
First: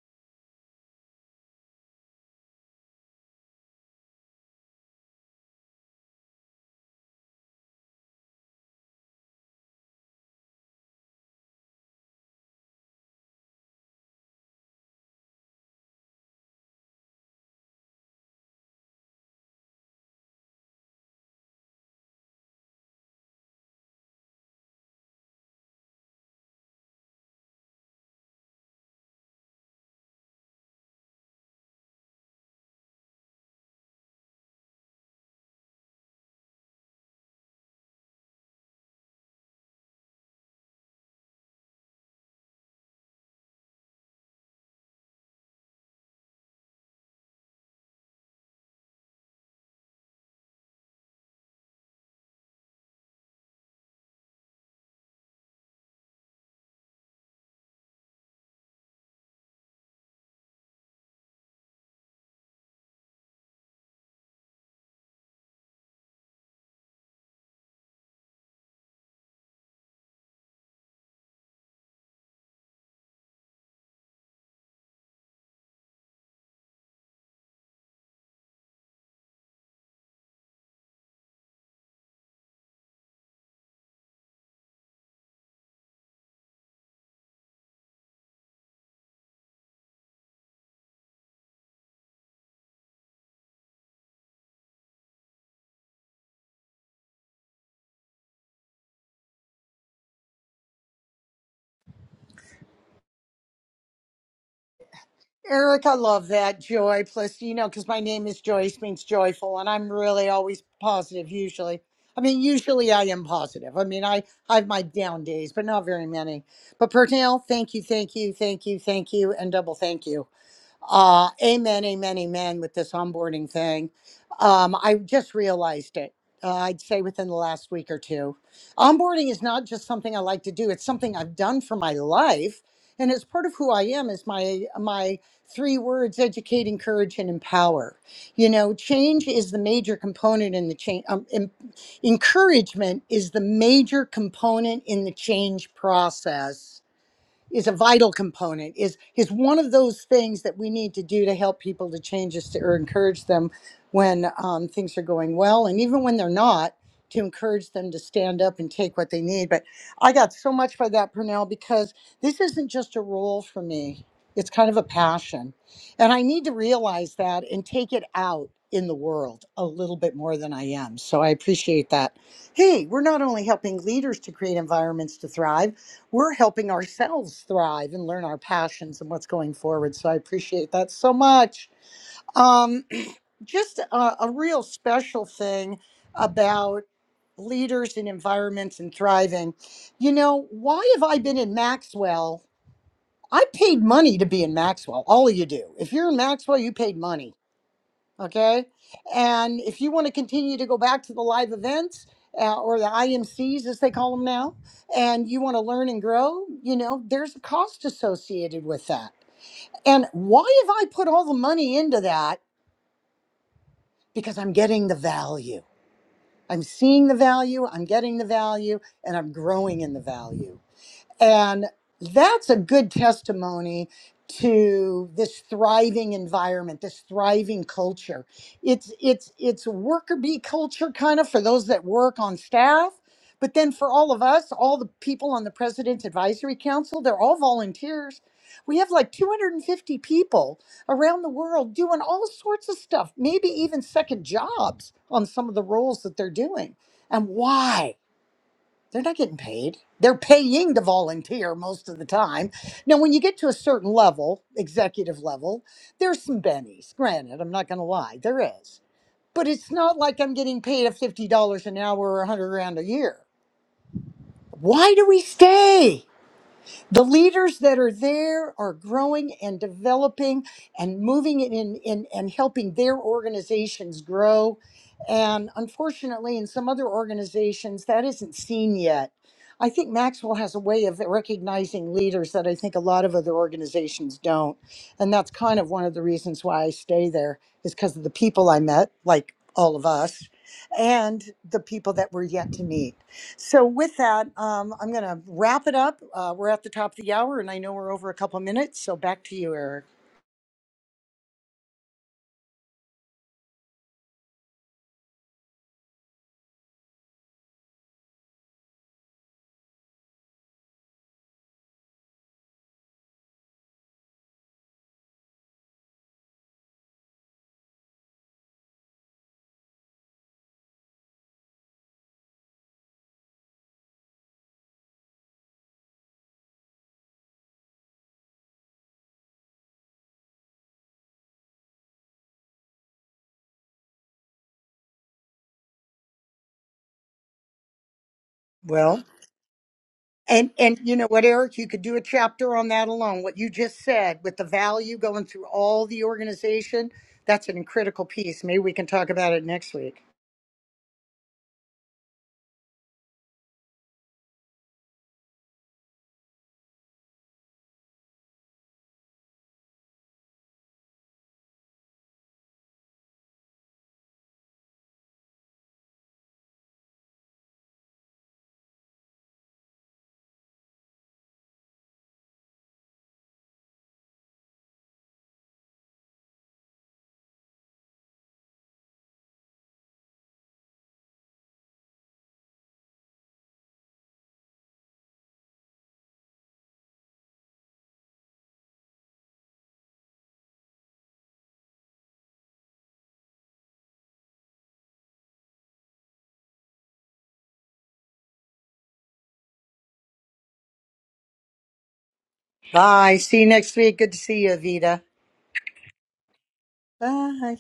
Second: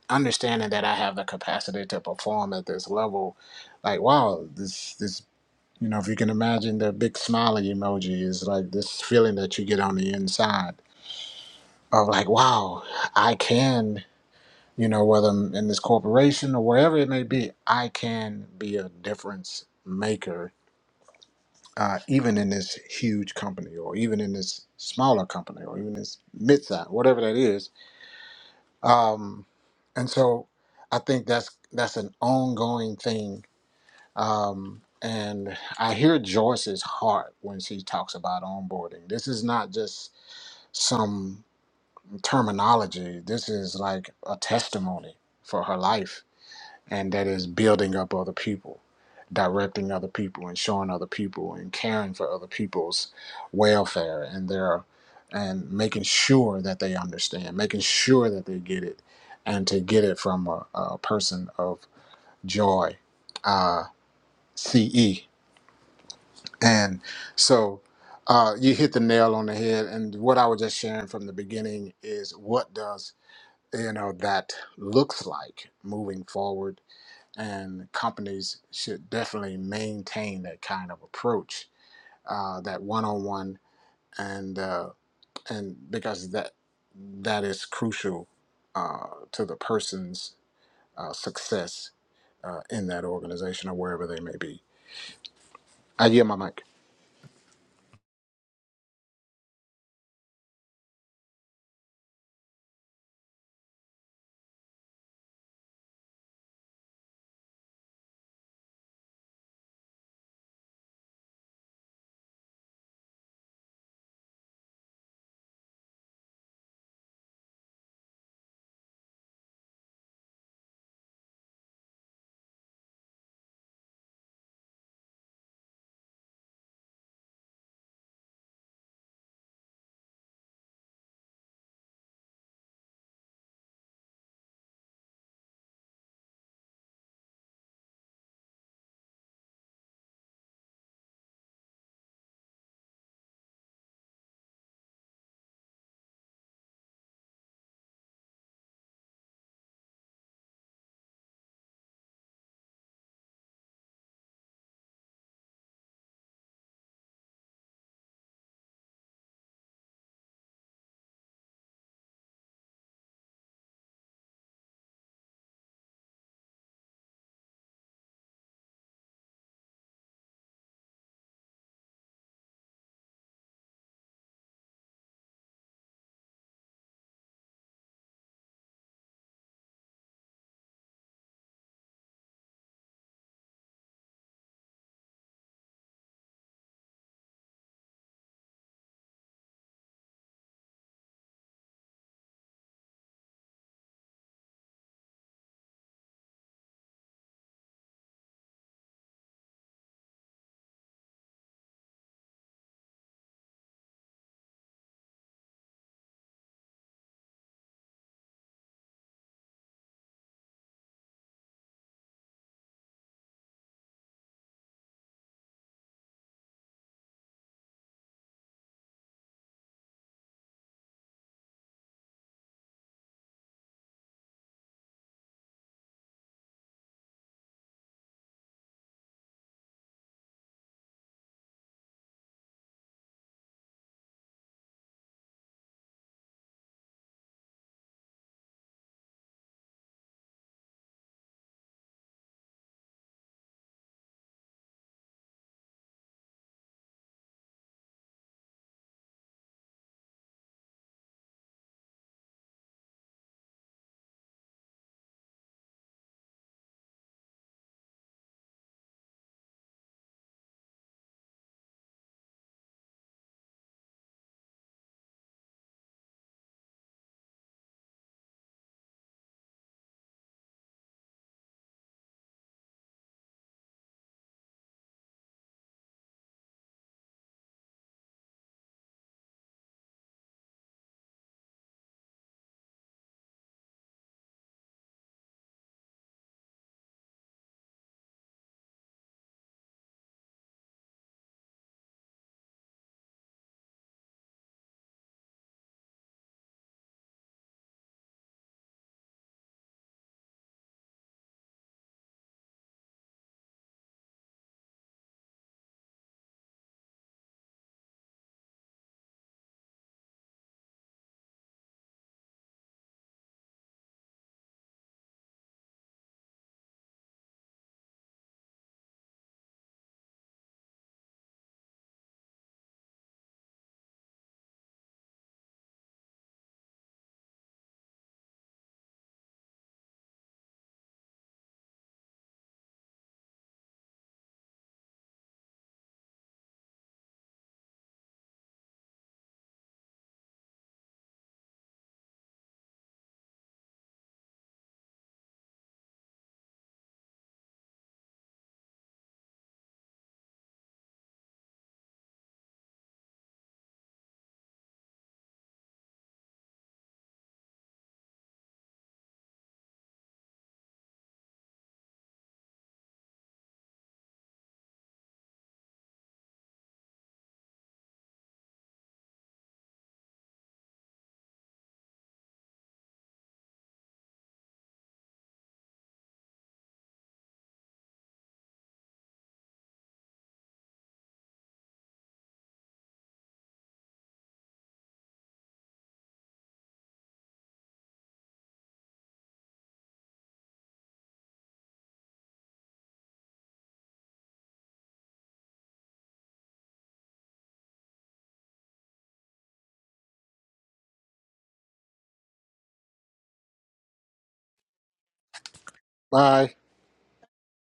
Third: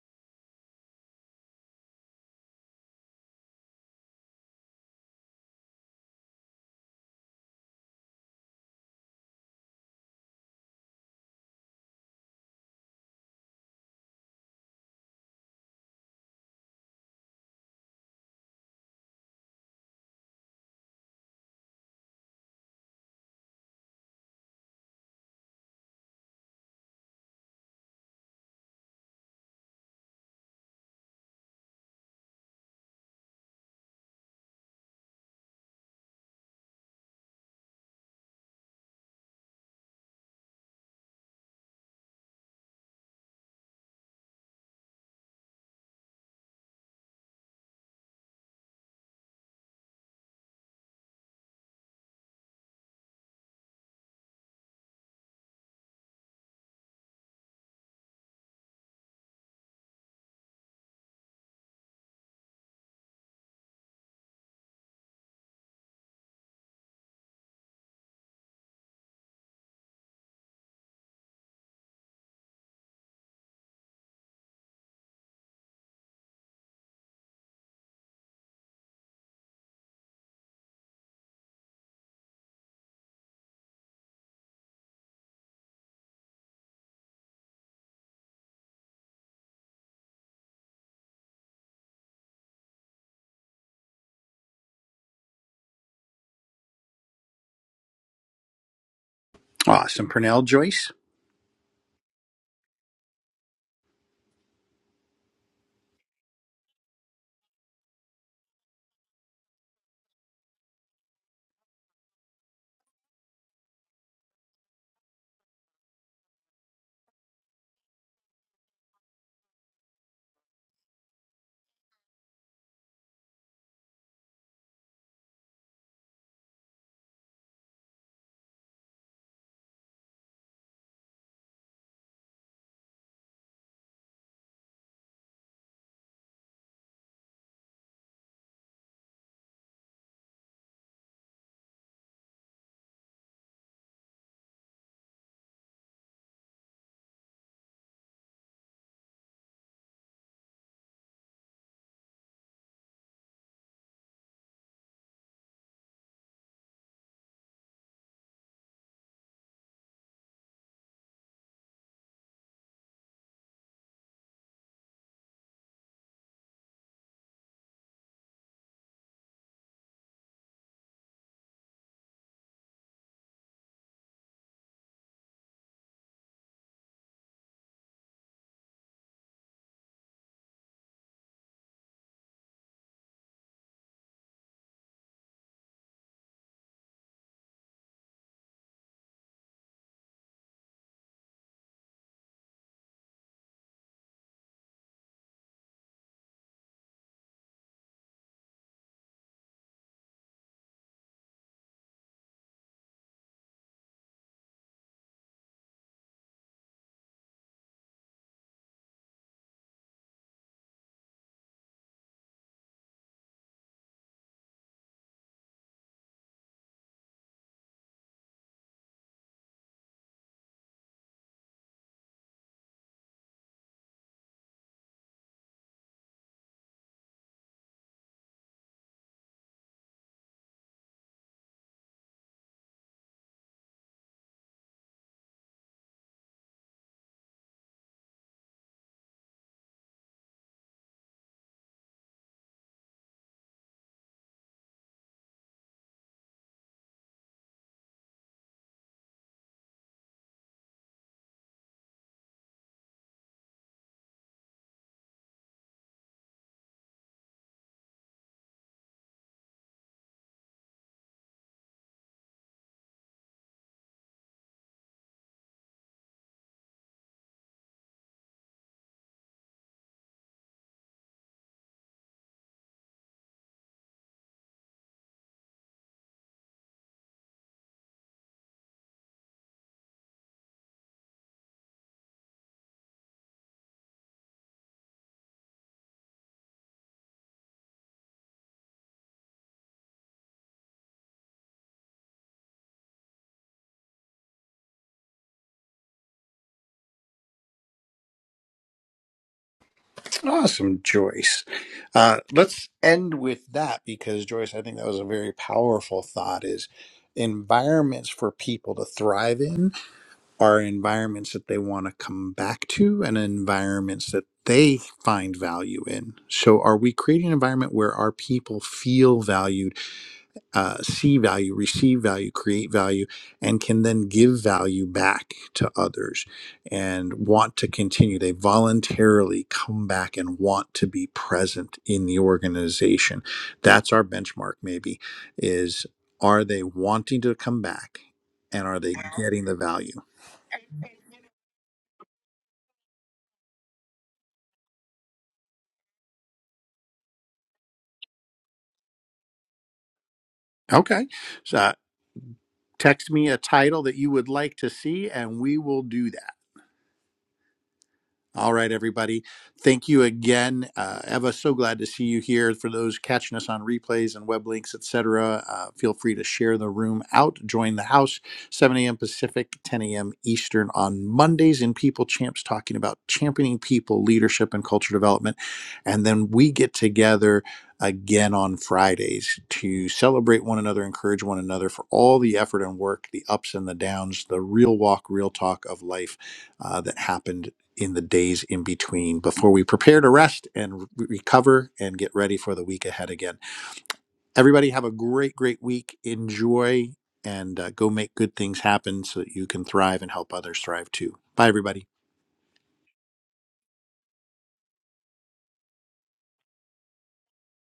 Speaker 2: understanding that I have the capacity to perform at this level, like wow, this this you know, if you can imagine the big smiley emoji is like this feeling that you get on the inside of like wow, I can, you know, whether I'm in this corporation or wherever it may be, I can be a difference maker. Uh, even in this huge company, or even in this smaller company, or even this midsize whatever that is, um, and so I think that's that's an ongoing thing Um, and I hear Joyce's heart when she talks about onboarding. This is not just some terminology, this is like a testimony for her life, and that is building up other people, directing other people, and showing other people, and caring for other people's welfare and their and making sure that they understand, making sure that they get it, and to get it from a, a person of joy, uh, CE. And so uh, you hit the nail on the head. And what I was just sharing from the beginning is what does you know that looks like moving forward. And companies should definitely maintain that kind of approach, uh, that one-on-one, and uh, and because that that is crucial uh, to the person's uh, success uh, in that organization or wherever they may be. I yield my mic.
Speaker 1: Awesome, Pernell. Joyce.
Speaker 3: Eric, I love that joy. Plus, you know, because my name is Joyce means joyful, and I'm really always positive. Usually, I mean, usually I am positive. I mean, I I have my down days, but not very many. But Pernell, thank you, thank you, thank you, thank you, and double thank you. Uh, amen, amen, amen with this onboarding thing. Um, I just realized it. Uh, I'd say within the last week or two. Onboarding is not just something I like to do, it's something I've done for my life. And it's part of who I am is my my three words educate, encourage, and empower. You know, change is the major component in the change. Um, em- encouragement is the major component in the change process is a vital component is is one of those things that we need to do to help people to change us to, or encourage them when um, things are going well and even when they're not to encourage them to stand up and take what they need but i got so much by that purnell because this isn't just a role for me it's kind of a passion and i need to realize that and take it out in the world a little bit more than i am so i appreciate that hey we're not only helping leaders to create environments to thrive we're helping ourselves thrive and learn our passions and what's going forward. So I appreciate that so much. Um, just a, a real special thing about leaders and environments and thriving. You know, why have I been in Maxwell? I paid money to be in Maxwell. All of you do. If you're in Maxwell, you paid money Okay. And if you want to continue to go back to the live events uh, or the IMCs, as they call them now, and you want to learn and grow, you know, there's a cost associated with that. And why have I put all the money into that? Because I'm getting the value. I'm seeing the value, I'm getting the value, and I'm growing in the value. And that's a good testimony to this thriving environment, this thriving culture. It's it's it's a worker bee culture kind of for those that work on staff, but then for all of us, all the people on the president's advisory council, they're all volunteers. We have like 250 people around the world doing all sorts of stuff, maybe even second jobs on some of the roles that they're doing. And why? They're not getting paid. They're paying to volunteer most of the time. Now, when you get to a certain level, executive level, there's some bennies. Granted, I'm not going to lie, there is. But it's not like I'm getting paid a $50 an hour or a 100 grand a year. Why do we stay? The leaders that are there are growing and developing and moving it in, in and helping their organizations grow. And unfortunately, in some other organizations, that isn't seen yet. I think Maxwell has a way of recognizing leaders that I think a lot of other organizations don't. And that's kind of one of the reasons why I stay there, is because of the people I met, like all of us, and the people that we're yet to meet. So with that, um, I'm going to wrap it up. Uh, we're at the top of the hour, and I know we're over a couple minutes. So back to you, Eric.
Speaker 1: Awesome, Joyce. Uh, let's end with that because Joyce, I think that was a very powerful thought. Is environments for people to thrive in are environments that they want to come back to and environments that they find value in. So, are we creating an environment where our people feel valued, uh, see value, receive value, create value, and can then give value back to others and want to continue? They voluntarily come back and want to be present in the organization. That's our benchmark, maybe, is are they wanting to come back and are they
Speaker 3: Well,
Speaker 1: getting the value?
Speaker 3: and and you know what, Eric, you could do a chapter on that alone. What you just said with the value going through all the organization, that's an critical piece. Maybe we can talk about it next week.
Speaker 1: Okay. So uh, text me a title that you would like to see, and we will do that. All right, everybody. Thank you again, uh, Eva. So glad to see you here. For those catching us on replays and web links, etc., uh, feel free to share the room out. Join the house, 7 a.m. Pacific, 10 a.m. Eastern on Mondays in People Champs, talking about championing people, leadership, and culture development. And then we get together again on Fridays to celebrate one another, encourage one another for all the effort and work, the ups and the downs, the real walk, real talk of life uh, that happened in the days in between before we prepare to rest and re- recover and get ready for the week ahead again. Everybody, have a great, great week. Enjoy and uh, go make good things happen so that you can thrive and help others thrive too. Bye, everybody.
Speaker 3: Bye. See you next week. Good to see you, Avita.
Speaker 2: Bye.
Speaker 3: Bye.